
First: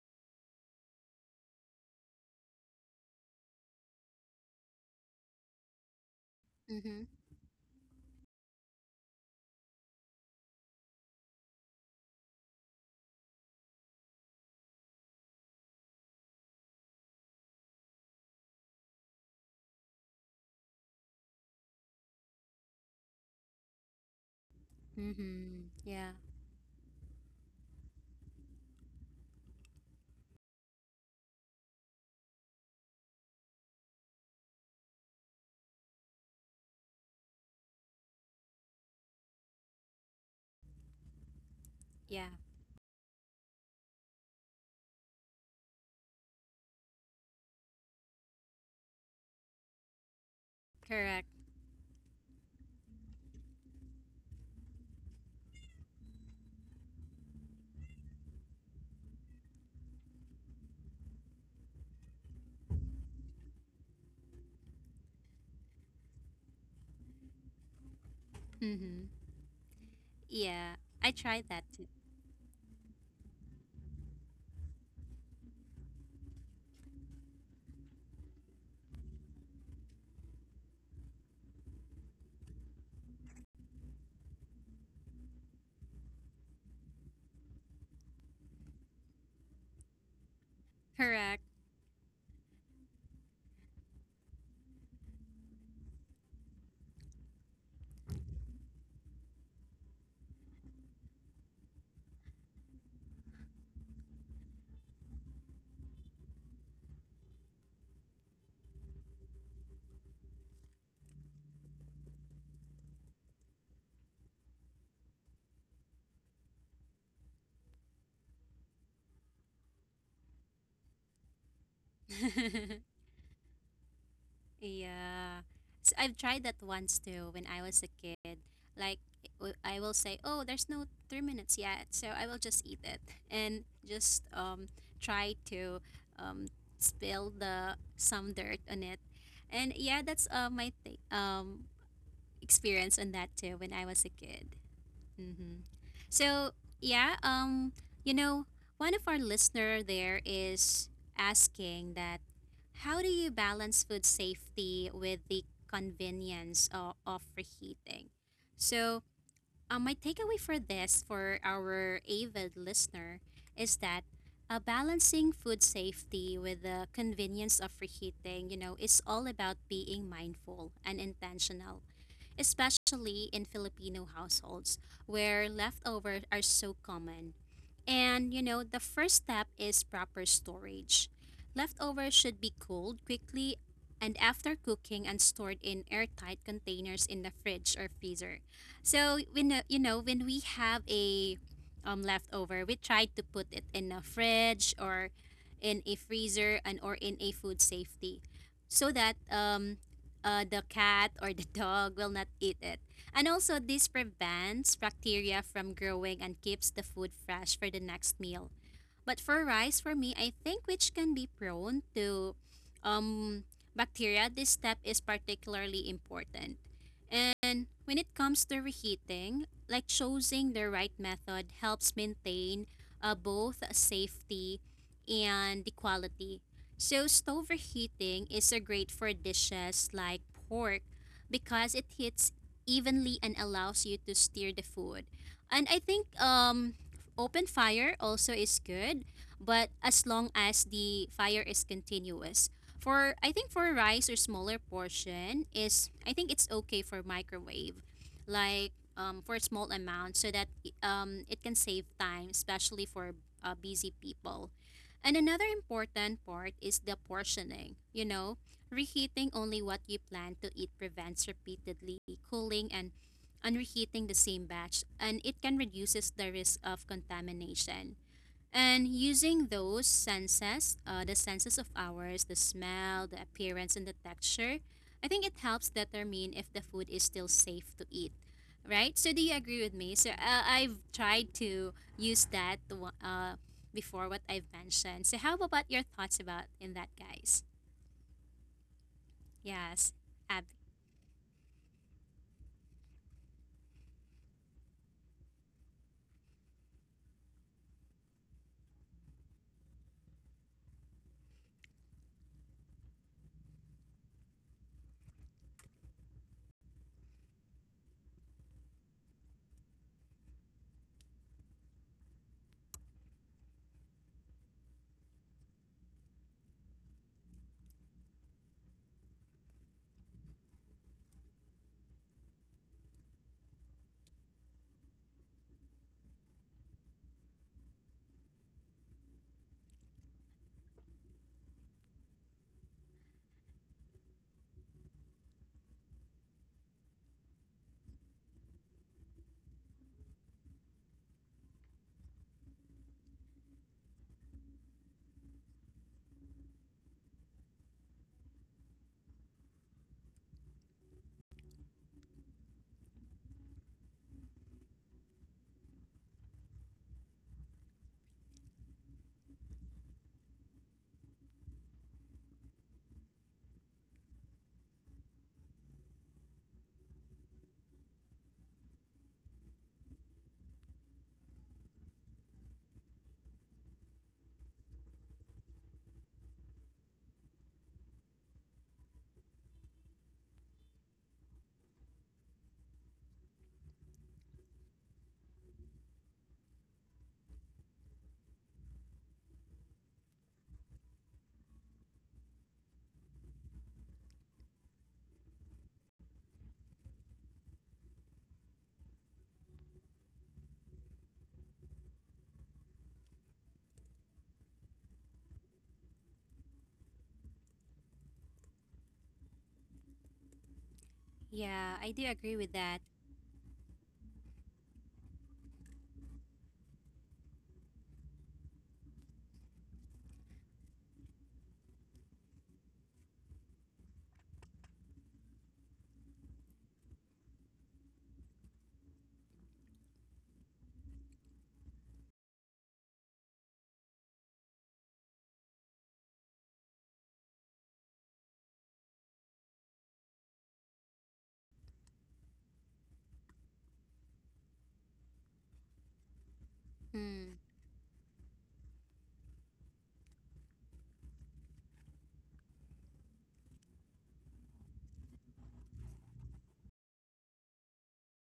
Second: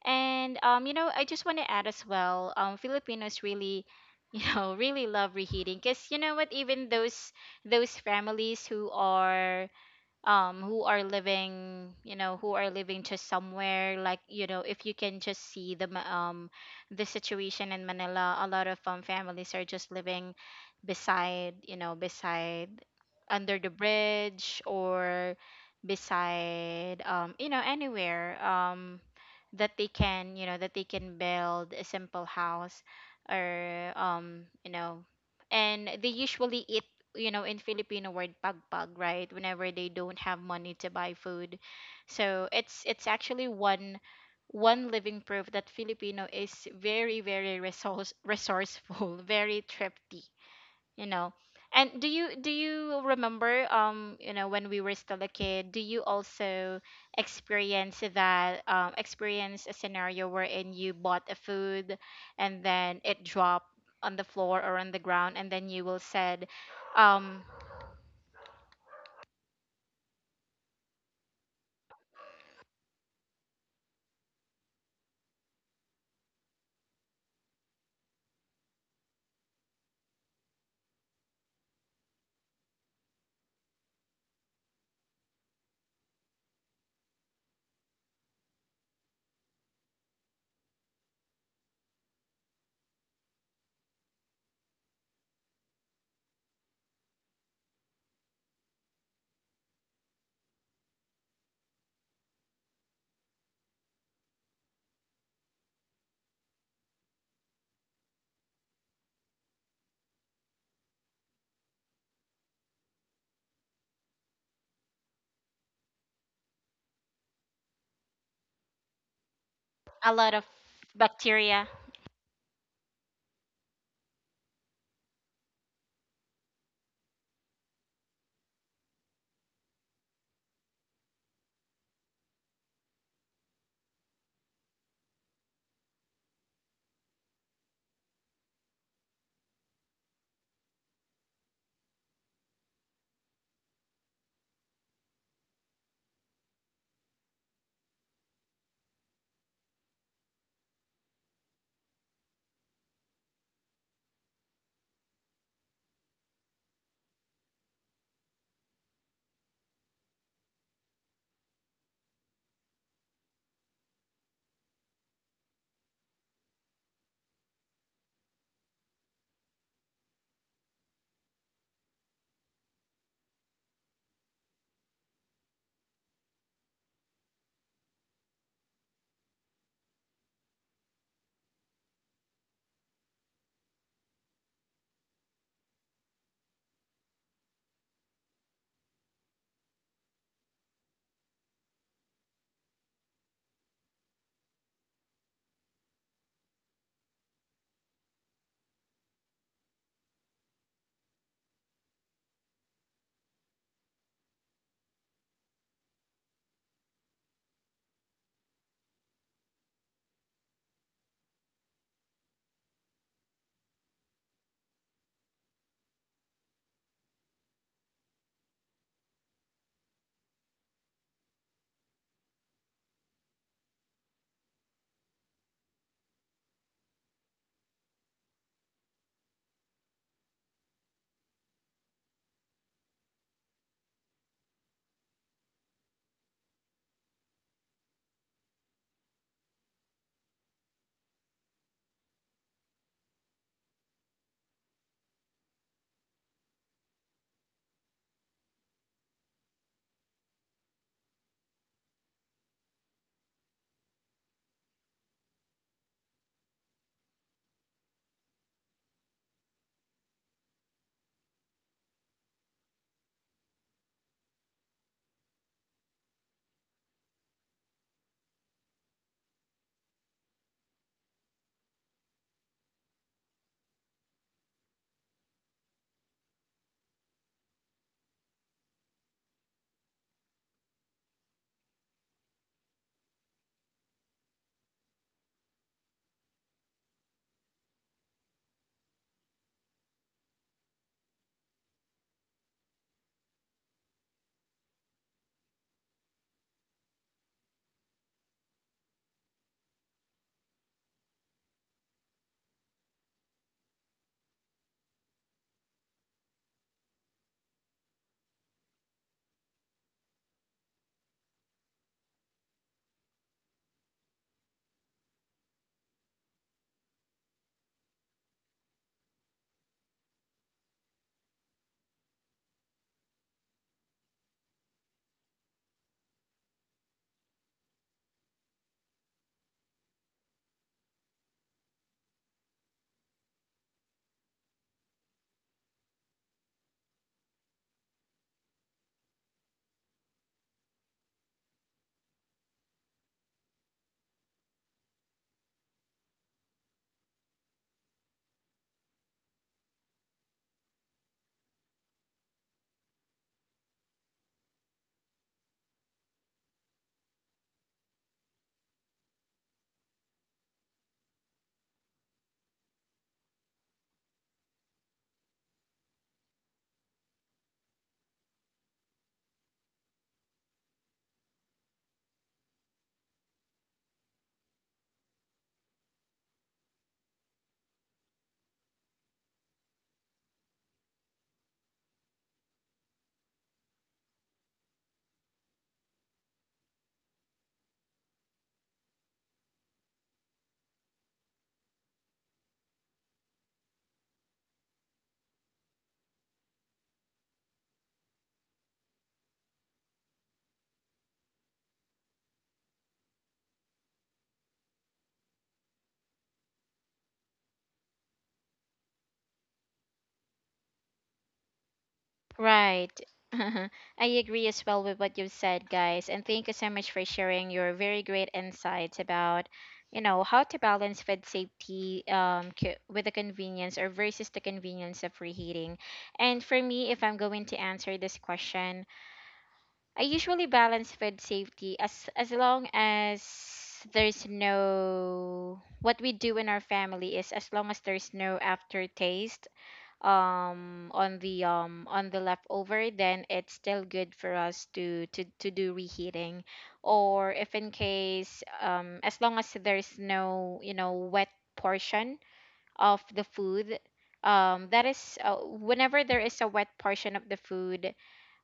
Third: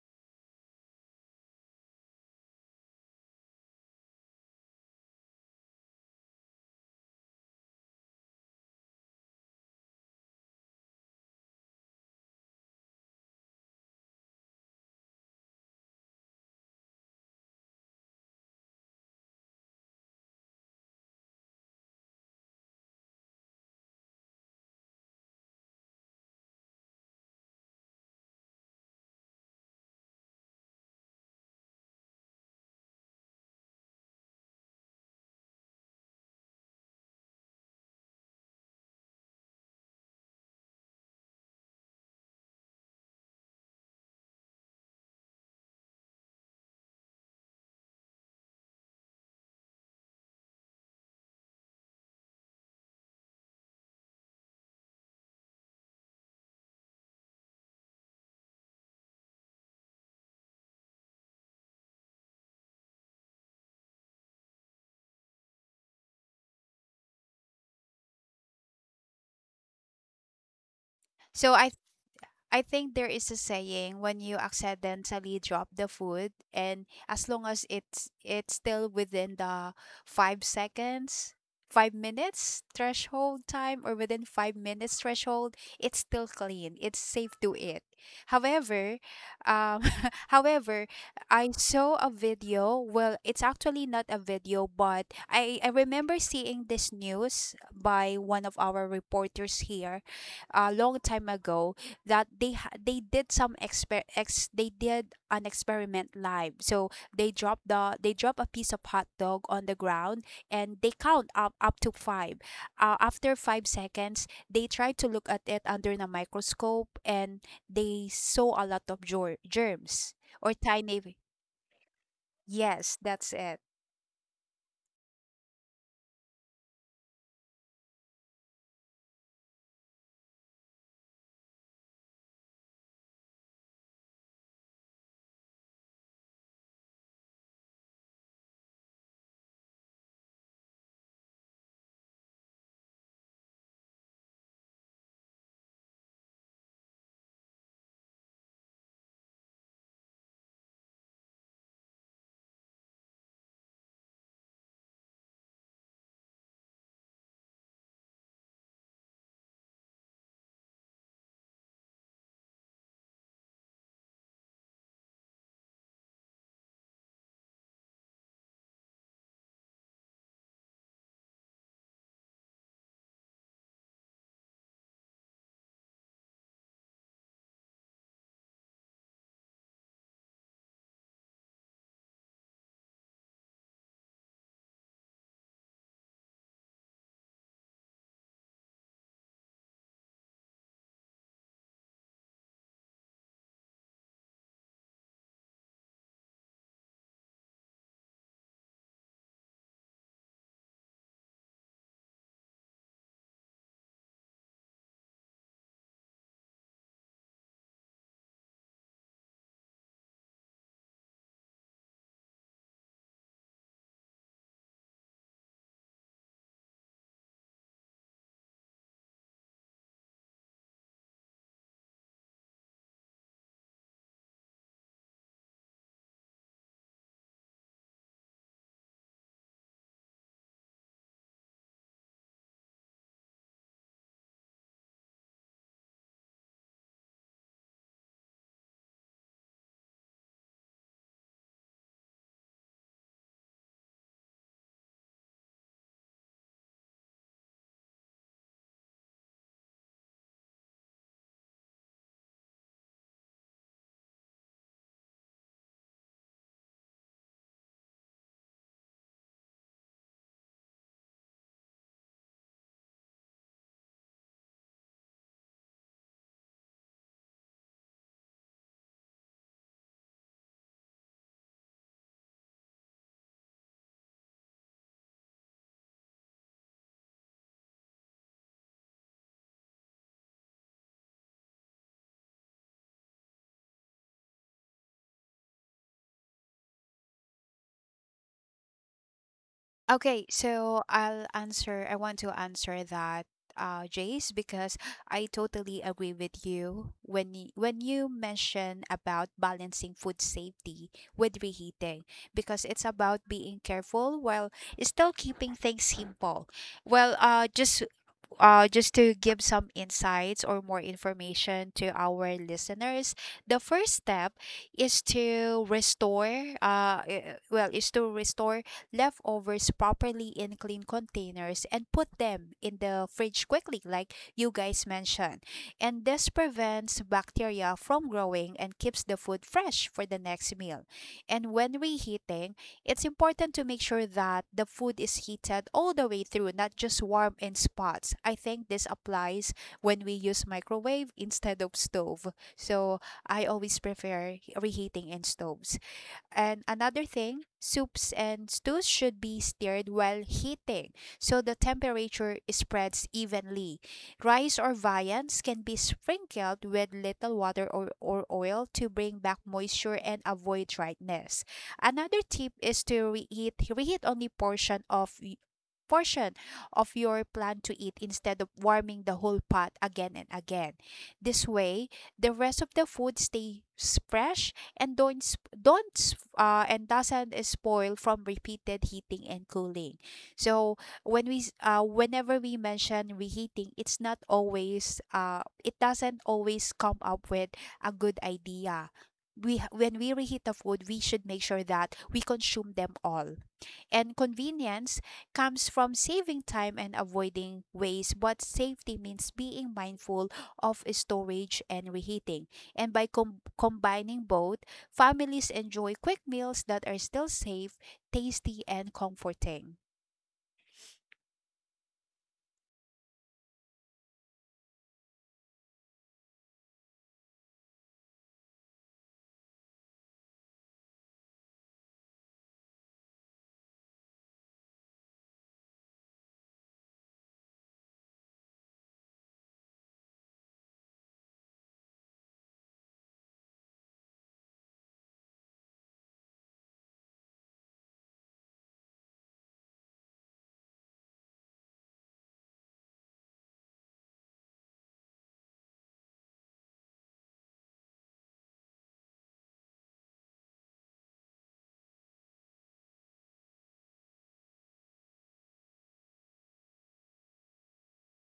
Speaker 1: And you know, I just want to add as well, Filipinos really, you know, really love reheating. Cause you know what, even
Speaker 2: Mm-hmm.
Speaker 1: those families who are, um, who are living, you know, who are living just somewhere, like, you know, if you can just see the, the situation in Manila, a lot of, um, families are just living beside, you know, beside under the bridge, or
Speaker 2: Mm-hmm. Yeah.
Speaker 1: beside, um, you know, anywhere, um, that they can, you know, that they can build a simple house, or, um, you know, and they usually eat, you know, in Filipino word pagpag, right? Whenever they don't have money to buy food.
Speaker 2: Yeah.
Speaker 1: So it's actually one living proof that Filipino is very, very resourceful, very thrifty, you
Speaker 2: Correct.
Speaker 1: know. And do you remember, um, you know, when we were still a kid, do you also experience that, experience a scenario wherein you bought a food and then it dropped on the floor or on the ground, and then you will said, um,
Speaker 2: Mm-hmm. Yeah. I tried
Speaker 3: So
Speaker 2: that
Speaker 3: I
Speaker 2: too.
Speaker 3: I think there is a saying when you accidentally drop the food and as long as it's still within the 5 seconds, 5 minutes threshold time or within 5 minutes threshold, it's still clean. It's safe to eat. However, um however,
Speaker 2: Correct.
Speaker 3: I saw a video, well, it's actually not a video, but I remember seeing this news by one of our reporters here a long time ago that they did some exper- ex they did an experiment live, so they drop a piece of hot dog on the ground and they count up to five. After 5 seconds, they tried to look at it under the microscope and they saw a lot of
Speaker 1: a
Speaker 3: germs
Speaker 1: lot of
Speaker 3: or tiny,
Speaker 1: bacteria.
Speaker 3: yes, that's it.
Speaker 2: Yeah. S I've tried that once too when I was a kid. Like, I will say, oh, there's no 3 minutes yet, so I will just eat it and just try to um, spill the some dirt on it. And yeah, that's my experience on that too when I was a kid. Mm-hmm. So yeah, you know, one of our listener there is asking that how do you balance food safety with the convenience of reheating? So my takeaway for this, for our avid listener, is that balancing food safety with the convenience of reheating, you know, is all about being mindful and intentional, especially in Filipino households where leftovers are so common. And you know, the first step is proper storage. Leftovers should be cooled quickly and after cooking and stored in airtight containers in the fridge or freezer. So when you know, when we have a leftover, we try to put it in a fridge or in a freezer and or in a food safety, so that the cat or the dog will not eat it. And also, this prevents bacteria from growing and keeps the food fresh for the next meal. But for rice, for me, I think, which can be prone to um, bacteria, this step is particularly important. And when it comes to reheating, like choosing the right method helps maintain both safety and the quality. So stove reheating is a great for dishes like pork because it heats evenly and allows you to steer the food. And I think open fire also is good, but as long as the fire is continuous. For I think for rice or smaller portion is I think it's okay for microwave, like for small amount so that it can save time, especially for busy people. And another important part is the portioning. You know, reheating only what you plan to eat prevents repeatedly cooling and reheating the same batch, and it can reduces the risk of contamination. And using those senses, the senses of ours, the smell, the appearance, and the texture, I think it helps determine if the food is still safe to eat. Right? So, do you agree with me? So, I've tried to use that before what I've mentioned. So, how about your thoughts about in that, guys? Yes.
Speaker 3: Okay,
Speaker 2: Ab-
Speaker 3: so I'll answer. I want to answer that, Jace, because I totally agree with you when when you mention about balancing food safety with reheating, because it's about being careful while still keeping things simple. Well, just to give some insights or more information to our listeners, the first step is to restore leftovers properly in clean containers and put them in the fridge quickly, like you guys mentioned. And this prevents bacteria from growing and keeps the food fresh for the next meal. And when reheating, it's important to make sure that the food is heated all the way through, not just warm in spots. I think this applies when we use microwave instead of stove. So I always prefer reheating in stoves. And another thing, soups and stews should be stirred while heating so the temperature spreads evenly. Rice or viands can be sprinkled with little water or oil to bring back moisture and avoid dryness. Another tip is to reheat only portion of your plan to eat instead of warming the whole pot again and again. This way, the rest of the food stays fresh and don't sp- don't s- and doesn't spoil from repeated heating and cooling. So whenever we mention reheating, it's not always it doesn't always come up with a good idea. When we reheat the food, we should make sure that we consume them all. And convenience comes from saving time and avoiding waste, but safety means being mindful of storage and reheating. And by combining both, families enjoy quick meals that are still safe, tasty, and comforting.
Speaker 2: yeah, I do agree with that.
Speaker 1: Right. I agree as well with what you've said, guys. And thank you so much for sharing your very great insights about, you know, how to balance food safety, with the convenience or versus the convenience of reheating. And for me, if I'm going to answer this question, I usually balance food safety as long as there's no, what we do in our family is as long as there's no aftertaste, um, on the, on the leftover, then it's still good for us to to do reheating. Or
Speaker 2: Mm.
Speaker 1: if in case, um, as long as there's no, you know, wet portion of the food, that is whenever there is a wet portion of the food,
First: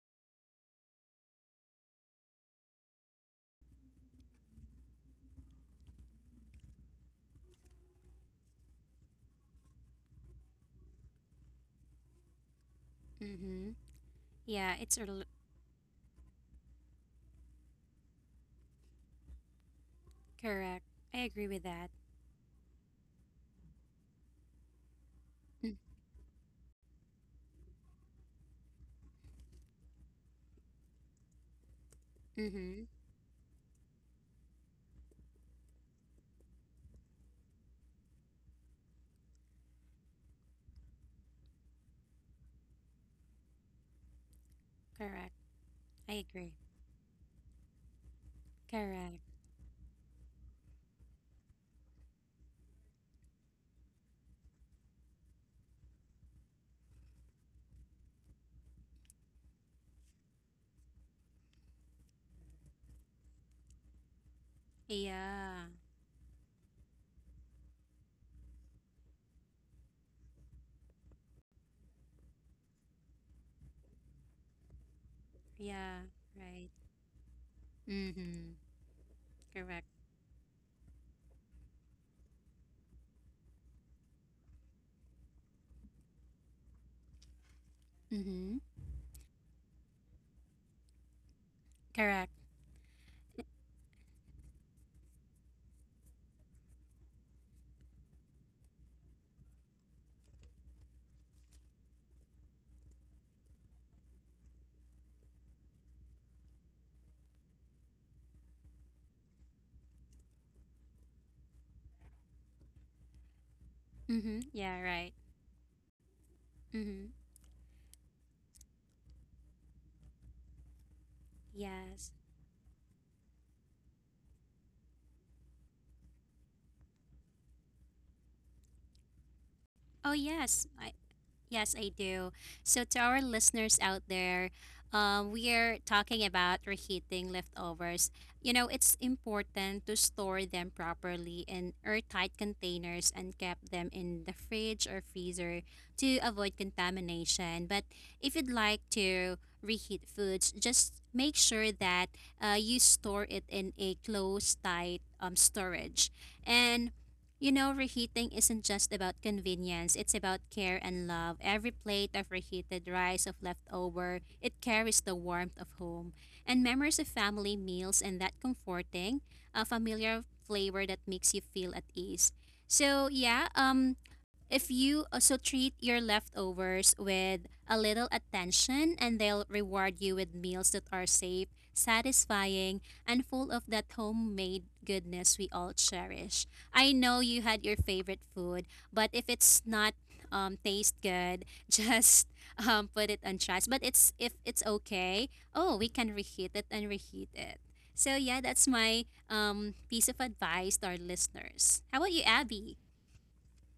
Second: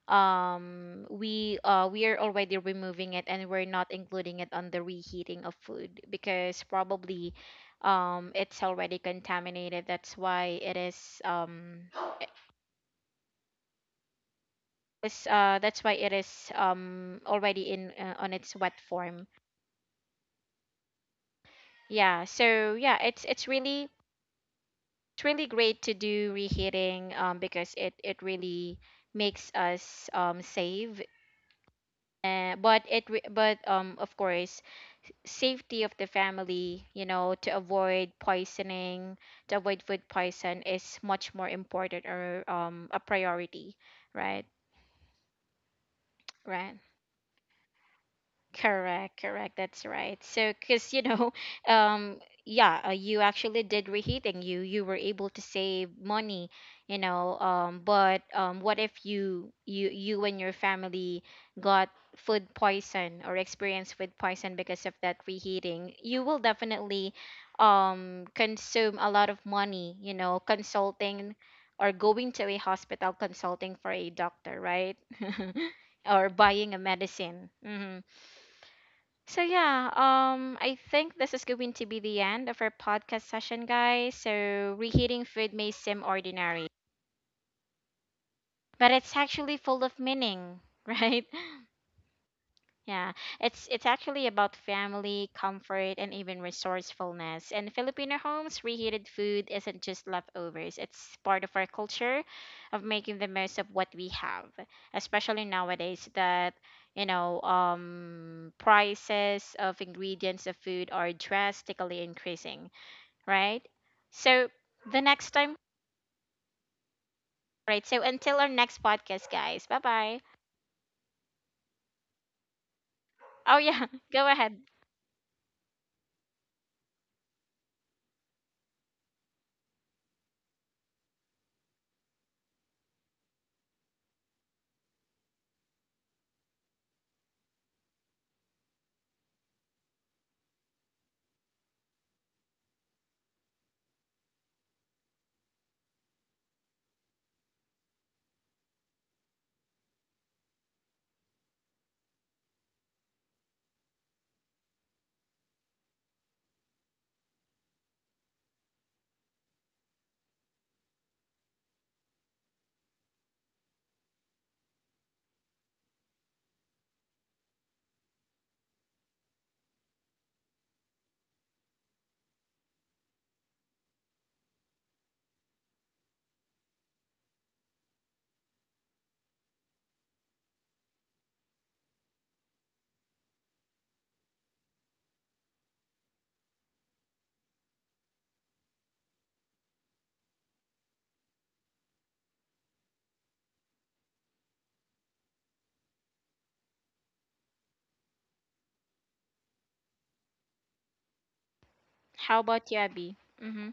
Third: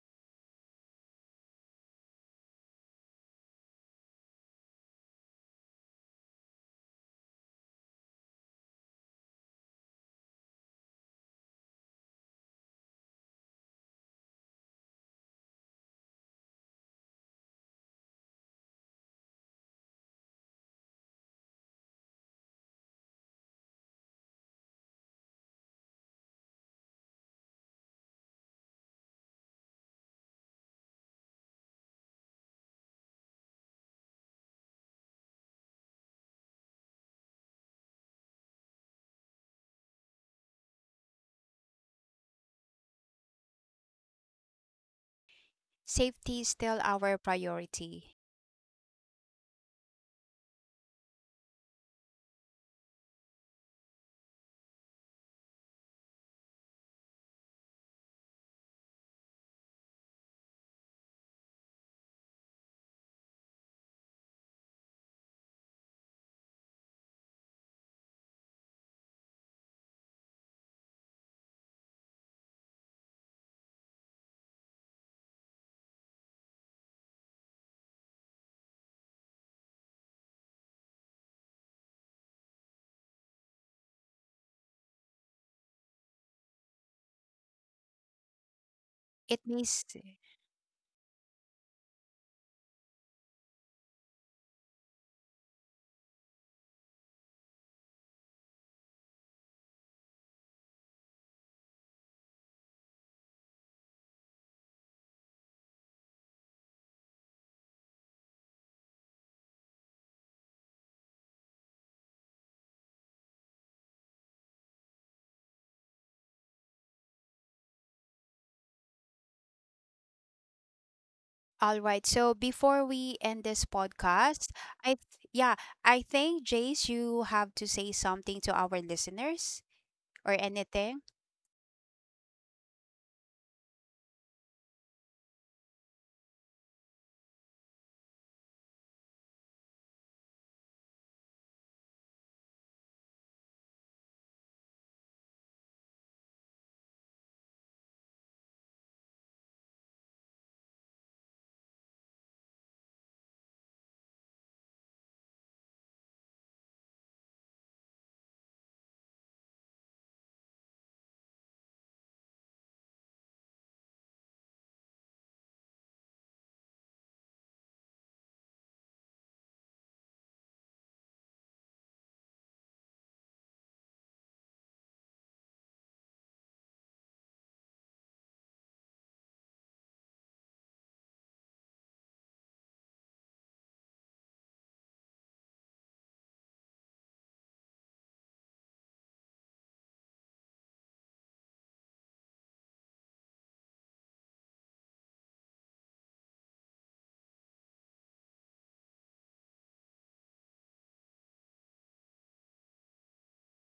Speaker 1: um, we, we are already removing it, and we're not including it on the reheating of food, because probably, um, it's already contaminated, that's why it is,
Speaker 2: Mm-hmm. Yeah, it's a
Speaker 1: was that's why it is, um, already in, on its wet form.
Speaker 2: Correct. I agree with that.
Speaker 1: Yeah, so yeah, it's really, it's really great to do reheating, um, because it really makes us, um, save,
Speaker 2: Mm-hmm.
Speaker 1: but um, of course, safety of the family, you know, to avoid poisoning, to avoid food poison, is much more important or, um, a priority, right?
Speaker 2: Correct. I
Speaker 3: Safety is
Speaker 2: agree.
Speaker 1: Right.
Speaker 3: still our priority.
Speaker 2: Correct.
Speaker 1: Correct, correct. That's right. So, because you know, um, yeah, you actually did reheating. you were able to save money, you know. But what if you you and your family got food poison or experienced food poison because of that
Speaker 2: Yeah.
Speaker 1: reheating? You will definitely, um, consume a lot of money, you know, consulting or going to a hospital, consulting for a doctor, right?
Speaker 2: Yeah.
Speaker 1: Or
Speaker 2: Right.
Speaker 1: buying a medicine.
Speaker 2: Mm-hmm.
Speaker 1: So
Speaker 2: Correct.
Speaker 1: yeah, um, I think this is going to be the end of our podcast session, guys. So reheating food may seem ordinary,
Speaker 2: Mm-hmm.
Speaker 1: but it's
Speaker 3: It
Speaker 1: actually full
Speaker 3: means
Speaker 1: of meaning, right?
Speaker 2: Correct.
Speaker 1: Yeah, it's actually about family, comfort, and even resourcefulness. And Filipino homes, reheated food isn't just leftovers. It's part of our culture of making the most of what we have, especially nowadays that, you know, um, prices of ingredients of food are drastically increasing, right?
Speaker 2: Mm-hmm.
Speaker 1: So
Speaker 2: Yeah,
Speaker 1: the
Speaker 2: right.
Speaker 1: next time,
Speaker 2: Mm-hmm.
Speaker 1: right? So until our next podcast, guys. Bye bye.
Speaker 3: all right.
Speaker 2: Yes.
Speaker 3: So before we end
Speaker 1: Oh
Speaker 3: this
Speaker 1: yeah, go
Speaker 3: podcast,
Speaker 1: ahead.
Speaker 3: yeah, I think Jace, you have to say something to our listeners
Speaker 2: Oh,
Speaker 3: or
Speaker 2: yes. I,
Speaker 3: anything.
Speaker 2: Yes, I do. So, to our listeners out there, we are talking about reheating leftovers. You know, it's important to store them properly in airtight containers and keep them in the fridge or freezer to avoid contamination. But if you'd like to reheat foods, just make sure that you store it in a closed, tight storage. And you know, reheating isn't just about convenience, it's about care and love. Every plate of reheated rice, of leftover, it carries the warmth of home and memories of family meals and that comforting, a familiar flavor that makes you feel at ease. So, yeah, if you also treat your leftovers with a little attention, and they'll reward you with meals that are safe, satisfying, and full of that homemade goodness we all cherish. I know you had your favorite food, but if it's not taste good, just put it on trash. But it's if it's okay, oh, we can reheat it and reheat it. So yeah, that's my piece of advice to our listeners. How about you,
Speaker 1: How about
Speaker 2: Abby?
Speaker 1: you, Abby? Mm-hmm.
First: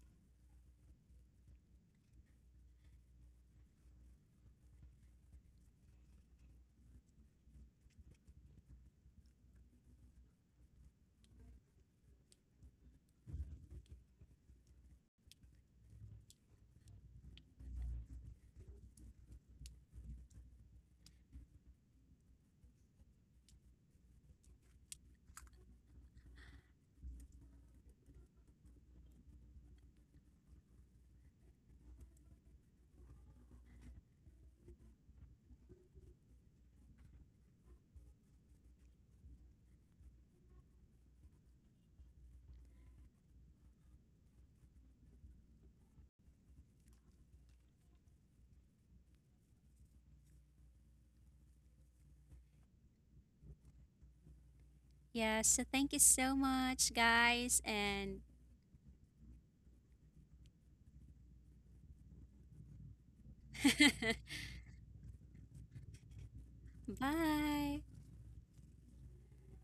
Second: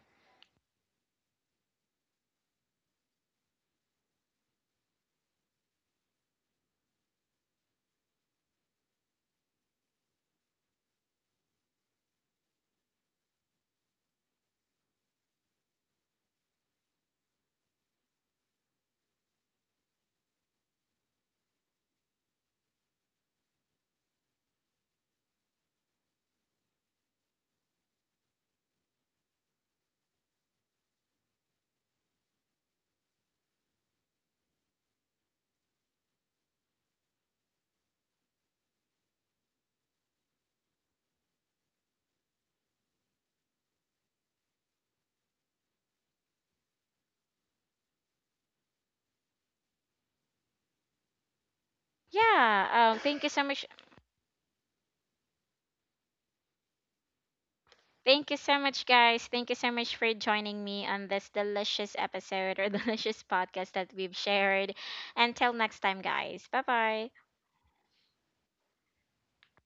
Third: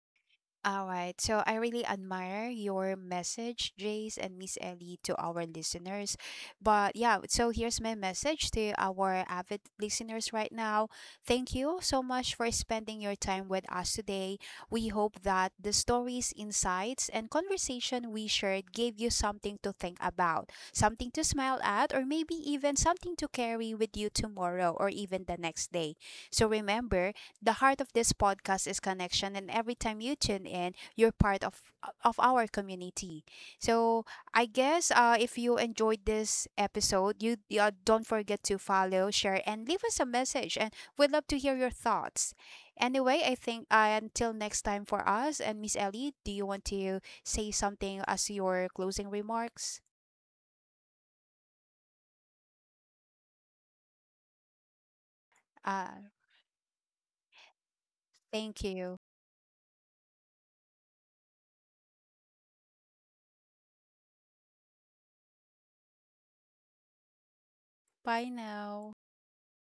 Speaker 3: All right. So I really admire your message, Jace and Miss Ellie, to our listeners. But yeah, so here's my message to our avid listeners right now. Thank you so much for spending your time with us today. We hope that the stories, insights, and conversation we shared gave you something to think about, something to smile at, or maybe even something to carry with you tomorrow or even the next day. So remember, the heart of this podcast is connection, and every time you tune in, you're part of our community. So I guess if you enjoyed this episode, you don't forget to follow, share, and leave us a message. And we'd love to hear your thoughts. Anyway, I think until next time for us and Miss Ellie, do you want to say something as your closing remarks?
Speaker 1: Yeah, thank you so much.
Speaker 2: Yeah. So
Speaker 3: Uh,
Speaker 2: thank you so much, guys, and
Speaker 1: Thank you so
Speaker 3: Thank
Speaker 1: much,
Speaker 3: you.
Speaker 1: guys. Thank you so much for joining me on this delicious episode or delicious podcast that we've shared. Until next time, guys. Bye bye.
Speaker 2: bye.
Speaker 3: Bye now.